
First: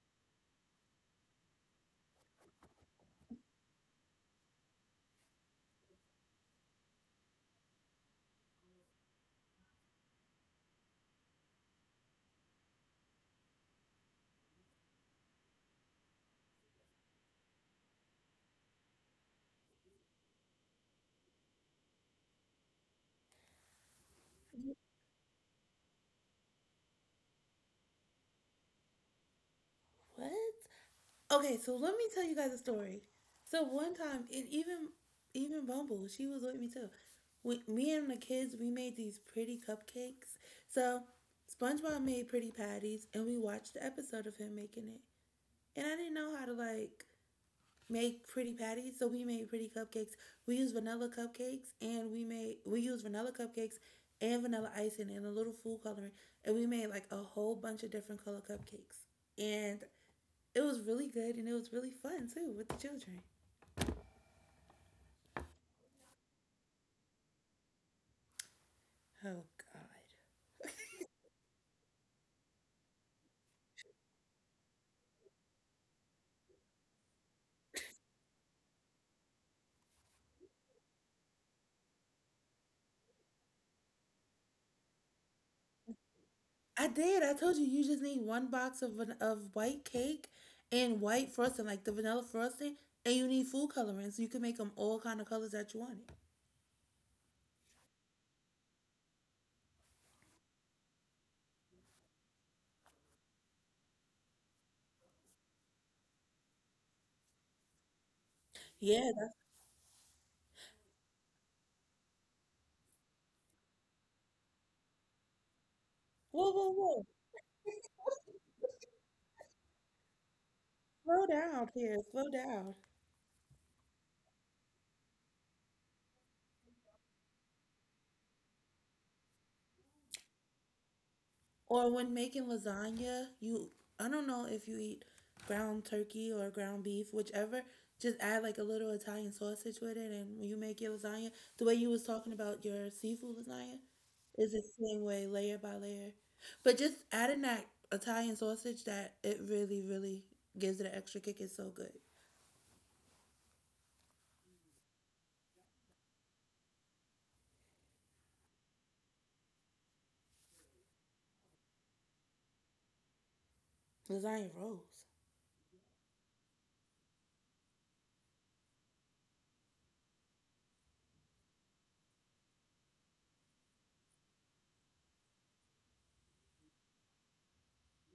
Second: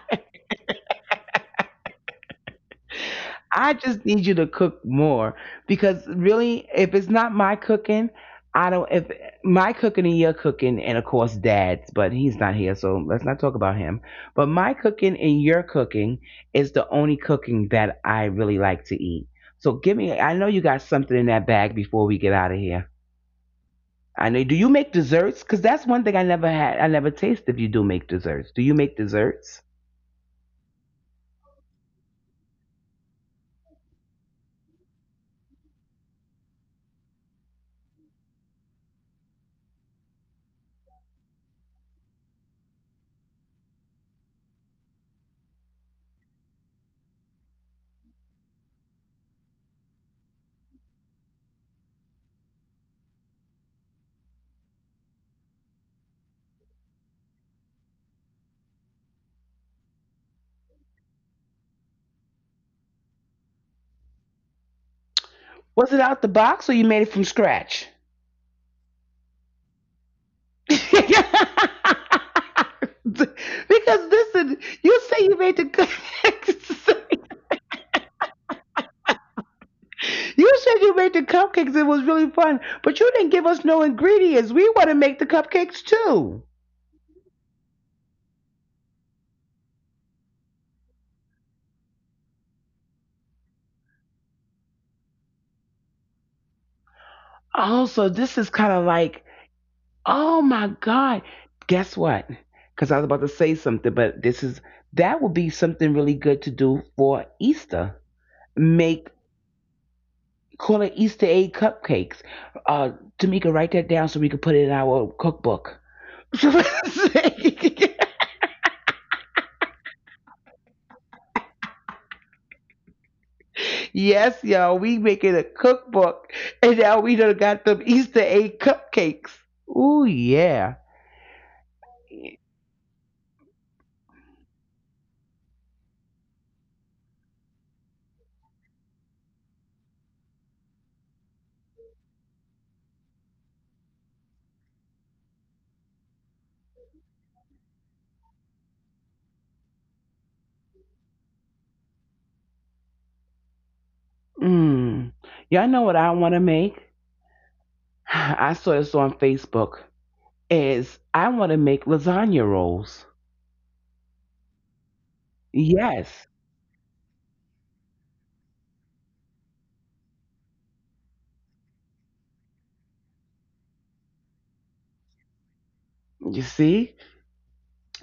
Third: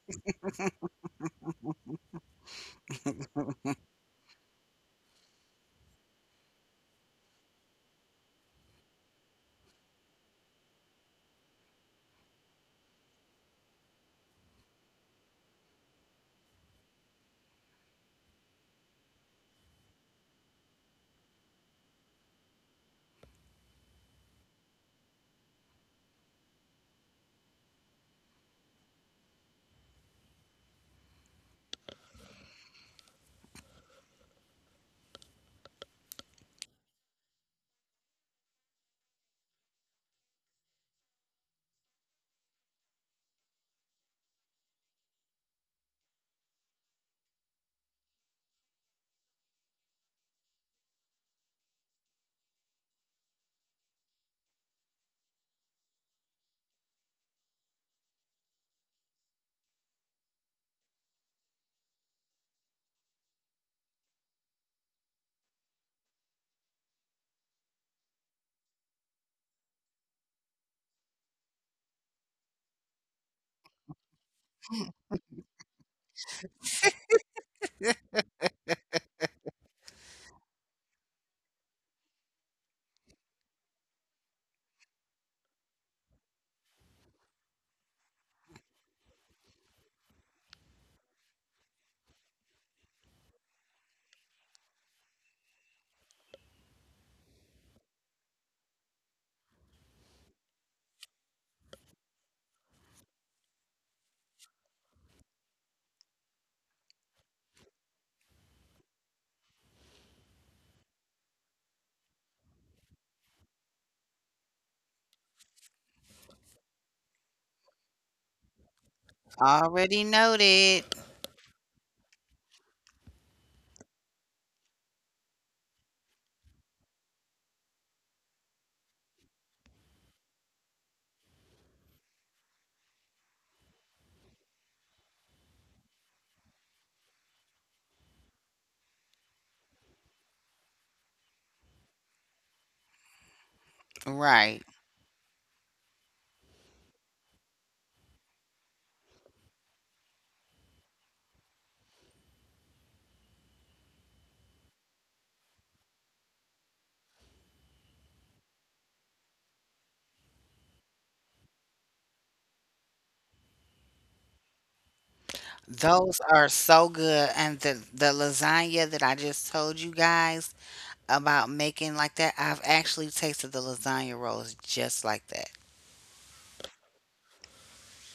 Speaker 1: I just need you to cook more because really, if it's not my cooking, I don't. If my cooking and your cooking, and of course Dad's, but he's not here, so let's not talk about him. But my cooking and your cooking is the only cooking that I really like to eat. So give me. I know you got something in that bag before we get out of here. I know. Do you make desserts? Because that's one thing I never had. I never tasted. If you do make desserts, do you make desserts?
Speaker 3: What? Okay, so let me tell you guys a story. So one time, and even Bumble, she was with me too. We, me and the kids, we made these pretty cupcakes. So SpongeBob made pretty patties, and we watched the episode of him making it. And I didn't know how to like make pretty patties, so we made pretty cupcakes. We used vanilla cupcakes, and we used vanilla cupcakes and vanilla icing and a little food coloring, and we made like a whole bunch of different color cupcakes. And it was really good and it was really fun too with the children.
Speaker 1: Was it out the box or you made it from scratch?
Speaker 3: Oh God,
Speaker 1: Because listen, you say you made the cupcakes. You said you made the cupcakes. It was really fun, but you didn't give us no ingredients. We want to make the cupcakes too.
Speaker 3: I did. I told you you just need one box of white cake and white frosting, like the vanilla frosting, and you need food coloring so you can make them all kind of colors that you wanted.
Speaker 1: Oh, so this is kind of like, oh my god. Guess what? Because I was about to say something, but this is, that would be something really good to do for Easter. Make,
Speaker 3: Yeah.
Speaker 1: call it Easter egg cupcakes. Uh, Tamika, write that down so we can put it in our cookbook.
Speaker 3: Whoa, whoa, whoa!
Speaker 2: Already noted.
Speaker 3: Slow down here. Slow down.
Speaker 1: Yes, y'all, we making a cookbook, and now we done got them Easter egg cupcakes. Ooh yeah.
Speaker 3: Or when making lasagna, you I don't know if you eat ground turkey or ground beef, whichever. Just add like a little Italian sausage with it, and when you make your lasagna, the way you was talking about your seafood lasagna is
Speaker 2: Right.
Speaker 3: the same way, layer by layer. But just adding that Italian sausage, that it really, really gives it an extra kick. It's so good.
Speaker 1: Mm. Y'all know what I want to make? I saw this on Facebook. Is I want to make lasagna rolls.
Speaker 3: Lasagna rolls.
Speaker 2: Those
Speaker 1: Yes,
Speaker 2: are so good. And the lasagna that I just told you guys about making like that, I've actually tasted the lasagna rolls just like that.
Speaker 1: you see.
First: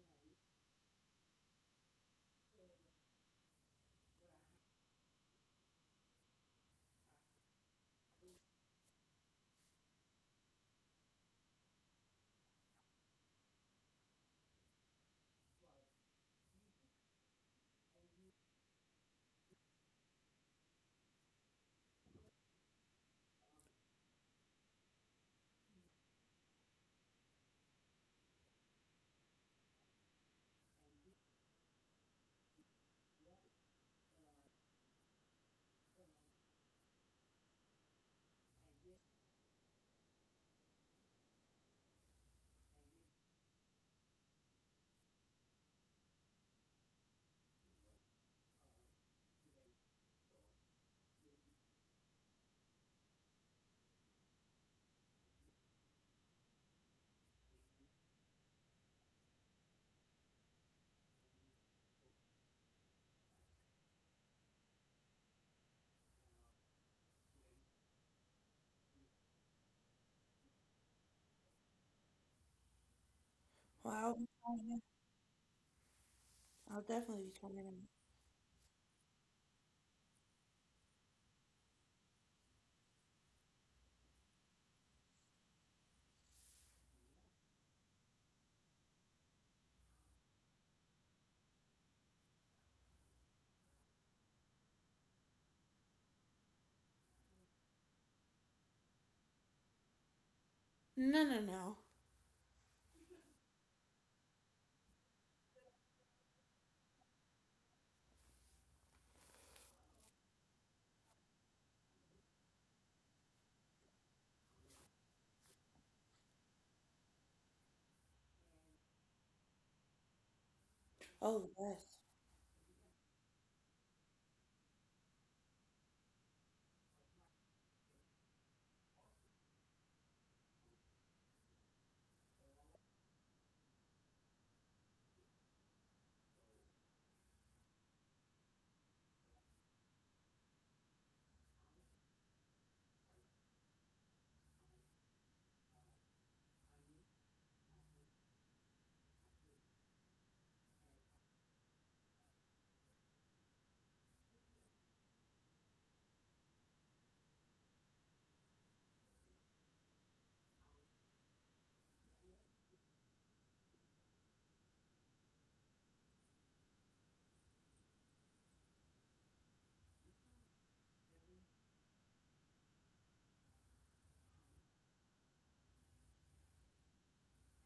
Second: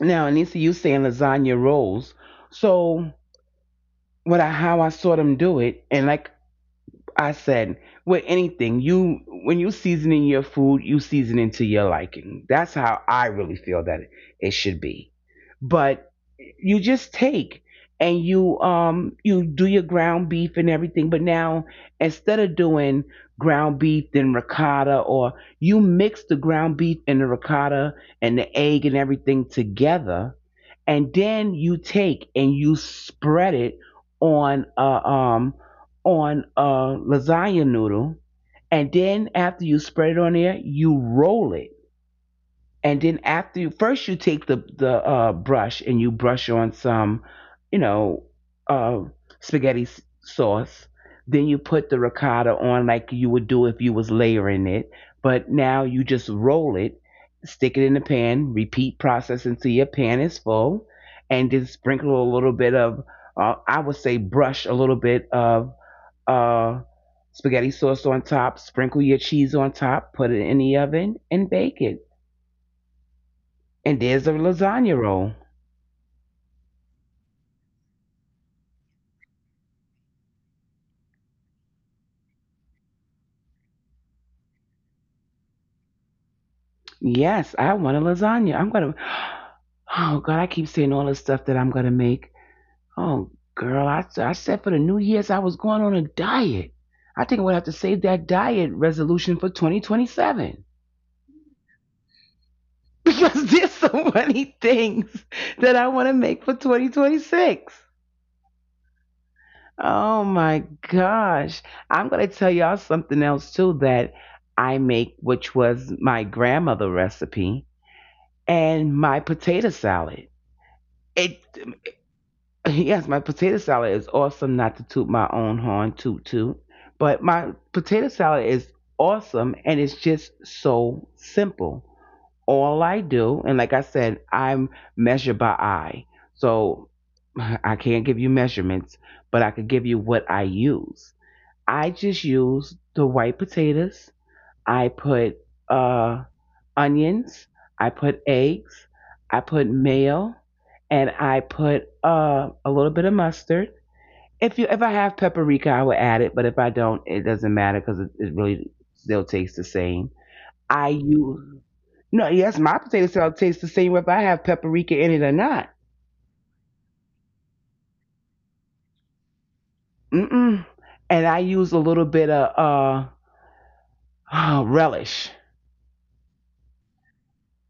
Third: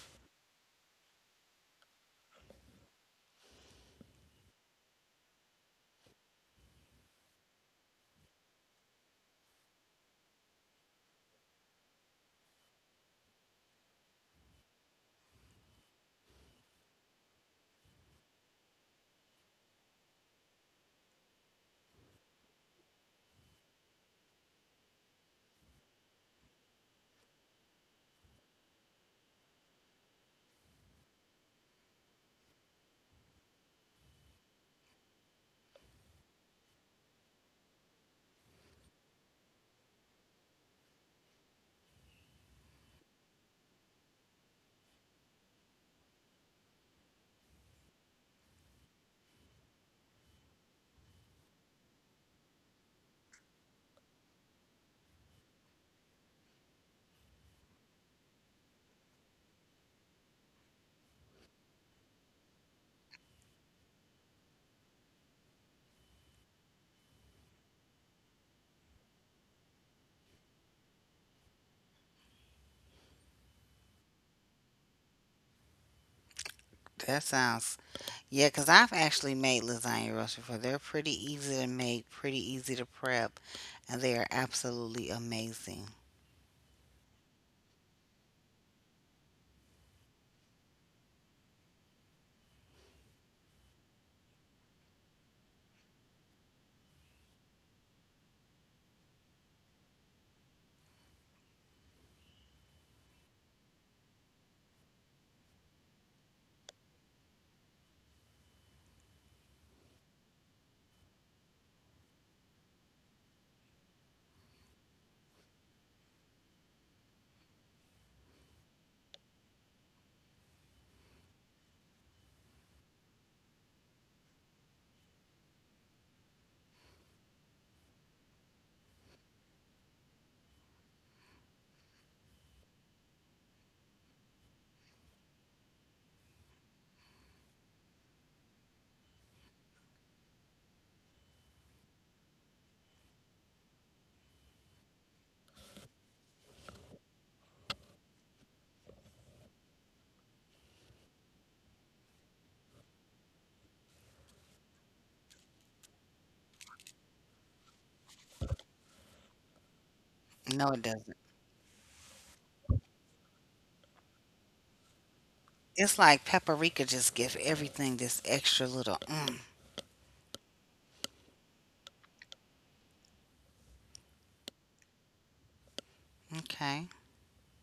Speaker 1: Now, Anissa, you saying lasagna rolls. So what I, how I saw them do it, and like I said, with anything, you, when you seasoning your food, you season it to your liking. That's how I really feel that it should be. But you just take and you you do your ground beef and everything, but now instead of doing ground beef then ricotta, or you mix the ground beef and the ricotta and the egg and everything together, and then you take and you spread it on a um on a lasagna noodle, and then after you spread it on there, you roll it. And then after, you first you take the brush and you brush on some you know uh, spaghetti sauce, then you put the ricotta on like you would do if you was layering it, but now you just roll it, stick it in the pan, repeat process until your pan is full, and just sprinkle a little bit of, I would say brush a little bit of uh, spaghetti sauce on top, sprinkle your cheese on top, put it in the oven and bake it, and
Speaker 3: Wow,
Speaker 1: there's a
Speaker 3: I'll
Speaker 1: lasagna roll.
Speaker 3: I'll definitely
Speaker 2: That
Speaker 3: be trying
Speaker 2: sounds,
Speaker 3: them.
Speaker 2: yeah, because I've actually made lasagna rolls before. They're pretty easy to make, pretty easy to prep, and they are absolutely amazing.
Speaker 1: Yes, I want a lasagna. I'm gonna. Oh God, I keep saying all the stuff that I'm gonna make. Oh girl, I said for the New Year's I was going on a diet. I think I'm gonna have to save that diet resolution for 2027
Speaker 3: No, no, no.
Speaker 1: because there's so many things that I want to make for 2026. Oh my gosh. I'm going to tell y'all something else too that I make, which was my grandmother recipe. And my potato salad. It
Speaker 3: Oh yes.
Speaker 1: yes, my potato salad is awesome. Not to toot my own horn, toot toot, but my potato salad is awesome, and it's just so simple. All I do, and like I said, I'm measured by eye, so I can't give you measurements, but I could give you what I use. I just use the white potatoes. I put uh onions, I put eggs, I put mayo, and I put a little bit of mustard. If I have paprika, I will add it, but if I don't, it doesn't matter because it really still tastes the same.
Speaker 2: No, it
Speaker 1: I
Speaker 2: doesn't.
Speaker 1: use, no, yes, my potato salad tastes the same whether I have paprika in it or not.
Speaker 2: It's like paprika just give everything this extra little. Mm,
Speaker 1: Mm-mm. And I use a little bit of relish.
Speaker 2: okay.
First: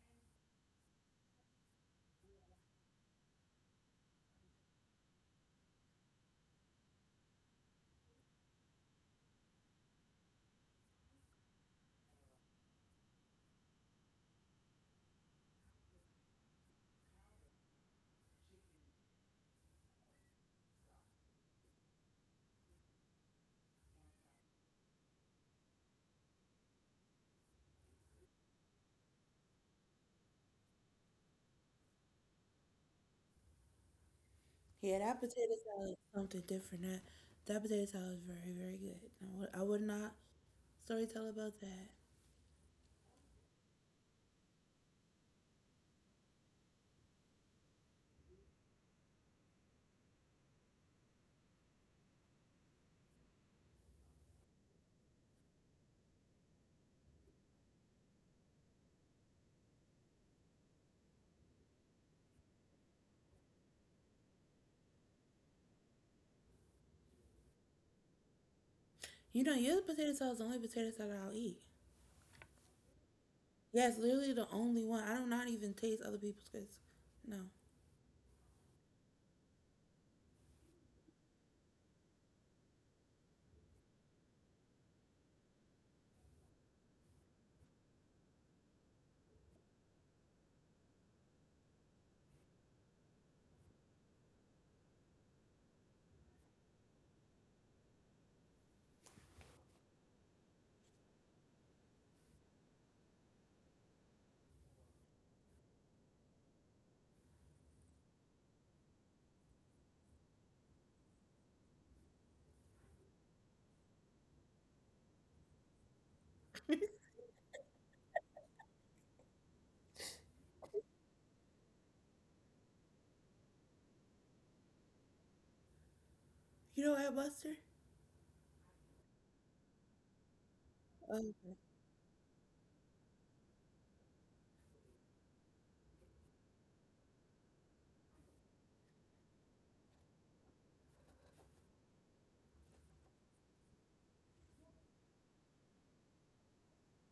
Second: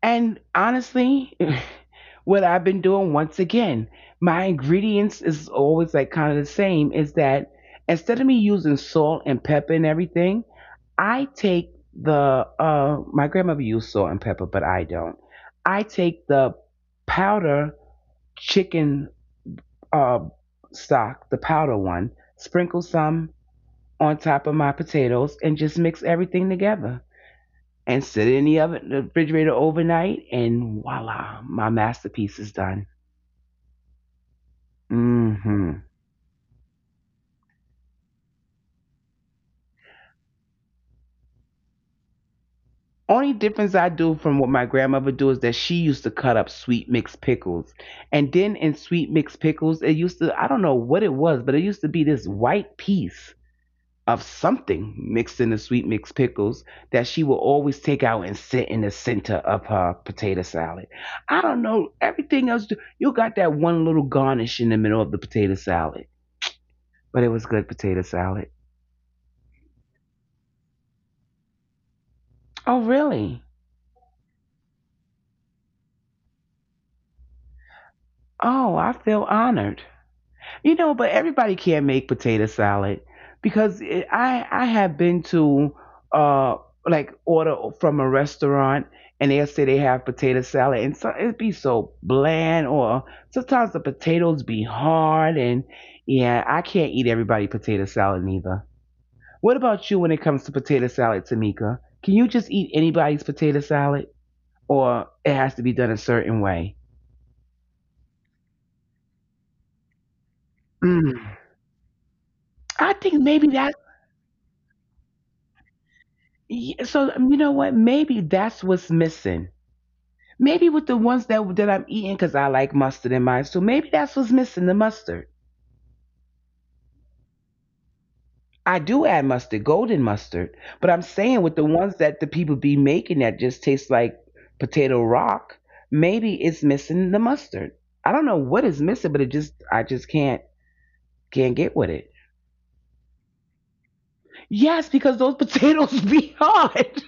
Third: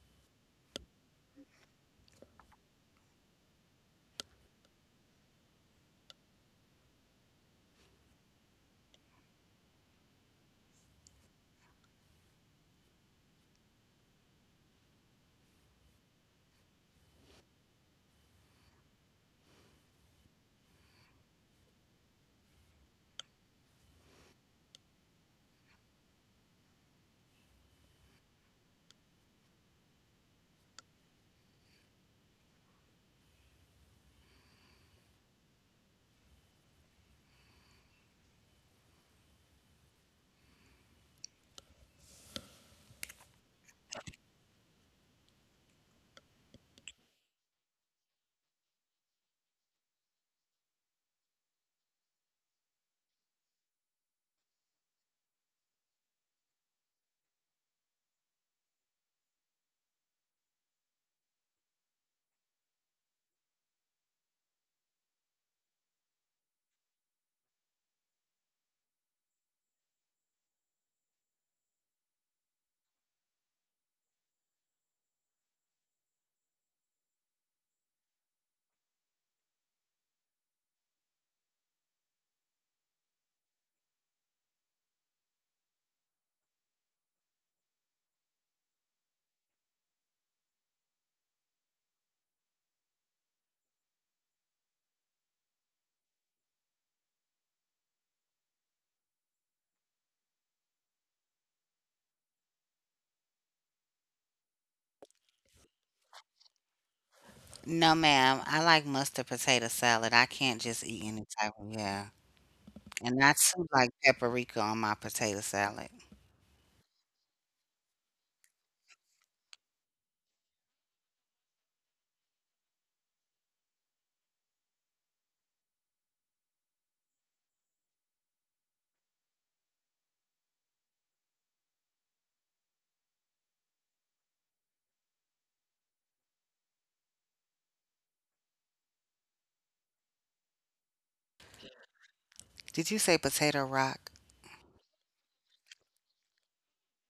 Speaker 1: And honestly, what I've been doing once again. My ingredients is always like kind of the same, is that instead of me using salt and pepper and everything, I take the my grandmother used salt and pepper, but I don't. I take the powder chicken uh stock, the powder one, sprinkle some on top of my potatoes and just mix everything together and sit it in the oven, the refrigerator overnight, and voila, my masterpiece is done.
Speaker 3: Yeah, that potato
Speaker 1: Hmm.
Speaker 3: salad is something different. That potato salad is very, very good. I would not storytell about that.
Speaker 1: Only difference I do from what my grandmother do is that she used to cut up sweet mixed pickles, and then in sweet mixed pickles, it used to, I don't know what it was, but it used to be this white piece of something mixed in the sweet mixed pickles that she would always take out and sit in the center of her potato salad. I don't know, everything else. You got that one little garnish in the middle of the potato salad, but it was good potato salad.
Speaker 3: You know, your potato salad is the only potato salad I'll eat.
Speaker 1: Oh really?
Speaker 3: Yeah, it's literally the only one. I do not even taste other people's because no.
Speaker 1: Oh, I feel honored. You know, but everybody can't make potato salad because it, I have been to uh like order from a restaurant and they'll say they have potato salad and so it'd be so bland, or sometimes the potatoes be hard, and yeah, I can't eat everybody potato salad neither. What about you when it comes to potato salad, Tamika? Can you just eat anybody's potato salad, or it has to be done a certain way?
Speaker 2: No, ma'am. I like mustard potato salad. I can't just eat
Speaker 1: Mm.
Speaker 2: any type of, yeah.
Speaker 1: I think
Speaker 2: And I
Speaker 1: maybe
Speaker 2: too
Speaker 1: that.
Speaker 2: like paprika on my potato salad.
Speaker 1: Yeah, so you know what? Maybe that's what's missing. Maybe with the ones that I'm eating, because I like mustard in mine. So maybe that's what's missing, the mustard.
Speaker 3: You know what, Buster?
Speaker 1: I do add mustard, golden mustard. But I'm
Speaker 3: Oh,
Speaker 1: saying with the ones that the people be making that just taste like potato rock, maybe it's missing the mustard. I don't know what is missing, but it just, I just can't get with it.
Speaker 2: Did you say potato rock
Speaker 1: Yes, because those potatoes be hard.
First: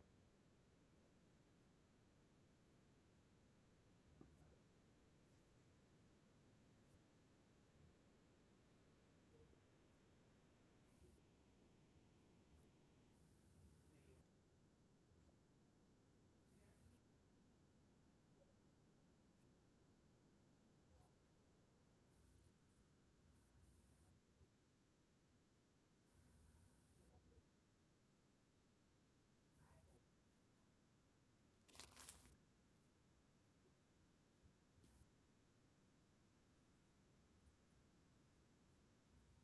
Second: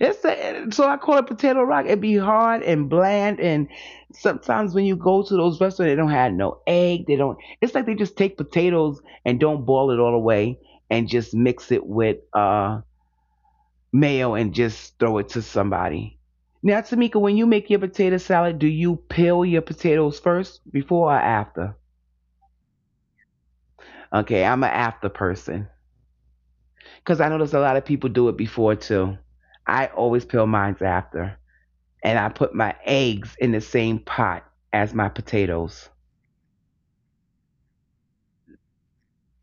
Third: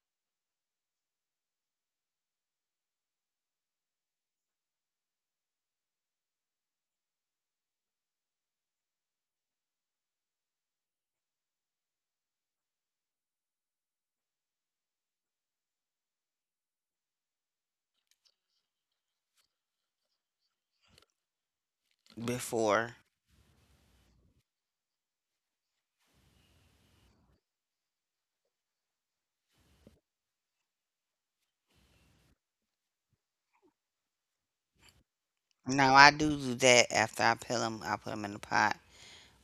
Speaker 1: It's a, so I call it potato rock. It be hard and bland, and sometimes when you go to those restaurants, they don't have no egg. They don't. It's like they just take potatoes and don't boil it all the way, and just mix it with mayo and just throw it to somebody. Now, Tamika, when you make your potato salad, do you peel your potatoes first, before or after?
Speaker 2: before?
Speaker 1: Okay, I'm an after person because I know there's a lot of people do it before too. I always peel mine after. And I put my eggs in the same pot as my potatoes.
Speaker 2: No, I do do that after I peel them. I put them in the pot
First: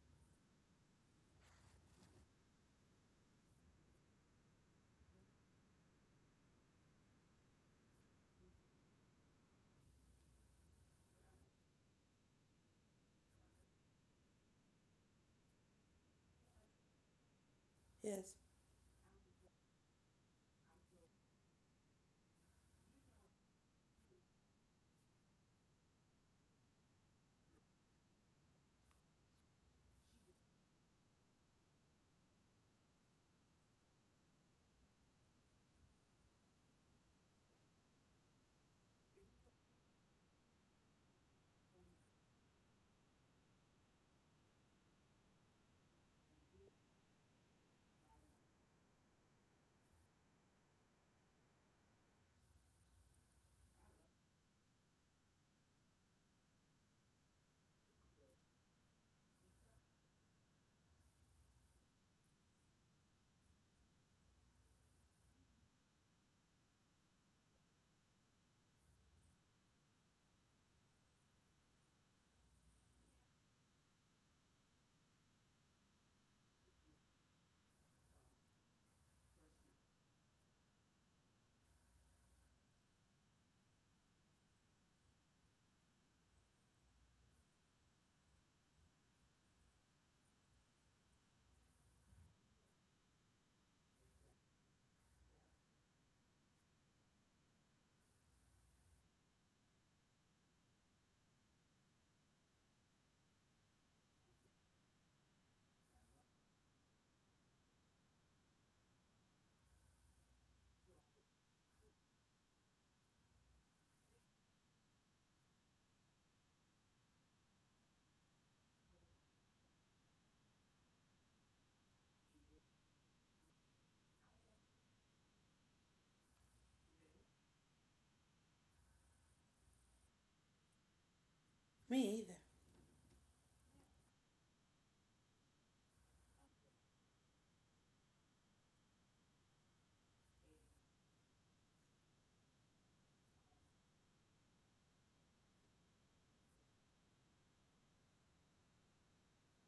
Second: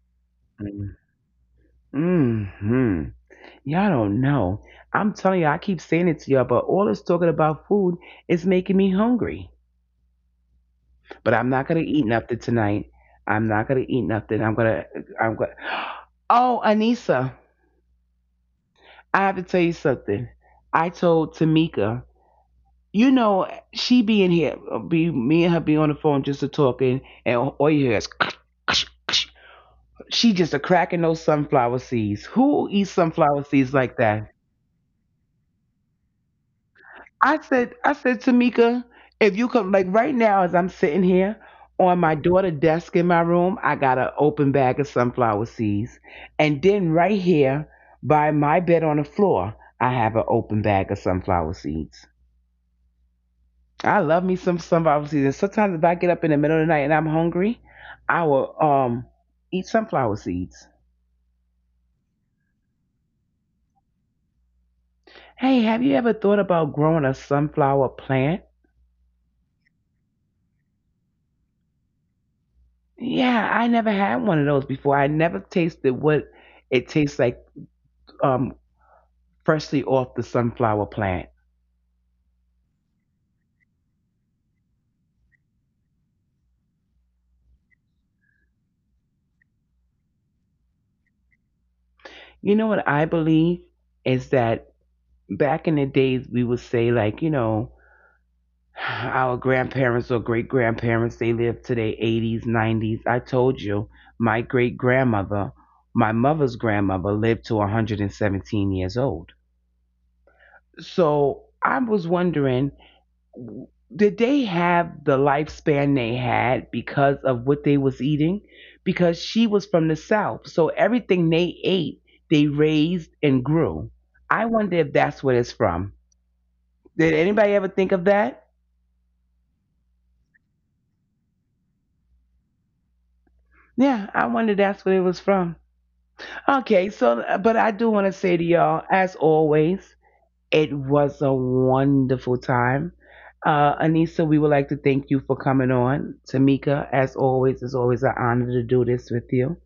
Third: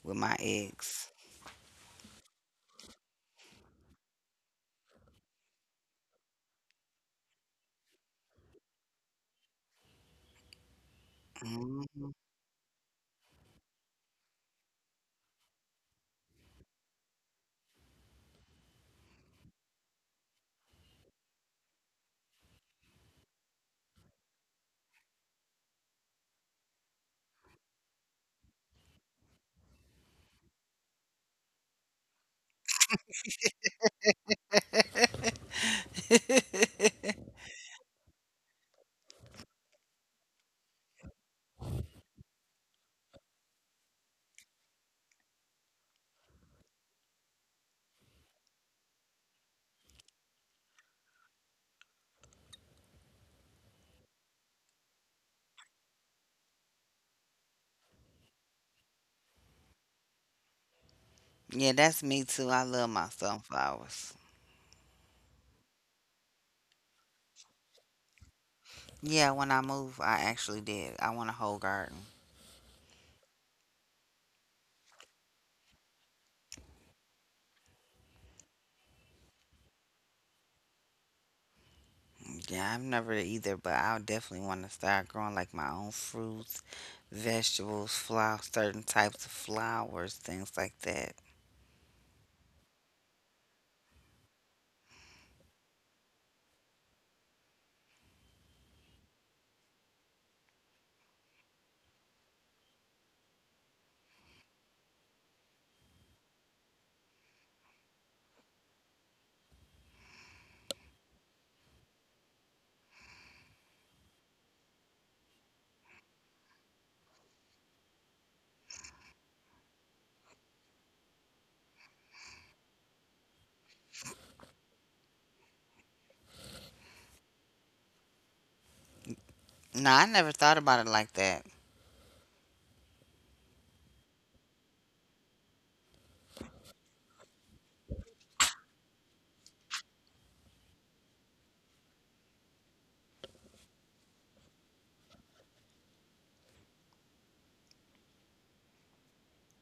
Speaker 2: with my eggs.
Speaker 1: Mm-hmm. Y'all don't know. I'm telling you, I keep saying it to y'all, but all this talking about food is making me hungry. But I'm not gonna eat
Speaker 2: Mhm.
Speaker 1: nothing tonight. I'm not gonna eat nothing. I'm gonna. I'm gonna. Oh, Anissa,
Speaker 3: yes.
Speaker 1: I have to tell you something. I told Tamika, you know, she be in here, be me and her be on the phone just to talking, and all you hear is she just a cracking those sunflower seeds. Who eats sunflower seeds like that? I said, Tamika, if you could, like right now, as I'm sitting here on my daughter' desk in my room, I got an open bag of sunflower seeds. And then right here by my bed on the floor, I have an open bag of sunflower seeds. I love me some sunflower seeds. And sometimes if I get up in the middle of the night and I'm hungry, I will eat sunflower seeds.
Speaker 2: Yeah, that's me too. I love my sunflowers.
Speaker 1: Hey, have you ever thought about growing a sunflower plant?
Speaker 2: Yeah, when I move, I actually did. I want a whole garden.
Speaker 1: Yeah, I never had one of those before. I never tasted what it tastes like, um, freshly off the sunflower plant.
Speaker 2: Yeah, I've never either, but I definitely want to start growing like my own fruits, vegetables, flowers, certain types of flowers, things like that.
Speaker 1: You know what I believe is that back in the days, we would say, like, you know, our grandparents or great grandparents, they lived to their 80s, 90s. I told you, my great grandmother, my mother's grandmother, lived to 117 years old. So I was wondering, did they have the lifespan they had because of what they was eating, because she was from the south, so everything they ate they raised and grew. I wonder if that's what it's from. Did anybody ever think of that?
Speaker 2: No, I never thought about it like that.
Speaker 3: Me either.
Speaker 1: Yeah, I wonder that's what it was from. Okay, so but I do want to say to y'all, as always, it was a wonderful time. Anissa, we would like to thank you for coming on. Tamika, as always, it's always an honor to do this with you.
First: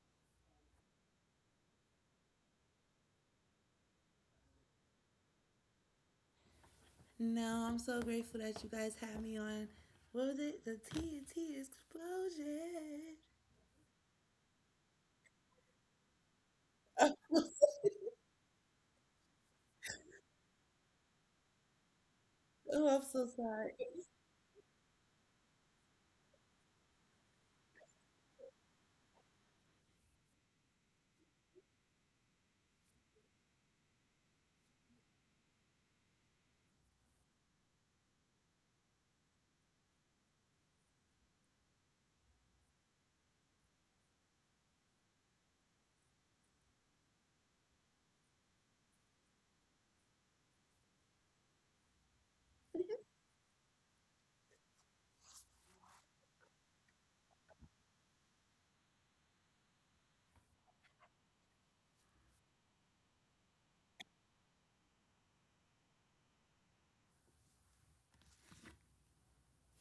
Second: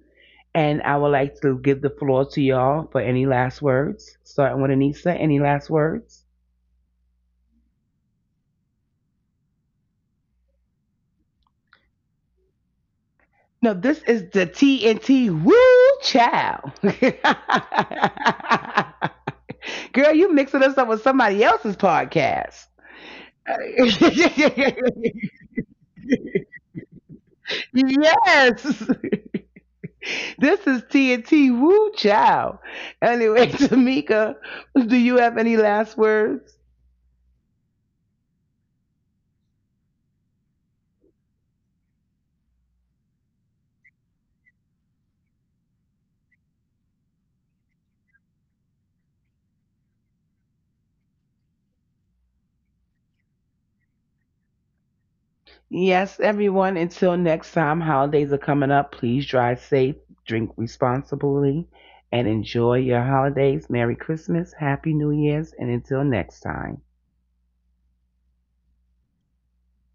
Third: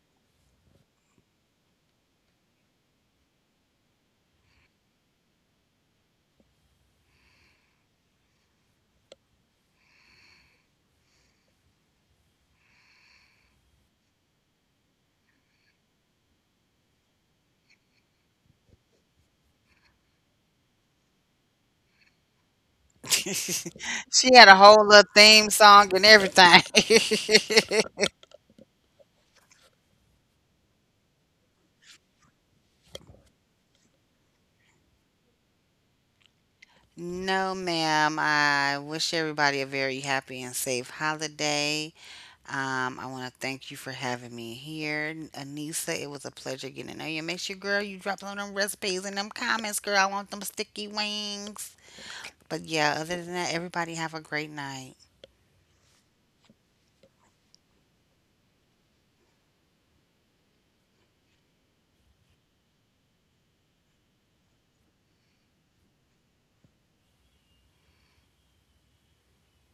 Speaker 1: And I would like to give the floor to y'all for any last words. Starting with Anissa, any last words?
Speaker 3: No, I'm so grateful that you guys had me on. What was it? The TNT explosion.
Speaker 1: No, this is the TNT Woo Chow. Girl, you mixing us up with somebody else's podcast.
Speaker 3: Oh, I'm so sorry.
Speaker 2: She had a
Speaker 1: Yes,
Speaker 2: whole little theme song and everything.
Speaker 1: this is TNT Woo Chow. Anyway, Tamika, do you have any last words?
Speaker 2: No, ma'am. I wish everybody a very happy and safe holiday. I want to thank you for having me here, Anissa. It was a pleasure getting to know you. Make sure, girl, you drop all them recipes in them comments, girl. I want them sticky wings. But yeah, other than that, everybody have a great night.
Speaker 1: Yes, everyone, until next time, holidays are coming up. Please drive safe, drink responsibly, and enjoy your holidays. Merry Christmas, Happy New Year's, and until next time.